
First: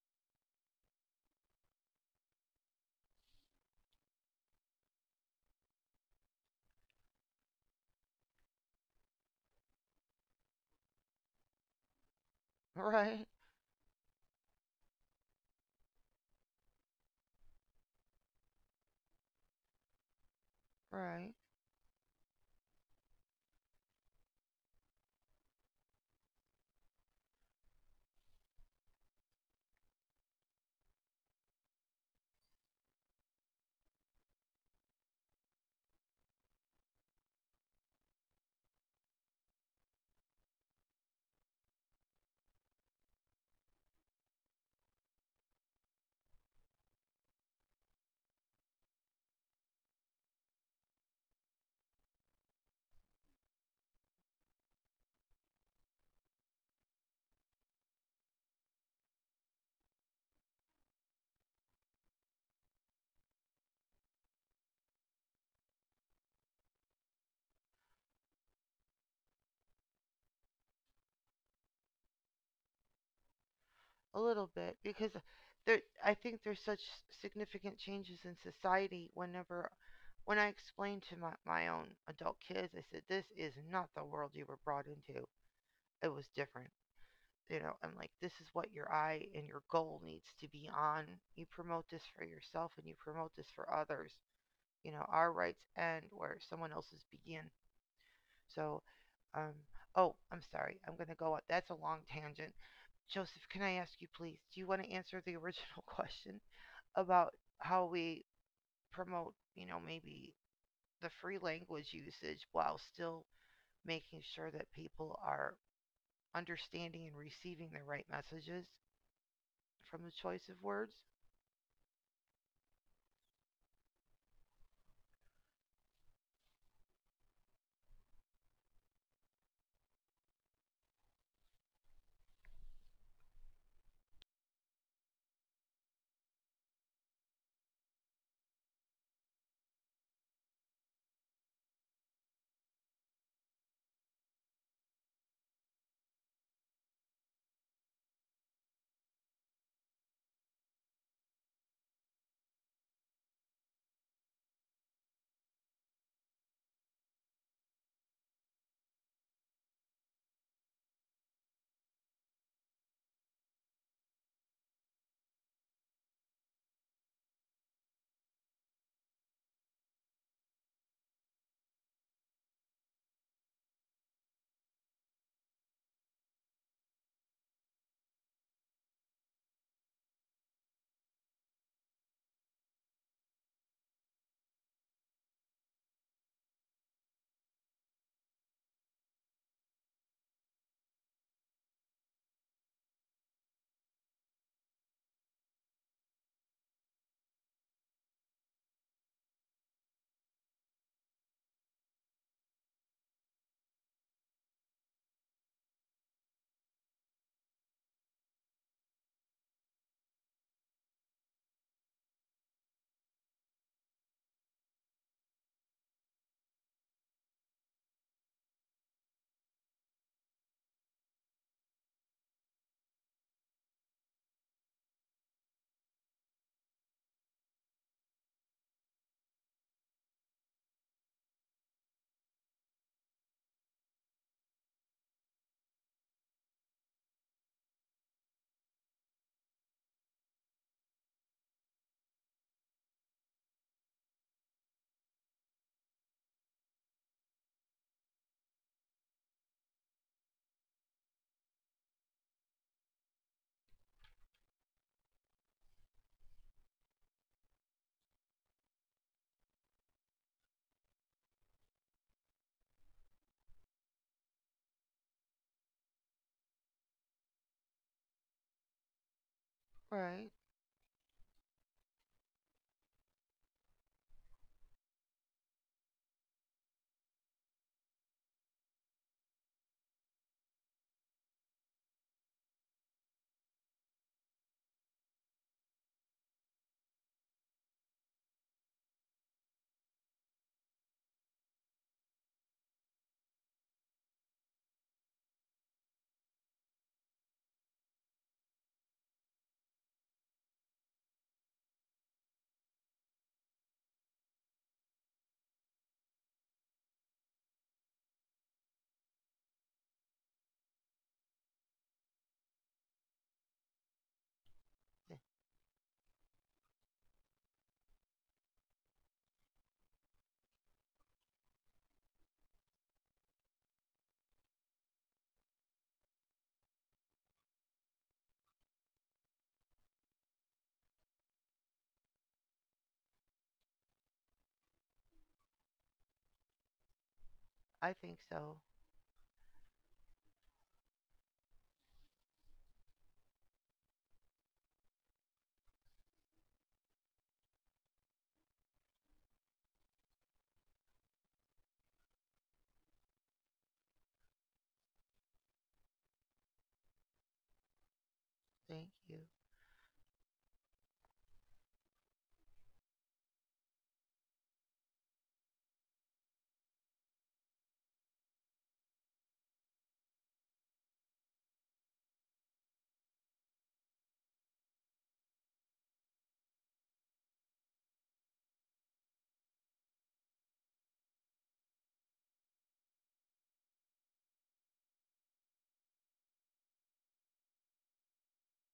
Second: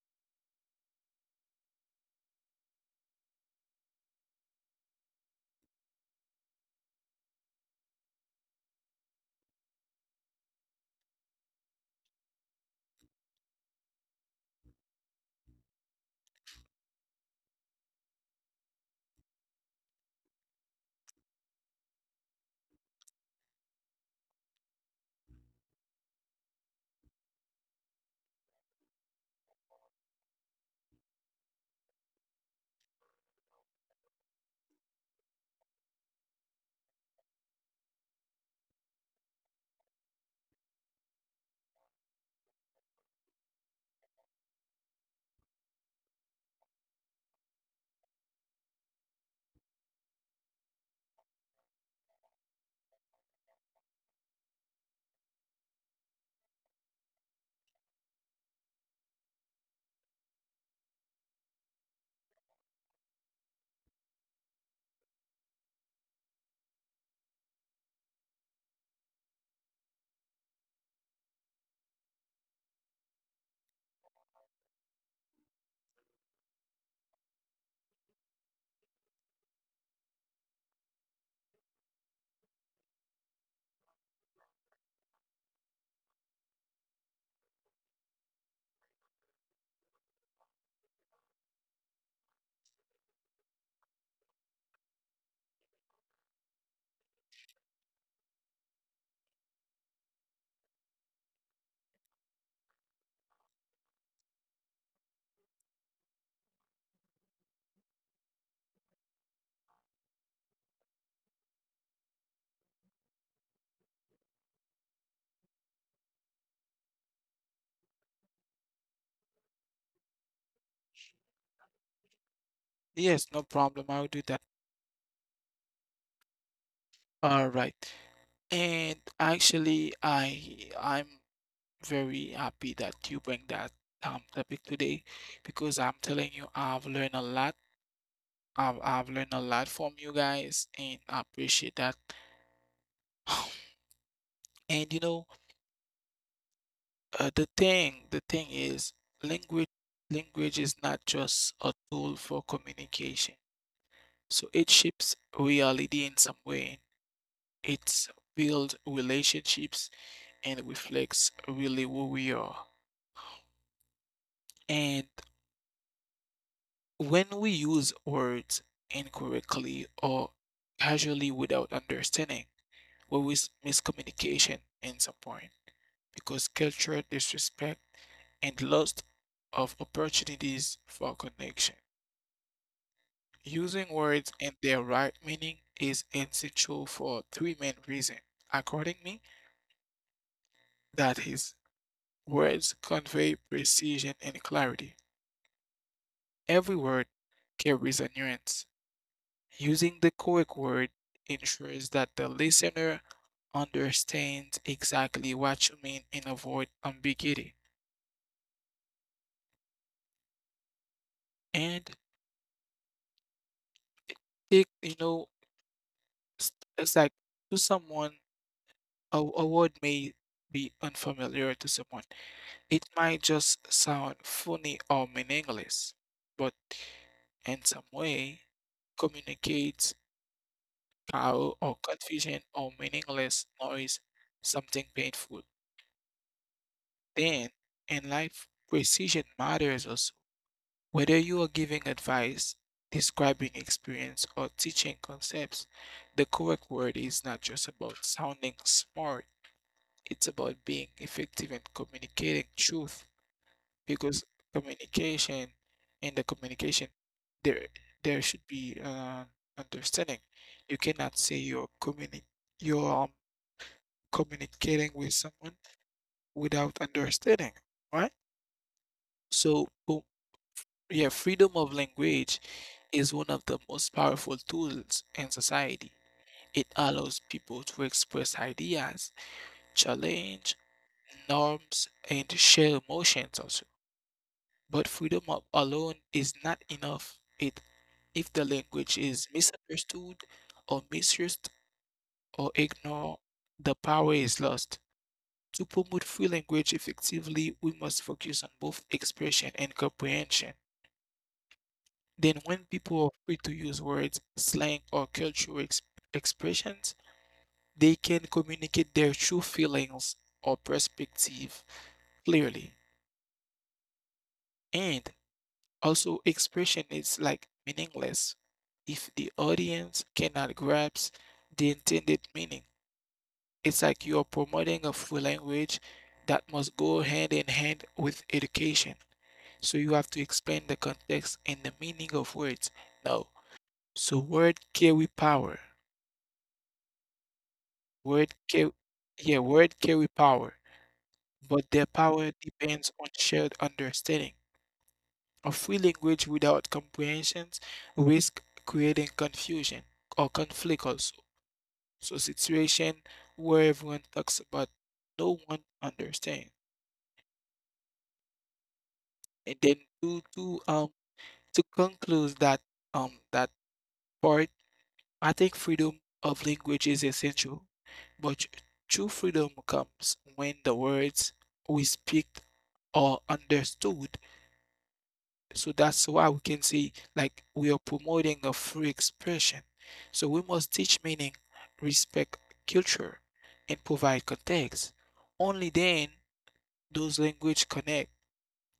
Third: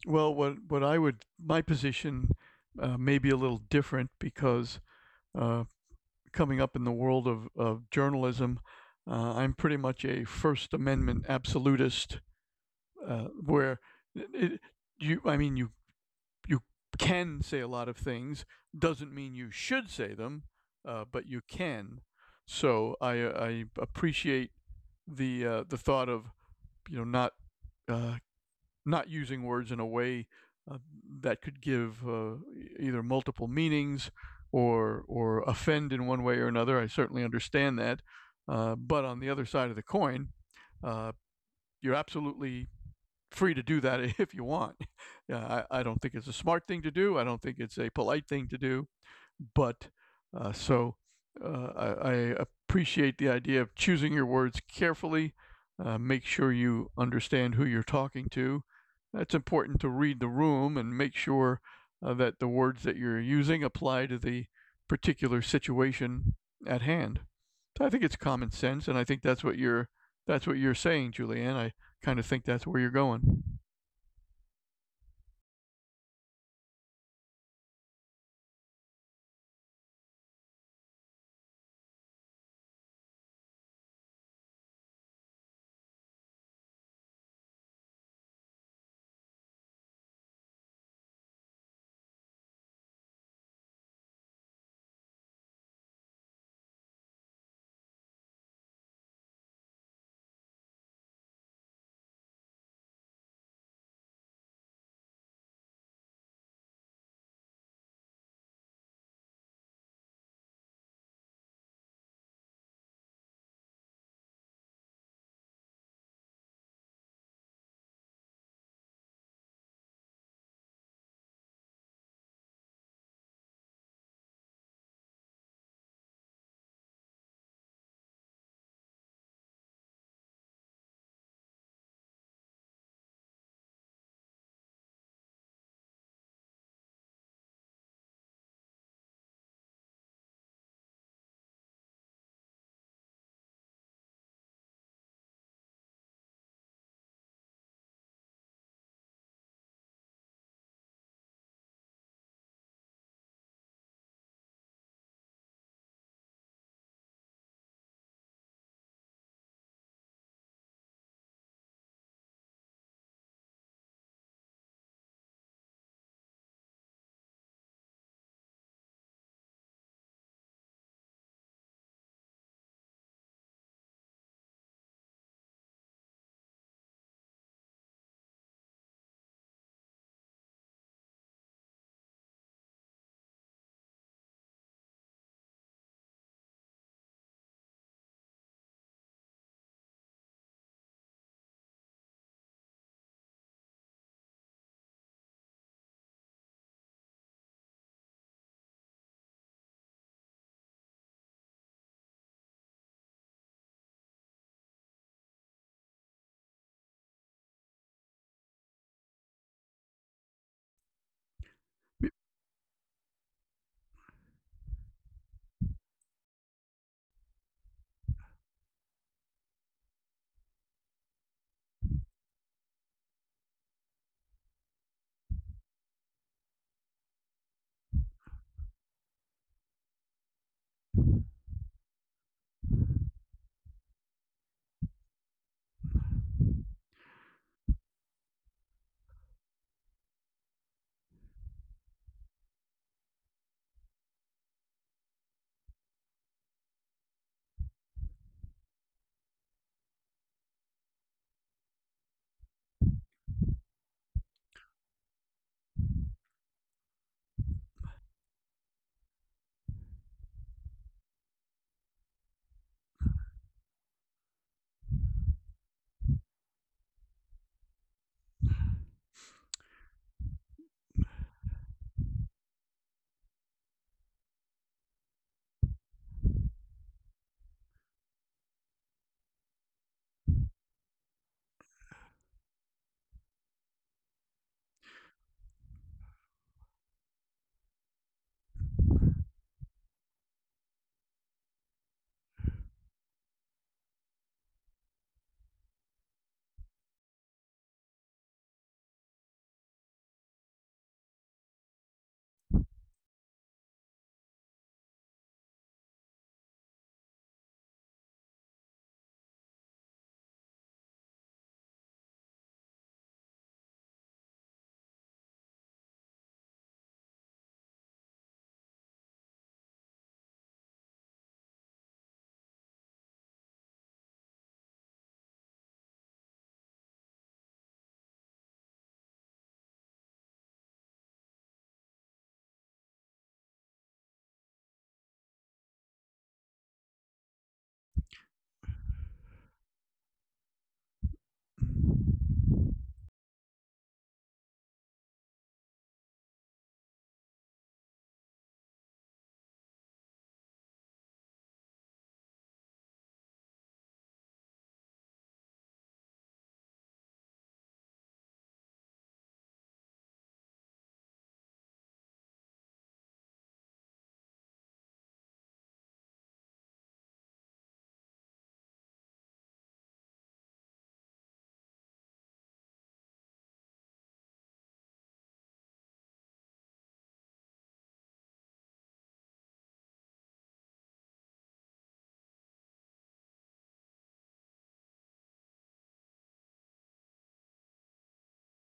B: well what what I would my position uh, may be a little different because uh, coming up in the world of, of journalism, uh, I'm pretty much a First Amendment absolutist, uh,
A: Right,
B: where it, you, I mean, you you can say a lot of things. Doesn't mean you should say them, uh, but
A: right.
B: you can. So I I appreciate the uh, the thought of you know not uh, not using words in a way uh, that could give uh, e-, either multiple meanings or or offend in one way or another. I certainly understand that, uh, but on the other side of the coin, uh, you're absolutely free to do that if you want. Yeah, I, I don't think it's a smart thing to do. I don't think it's a polite thing to do. But uh, so uh, I, I appreciate the idea of choosing your words carefully. Uh, make sure you understand who you're talking to. It's important to read the room and make sure uh, that the words that you're using apply to the particular situation at hand. So I think it's common sense, and I think that's what you're that's what you're saying, Julianne. I kind of think that's where you're going.
A: A little bit because there, I think there's such significant changes in society whenever when I explained to my, my own adult kids, I said, This is not the world you were brought into. It was different. You know, I'm like, this is what your eye and your goal needs to be on. You promote this for yourself and you promote this for others. You know, our rights end where someone else's begin. So um oh, I'm sorry, I'm going to go on, that's a long tangent. Joseph, can I ask you, please, do you want to answer the original question about how we promote, you know, maybe the free language usage while still making sure that people are understanding and receiving the right messages from the choice of words?
C: Yes, no problem. I'll do that. All right. And actually I I'm very happy that you bring that um topic today, because I'm telling you I've learned a lot. I've I've learned a lot from you guys and I appreciate that. And you know, uh, the thing the thing is, language language is not just a tool for communication. So it shapes reality in some way. It builds relationships and reflects really who we are. And when we use words incorrectly or casually without understanding, we risk miscommunication in some point, because cultural disrespect and loss of opportunities for connection. Using words in their right meaning is essential for three main reasons. According to me, that is: words convey precision and clarity. Every word carries a nuance. Using the correct word ensures that the listener understands exactly what you mean and avoid ambiguity. And take, you know, s- it's like to someone, a, a word may be unfamiliar to someone. It might just sound funny or meaningless, but in some way communicates cow or confusion or meaningless noise, something painful. Then, in life, precision matters also. Whether you are giving advice, describing experience, or teaching concepts, the correct word is not just about sounding smart, it's about being effective and communicating truth, because communication in the communication there there should be uh, understanding. You cannot say you're communi- you're um. communicating with someone without understanding, right? So, oh,
A: Right.
C: yeah, freedom of language is one of the most powerful tools in society. It allows people to express ideas, challenge norms, and share emotions also. But freedom of alone is not enough. It If the language is misunderstood or misused or ignored, the power is lost. To promote free language effectively, we must focus on both expression and comprehension. Then, when people are free to use words, slang, or cultural ex- expressions, they can communicate their true feelings or perspective clearly. And also, expression is like meaningless if the audience cannot grasp the intended meaning. It's like you're promoting a free language that must go hand in hand with education. So you have to explain the context and the meaning of words. Now, so word carry power.
A: I think
C: Word
A: so.
C: carry Yeah, word carry power, but their power depends on shared understanding. A free language without comprehensions risk creating confusion or conflict also. So situation where everyone talks about, no one understands.
A: Thank you.
C: And then to to um to conclude that um that part, I think freedom of language is essential, but true freedom comes when the words we speak are understood. So that's why we can say, like, we are promoting a free expression. So we must teach meaning, respect culture, and provide context. Only then those language connect,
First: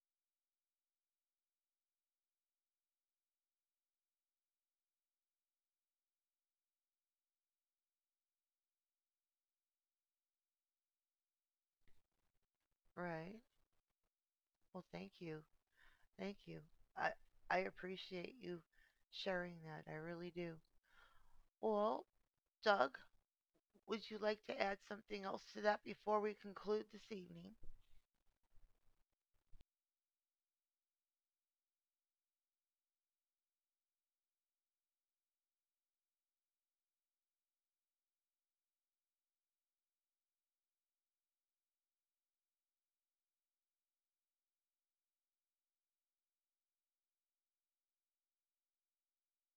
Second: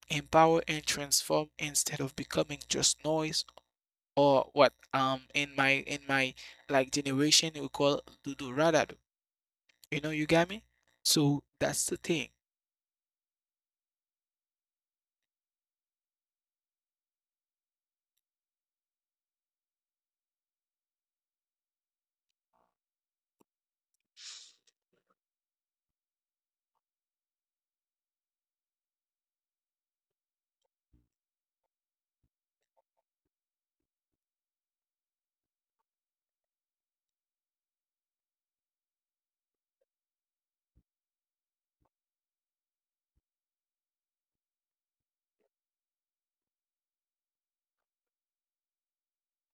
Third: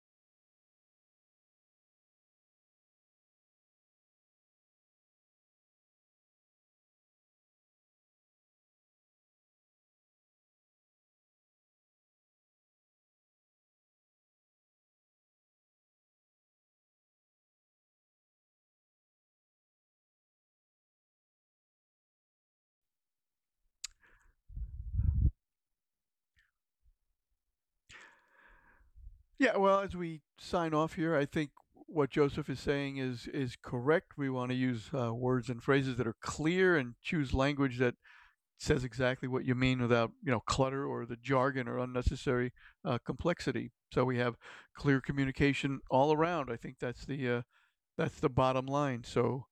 C: empower, and transform instead of becoming just noise or what um in my in my like generation we call do do rada. You know, you got me? So that's the thing.
A: Right. Well, thank you. Thank you. I I appreciate you sharing that. I really do. Well, Doug, would you like to add something else to that before we conclude this evening?
B: Yeah, well, as we sign off here, I think what Joseph is saying is is correct. We want to use uh, words and phrases that are clear and choose language that says exactly what you mean without you know clutter or the jargon or unnecessary uh, complexity. So we have clear communication all around. I think that's the uh, that's the bottom line. So,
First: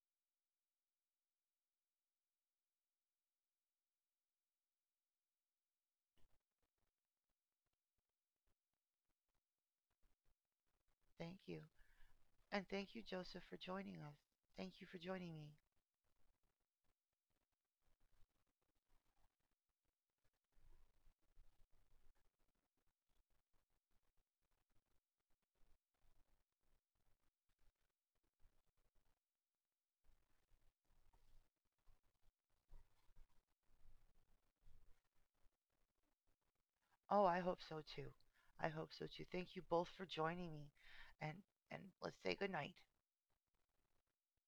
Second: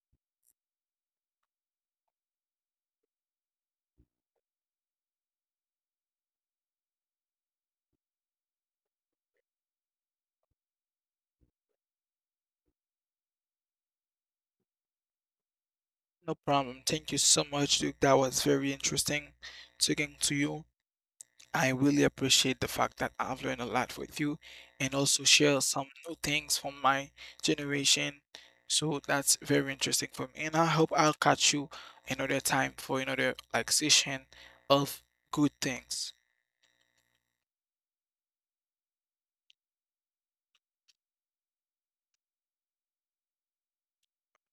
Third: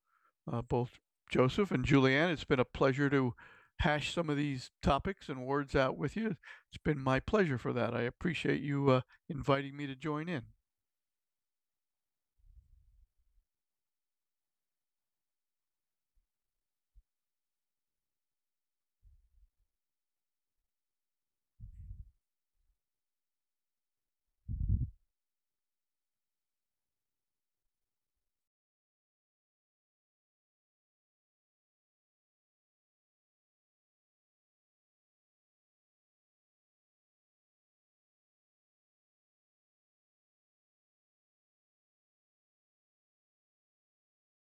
B: uh, both Joseph and Julianne, it's been a pleasure to hash some of these topics and words out with you. It's been my pleasure for that. I appreciate you uh, inviting me to join in.
A: Thank you. And thank you, Joseph, for joining us. Thank you for joining me.
C: No problem. Thank you so much, Duke. That was very interesting talking to you. I really appreciate the fact that I've learned a lot with you and also share some new things from my generation. So that's very interesting for me. And I hope I'll catch you another time for another like session of good things.
A: Oh, I hope so too. I hope so too. Thank you both for joining me. And and let's say good night.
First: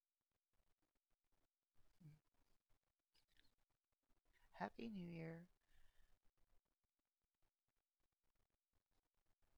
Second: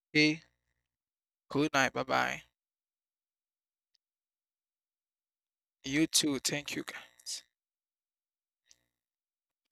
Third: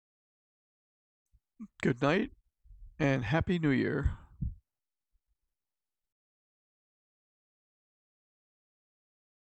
C: Okay. Good night.
B: Good
C: Bye
B: night
C: bye.
B: and Happy New Year.
A: Happy New Year.
C: You too. Thank you guys.